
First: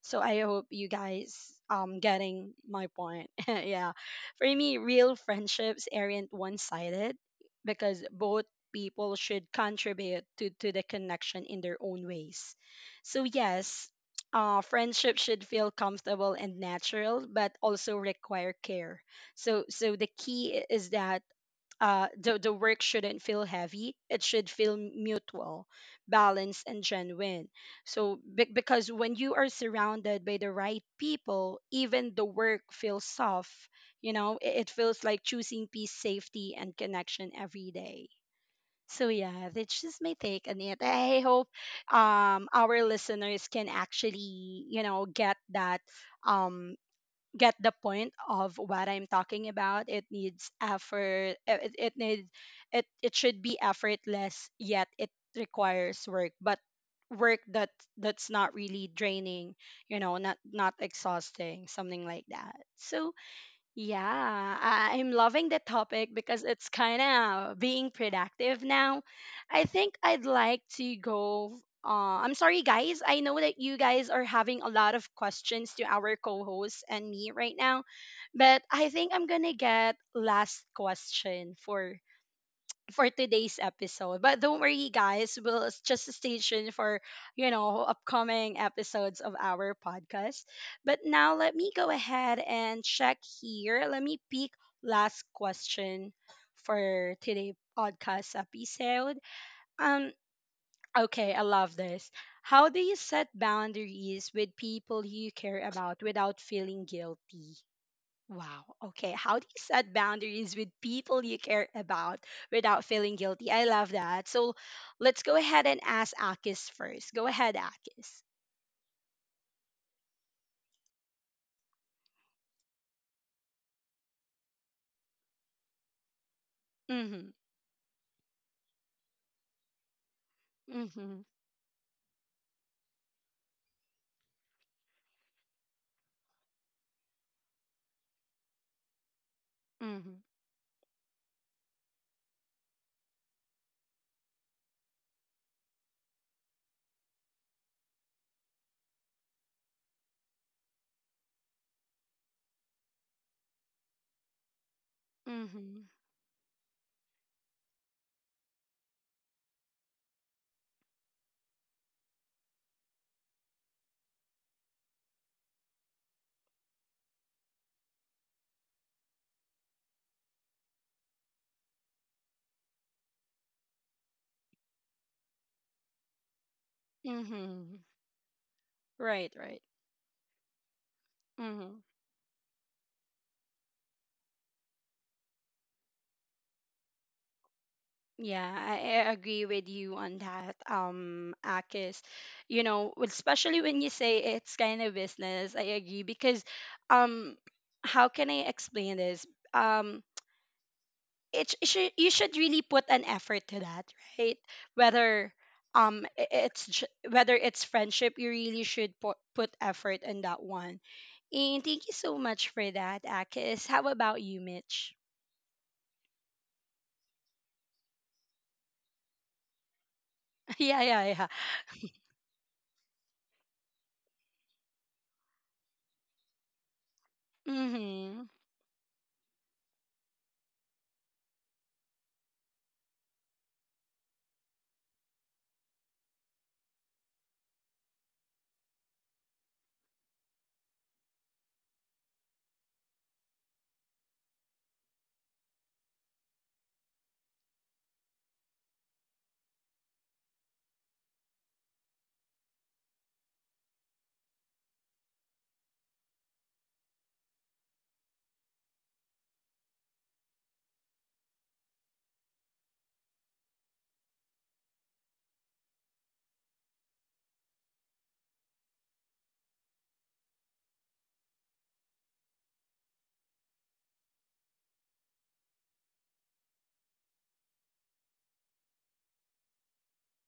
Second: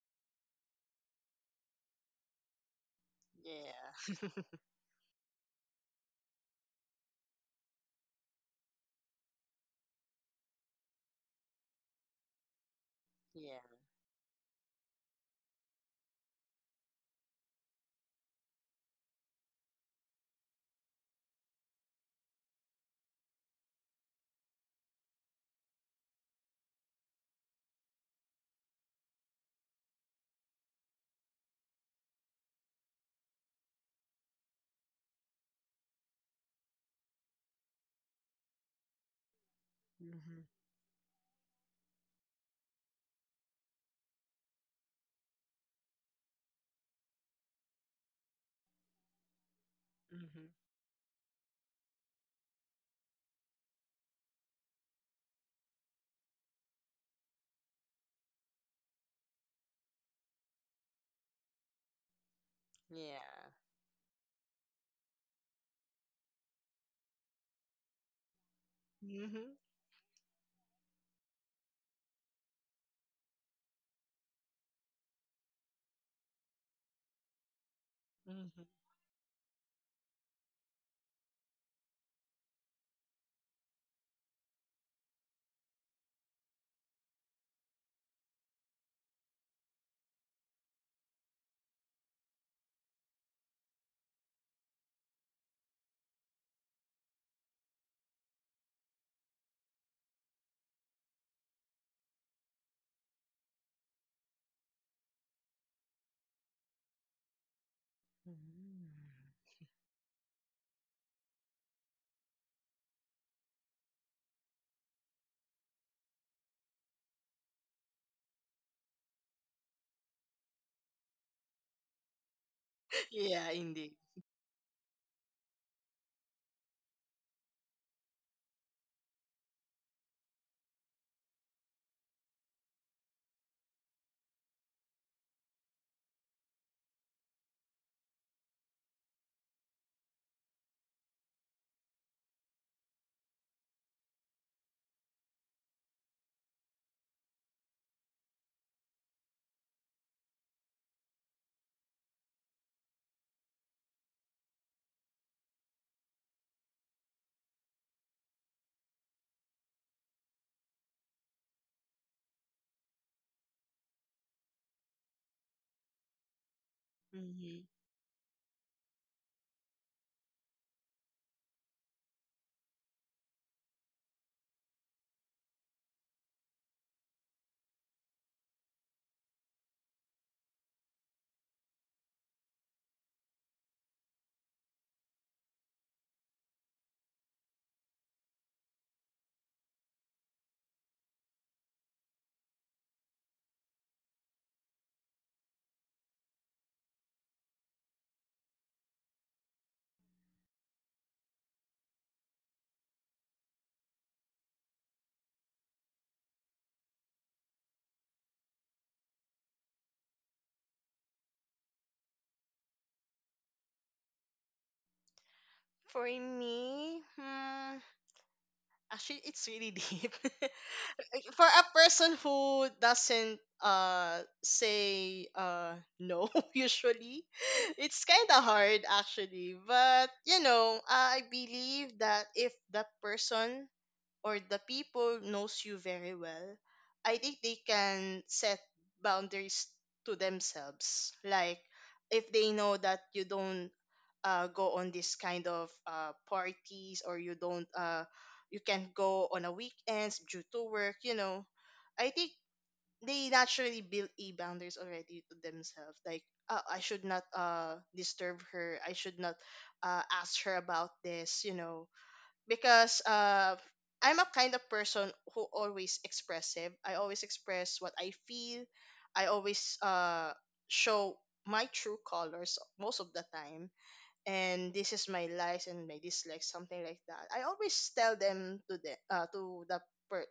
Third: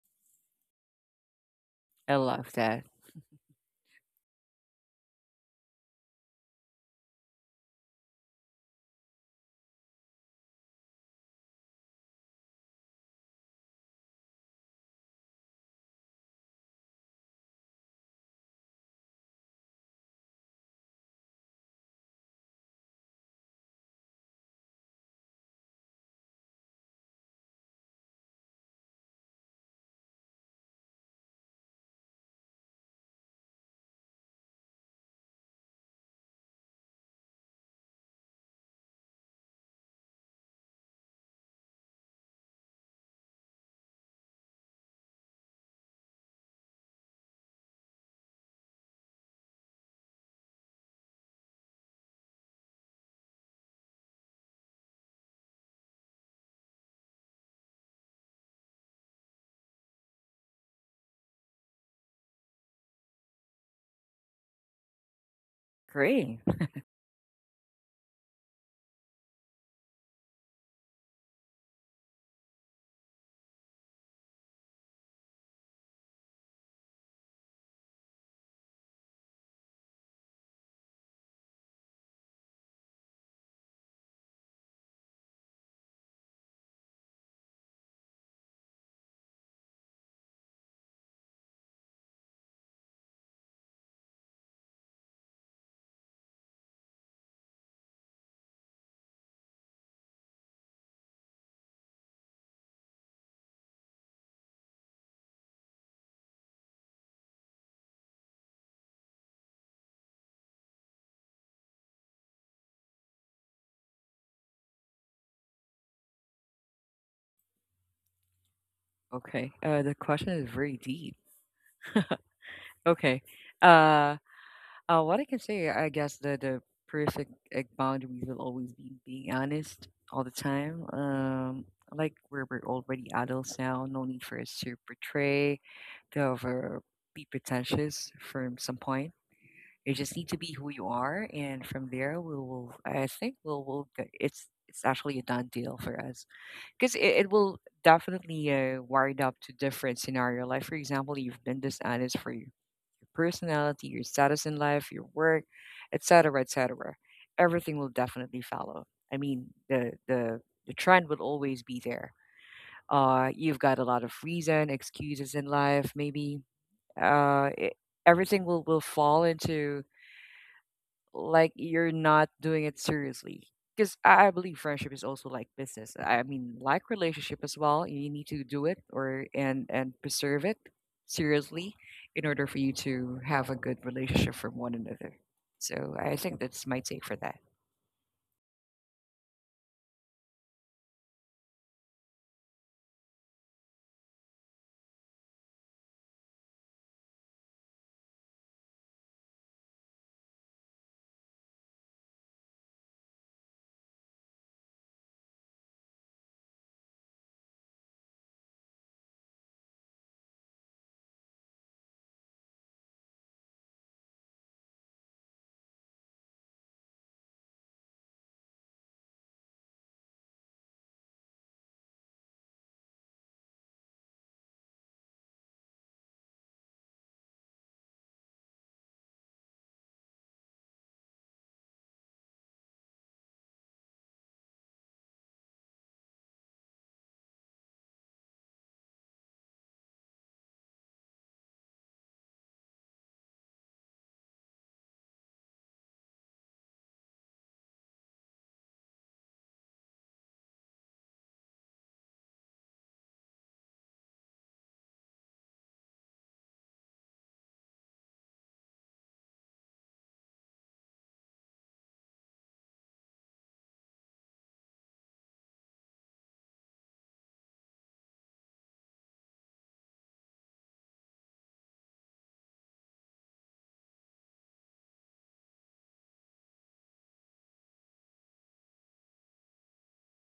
Speaker 1: So I hope you guys um
Speaker 2: I love
Speaker 1: getting
Speaker 2: that.
Speaker 1: my point. Yeah.
Speaker 3: Yeah.
Speaker 1: For me, real friendships aren't one-sided because both people should contribute to, to the connection in their own ways. So
Speaker 3: Yeah.
Speaker 1: yes, uh, friendship should feel comfortable and natural, but also require care. So so the key i- is that uh, the, the work shouldn't feel heavy. It should feel mutual, balanced, and genuine. So, be- because when you are surrounded by the right people, even the work feels soft. You know, it, it feels like choosing peace, safety, and connection every day. So yeah, that's just my
Speaker 3: Mm-hmm.
Speaker 1: take on it. I hope um, our listeners can actually, you know, get that um, get the point of what I'm talking about. It
Speaker 3: Mm-hmm.
Speaker 1: needs effort. uh, It, it needs it it should be effortless, yet it requires work. But work that that's not really draining, you know, not not exhausting, something like that. So
Speaker 3: Yeah.
Speaker 1: yeah, I- I'm loving the topic
Speaker 2: Great.
Speaker 1: because it's kind of being productive now.
Speaker 3: Mm-hmm.
Speaker 1: I think I'd like to go. Uh, I'm sorry, guys. I know that you guys are having a lot of questions to our co hosts and me right now, but
Speaker 3: Mm-hmm.
Speaker 1: I think I'm going to get last question for for today's episode. But don't worry, guys. We'll s- just stay tuned for, you know, upcoming episodes of our podcast. But now let me go ahead and check here. Let me pick last question for today podcast episode. Um, okay, I love this. How do you set boundaries with people you care about without feeling guilty? Wow. Okay. How do you set boundaries with people you care about without feeling guilty? I love that. So let's go ahead and ask Akis first. Go ahead, Akis.
Speaker 2: Okay. Uh, the question is very deep. Okay.
Speaker 3: Yeah, indeed.
Speaker 2: uh Uh, what I can say, I guess the the perfect
Speaker 1: Mm-hmm.
Speaker 2: egg boundary will always be being honest all the time.
Speaker 1: Mm-hmm.
Speaker 2: Um, like, we're we're already adults now, no need for us to portray, to ever be pretentious from some point. You
Speaker 1: Mm-hmm.
Speaker 2: just need to be who you are, and from there, we will. I think we'll will. It's it's actually a done deal for us because it, it will definitely uh, wired up to different scenario. Like, for example, you've been dishonest for your personality, your status in life, your work,
Speaker 1: Mm-hmm.
Speaker 2: et cetera, et cetera. Everything will definitely follow. I mean, the the the trend will always be there. Uh, you've got a lot of reason, excuses in life, maybe. Uh,
Speaker 3: Mm-hmm.
Speaker 2: it, Everything will will fall into like you're not doing it seriously. Because I I believe friendship is also like business. I mean, like relationship as
Speaker 1: Mm-hmm.
Speaker 2: well. You need to do it or
Speaker 1: Right, right.
Speaker 2: and and preserve it seriously
Speaker 1: Mm-hmm.
Speaker 2: in order for you to have a good relationship from one another. So I think that's my take for that.
Speaker 1: Yeah, I, I agree with you on that, um, Akis. You know, especially when you say it's kind of business, I agree because um how can I explain this? Um it, sh- it should you should really put an effort to that, right? Whether um i- it's j- whether it's friendship, you really should put, put effort in that one. And thank you so much for that, Akis. How about you, Mitch?
Speaker 3: For me, hmm, actually it's really deep.
Speaker 1: Yeah yeah yeah.
Speaker 3: For a person who doesn't uh say uh no, usually it's
Speaker 1: Mm-hmm.
Speaker 3: kind of hard actually, but you know I believe that if that person or the people knows you very well, I think they can set boundaries to themselves. Like if they know that you don't uh, go on this kind of uh, parties, or you don't uh, you can't go on a weekends due to work, you know, I think they naturally build a boundaries already to themselves. Like uh, I should not uh, disturb her. I should not uh, ask her about this. You know, because uh I'm a kind of person who always expressive. I always express what I feel. I always uh show my true colors most of the time. And this is my likes and my dislikes, something like that. I always tell them to the uh, to the per-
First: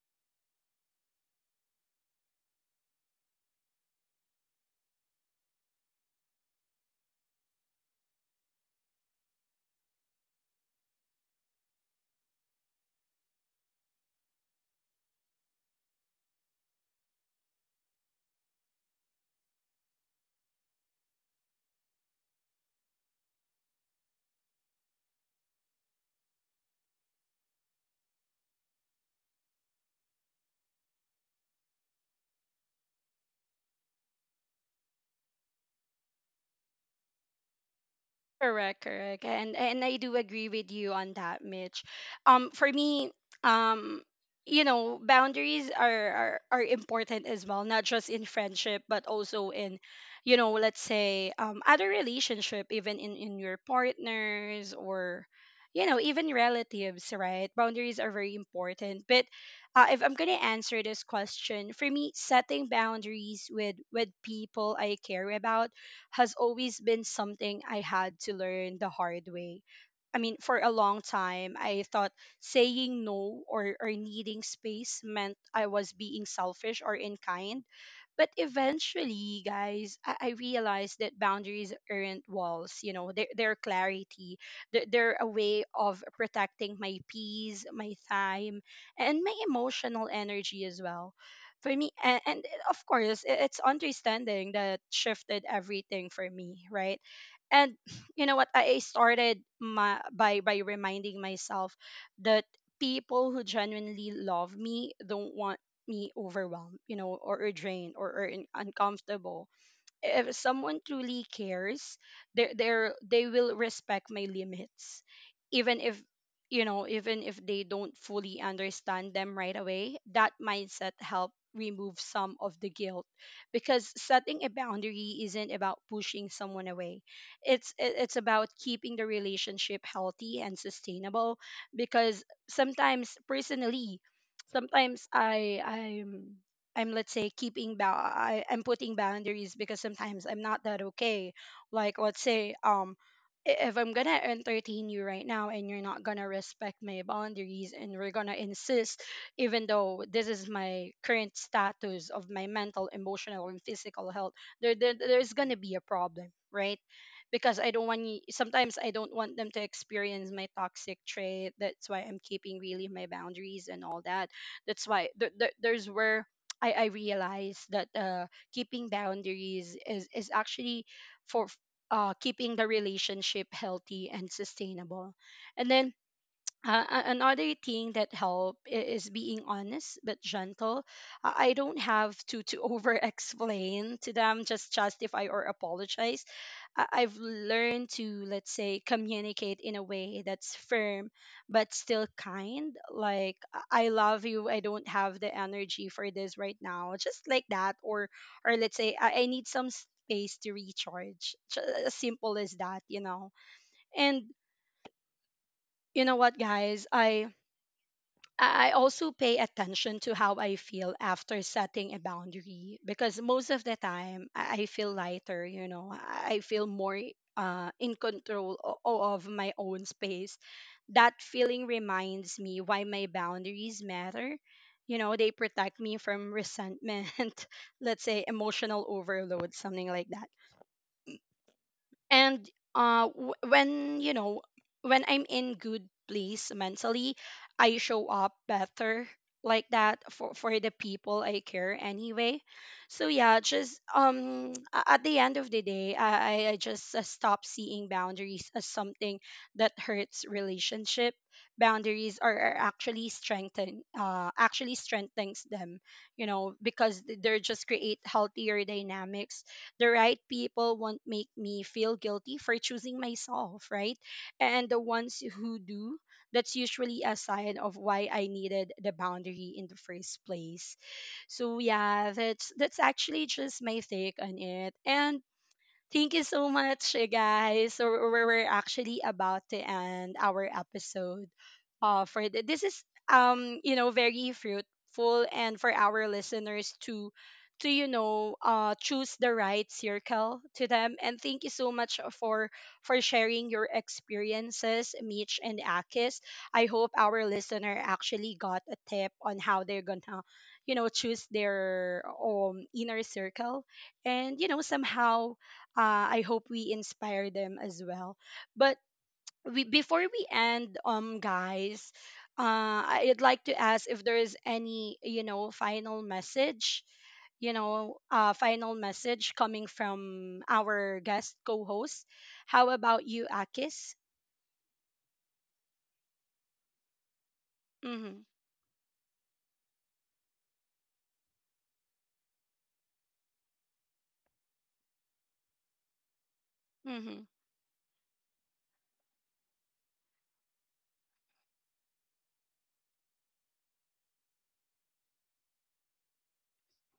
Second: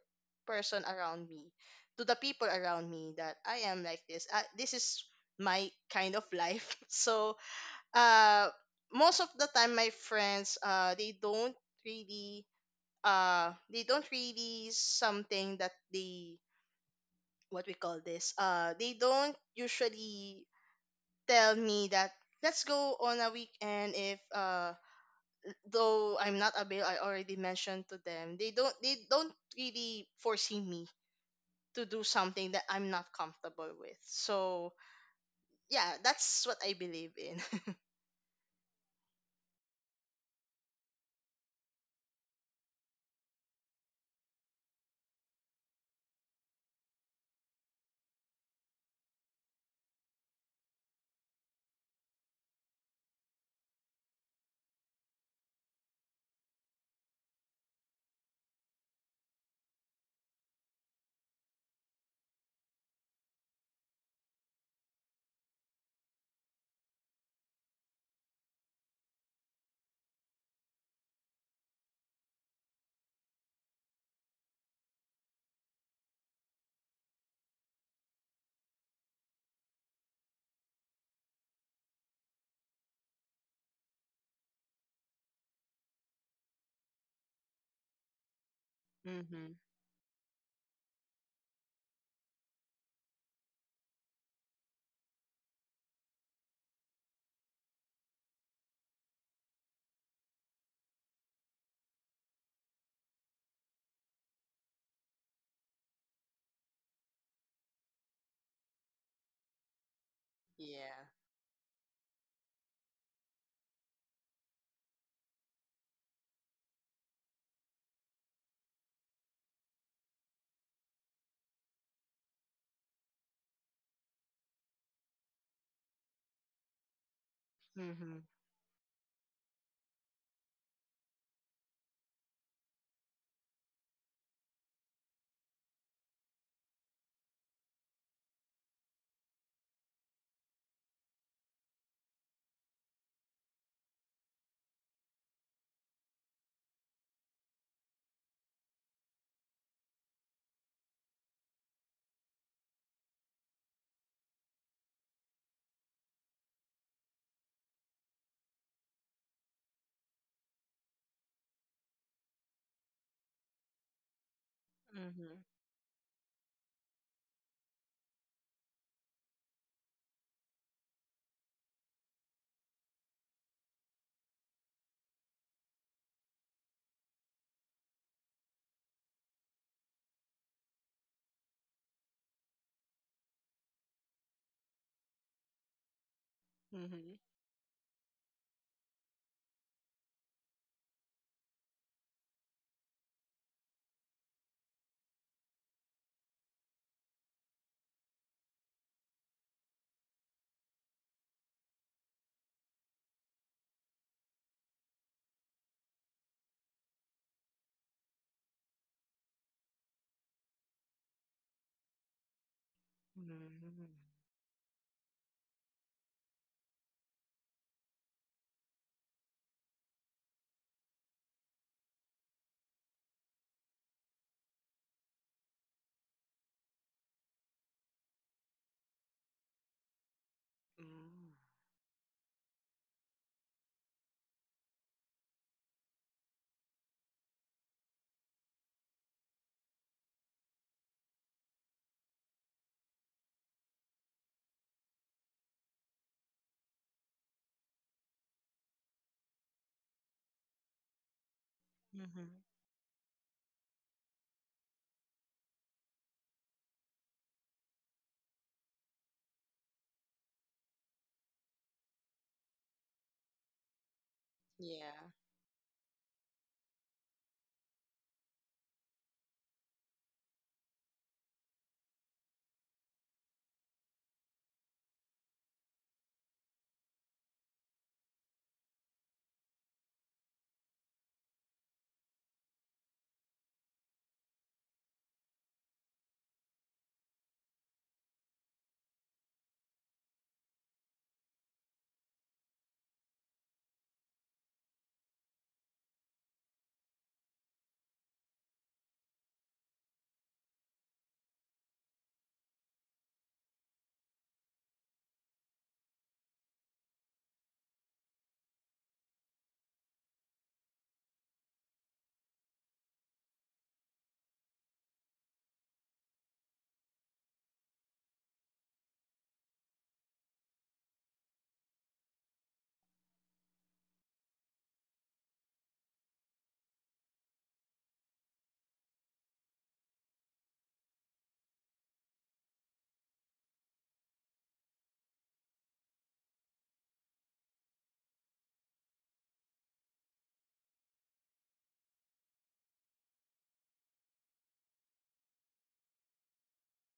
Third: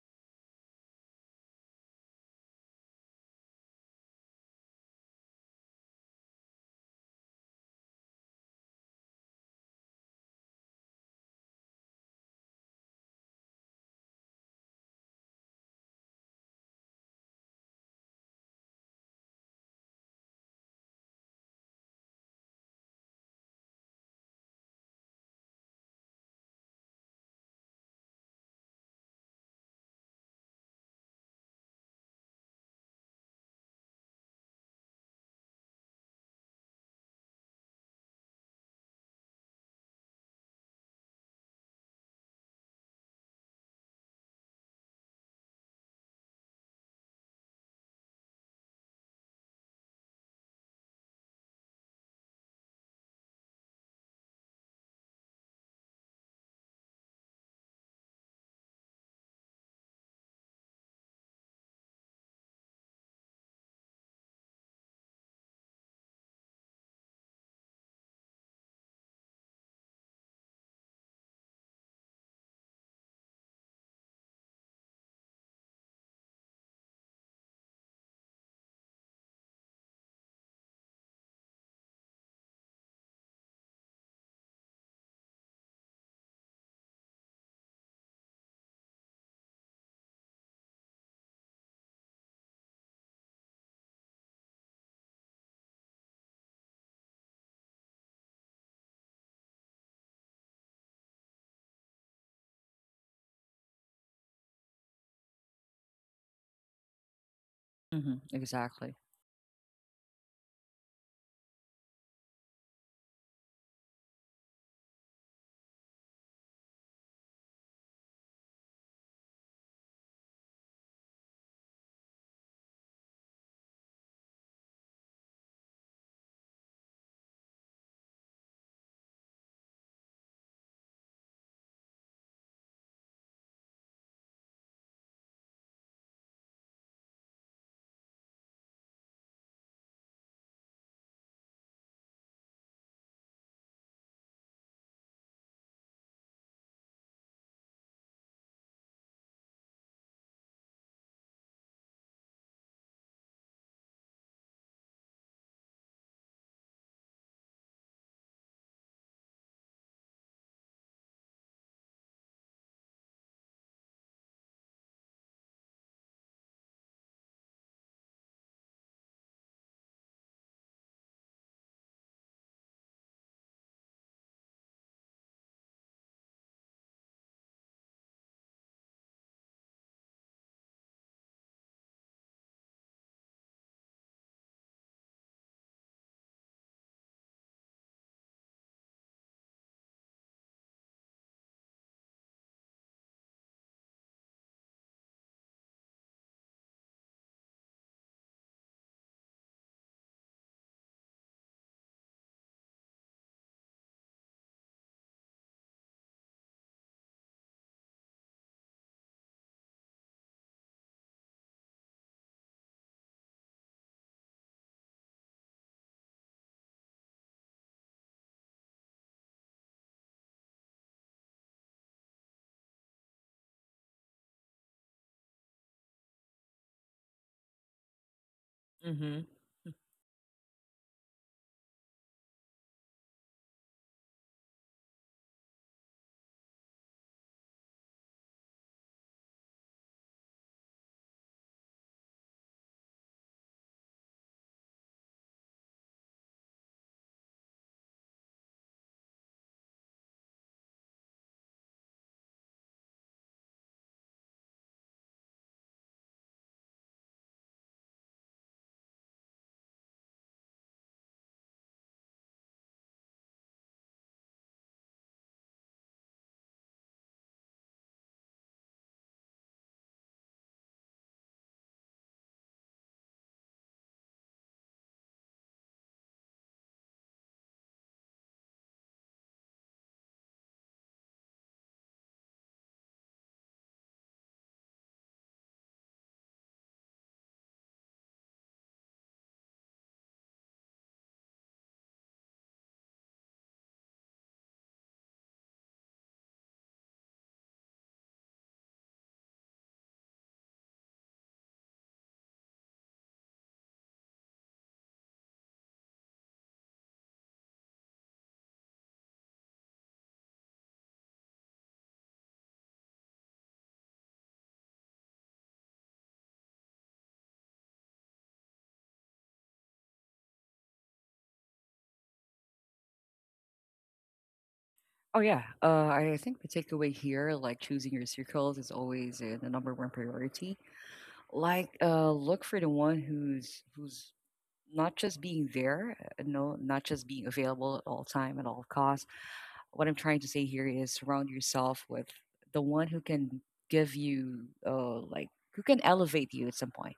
Speaker 3: person around me, to the people around me, that I am like this. Uh, this is my kind of life. So uh most of the time, my friends uh they don't really uh they don't really, something that they what we call this uh they don't usually tell me that let's go on a weekend if uh though I'm not available, I already mentioned to them. They don't they don't really foresee me to do something that I'm not comfortable with. So yeah, that's what I believe in.
Speaker 1: Correct, correct. And and I do agree with you on that, Mitch. Um for me, um you know, boundaries are, are are important as well, not just in friendship, but also in, you know, let's say um other relationship, even in in your partners or you know, even relatives, right? Boundaries are very important. But uh, if I'm gonna answer this question, for me, setting boundaries with with people I care about has always been something I had to learn the hard way. I mean, for a long time, I thought saying no or, or needing space meant I was being selfish or unkind, but eventually, guys, I, I realized that boundaries aren't walls, you know, they're, they're clarity. They're, they're a way of protecting my peace, my time, and my
Speaker 3: Mm-hmm.
Speaker 1: emotional energy as well. For me, and, and of course, i- it's understanding that shifted everything for me, right? And you know what? I I started my, by by reminding myself that people who genuinely love me don't want me overwhelmed, you know, or, or drained or,
Speaker 2: Mm-hmm,
Speaker 1: or in,
Speaker 2: exactly.
Speaker 1: uncomfortable. If someone
Speaker 3: Yeah.
Speaker 1: truly cares, they they they will respect my limits, even if you know even if they don't fully understand them right away. That mindset help remove some of the guilt because setting a boundary isn't about pushing someone away. It's it- it's
Speaker 3: Mm-hmm.
Speaker 1: about keeping the relationship healthy and sustainable. Because sometimes personally sometimes i i'm I'm let's say keeping ba I, I'm putting boundaries because sometimes I'm not that okay. Like let's say um i- if I'm gonna entertain you right now and you're not gonna respect my boundaries and we're gonna insist even though this is my current status of my mental, emotional and physical health, there, there there's gonna be a problem, right? Because I don't want y- sometimes I don't want them to experience my toxic trait. That's why I'm keeping really my boundaries and all that. That's why th-
Speaker 3: Mm-hmm.
Speaker 1: th- there's where I, I realized that uh, keeping boundaries is, is actually for uh, keeping the relationship healthy and sustainable. And then uh, a- another thing that help i- is being honest but gentle. I I don't have to to over explain to them, just justify or apologize. I-
Speaker 3: Mm-hmm.
Speaker 1: I've learned to let's say communicate in a way that's firm but still kind. Like I I love you. I don't have the energy for this right now, just like that. Or or let's say I, I need some space to recharge. Ju- As simple as that, you know. And you know what, guys, I I I also pay attention to how I feel after setting a boundary because most of the
Speaker 3: Mm-hmm.
Speaker 1: time I I feel lighter, you know, I I feel more uh, in control o- o- of my own space. That feeling reminds me why my boundaries matter. You know, they protect me from resentment, let's say emotional
Speaker 2: Mm-hmm.
Speaker 1: overload, something like that. And uh w- when you know when I'm in good place mentally, I show up better like that for for the people I care anyway. So yeah, just um a- at the end of the day, i i I just uh, stop seeing boundaries as something that hurts relationship. Boundaries
Speaker 3: Mm-hmm.
Speaker 1: are, are actually strengthen, uh actually strengthens them, you know, because th- they're just create healthier dynamics. The right people won't make me feel guilty for choosing myself, right? And the
Speaker 3: Yeah.
Speaker 1: ones who do, that's usually a sign of why I needed the boundary in the first place. So yeah, that's that's actually just my take on it. And thank you so much, uh, guys. So we're we're actually about to end our episode. Uh, for th- this is um you know very fruitful and for our listeners to to you know uh choose the right circle to them. And thank you so much for for sharing your experiences, Mitch and Akis. I hope our listener actually got a tip on how they're gonna you know choose their um inner circle and you know somehow uh, I hope we inspire them as well. But we, before we end, um, guys, uh, I'd like to ask if there is any, you know, final message, you know, uh, final message coming from our guest co-host. How about you, Akis?
Speaker 2: Oh yeah. Uh, I think the takeaway here, like choosing your
Speaker 1: Mm-hmm,
Speaker 2: circles, is always uh, the number one priority. Like, uh, look for the one who's who's not just being there, uh, no, not just
Speaker 1: mm-hmm,
Speaker 2: being available at all time at all costs. What I'm trying to say here is surround yourself with the one who can give you, uh, like, who can elevate you at some point.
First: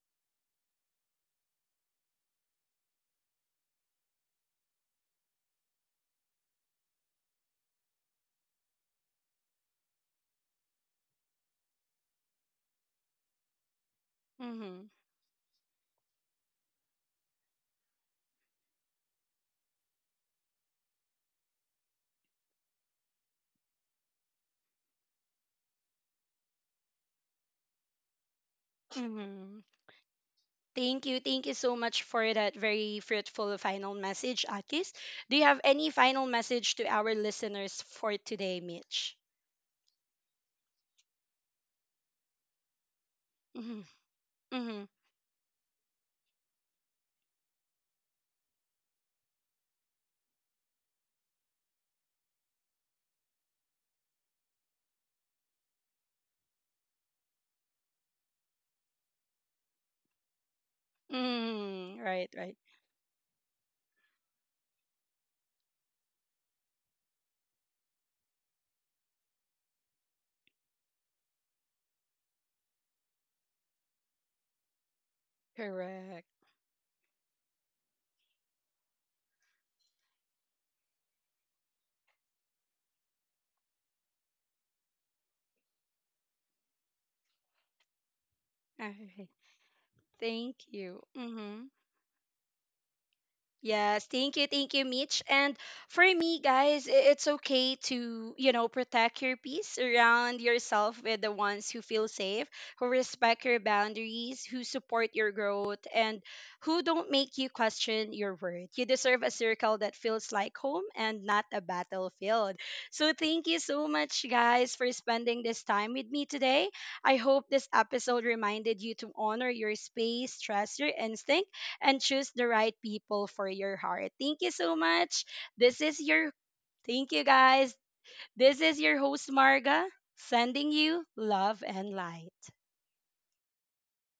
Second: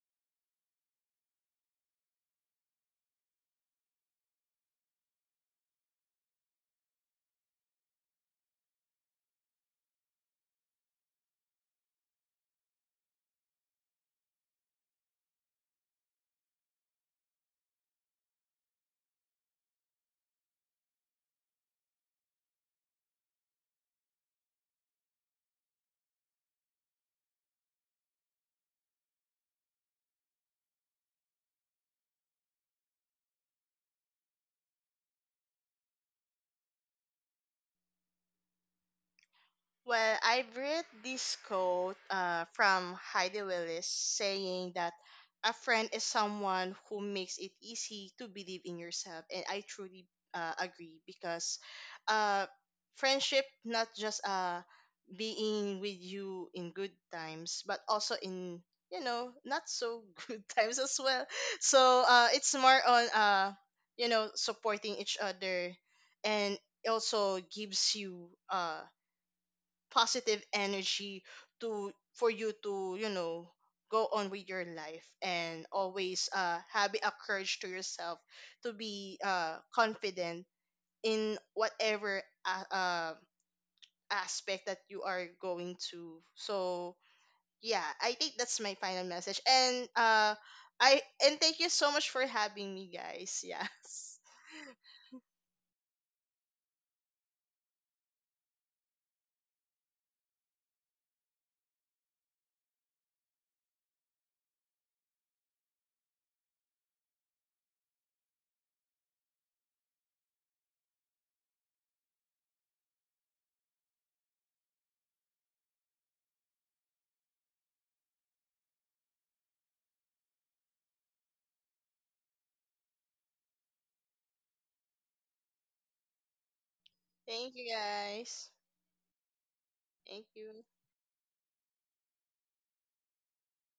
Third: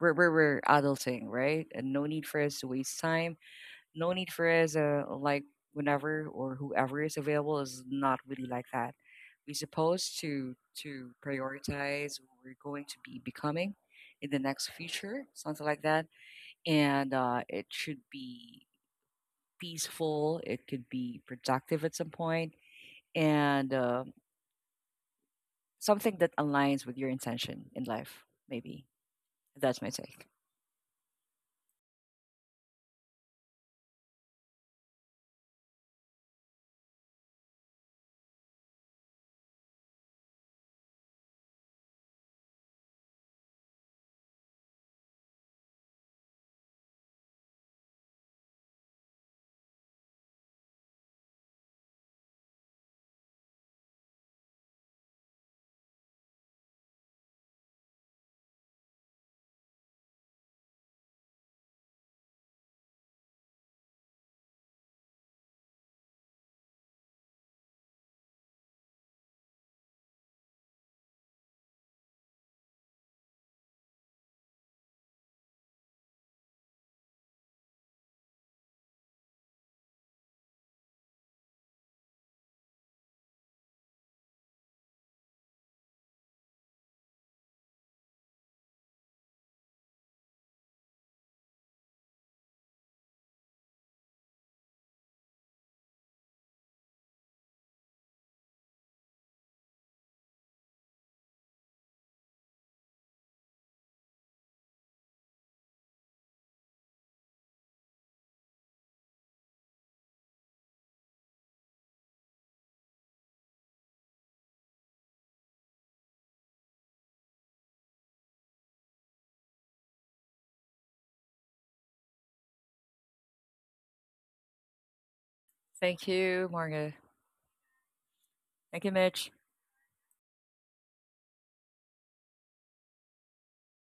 Speaker 2: We're we're, we're adulting, right? And no need for us to waste time. No need for us, uh, like, whenever or whoever is available is not really like that. We're supposed to to prioritize. what we're going to be becoming in the next
Speaker 1: mm-hmm,
Speaker 2: future, something like that. And uh, it should be peaceful. It could be productive at some point, and uh, something that aligns with your intention in life. Maybe
Speaker 1: mm-hmm.
Speaker 2: that's my take.
Speaker 1: Thank you. Thank you so much for that very fruitful final message, Akis. Do you have any final message to our listeners for today, Mitch?
Speaker 3: Well, I've read this quote uh, from Heidi
Speaker 1: Mm-hmm.
Speaker 3: Willis saying
Speaker 1: Mm-hmm.
Speaker 3: that a friend is someone who makes it easy to believe in yourself. And I truly uh, agree because uh, friendship, not just uh, being with you in good times, but also in, you know, not so good times as well.
Speaker 1: Mm-hmm.
Speaker 3: So uh,
Speaker 1: Right,
Speaker 3: it's
Speaker 1: right.
Speaker 3: more on, uh, you know, supporting each other and also gives you uh, positive energy to for you to, you know, go on with your life and
Speaker 1: Correct.
Speaker 3: always uh having a courage to yourself to be uh confident in whatever uh, uh aspect that you are going to. So yeah, I think that's my
Speaker 1: All
Speaker 3: final
Speaker 1: right.
Speaker 3: message. and uh
Speaker 1: Thank
Speaker 3: i
Speaker 1: you.
Speaker 3: and
Speaker 1: Mm-hmm.
Speaker 3: thank you so much for having me, guys.
Speaker 1: Yes,
Speaker 3: Yes.
Speaker 1: thank you, thank you, Mitch. And for me, guys, i- it's okay to, you know, protect your peace, surround yourself with the ones who feel safe, who respect your boundaries, who support your growth, and who don't make you question your worth. You deserve a circle that feels like home and not a battlefield. So, thank you so much, guys, for spending this time with me today. I hope this episode reminded you to honor your space, trust your instincts and choose the right people for your heart. Thank you so much. This is
Speaker 2: Thank
Speaker 1: your
Speaker 2: you, Marga.
Speaker 1: thank you
Speaker 3: Thank you,
Speaker 1: guys.
Speaker 3: guys.
Speaker 1: This is
Speaker 2: Thank you,
Speaker 1: your host
Speaker 2: Mitch.
Speaker 1: Marga
Speaker 3: Thank you.
Speaker 1: sending you love and light.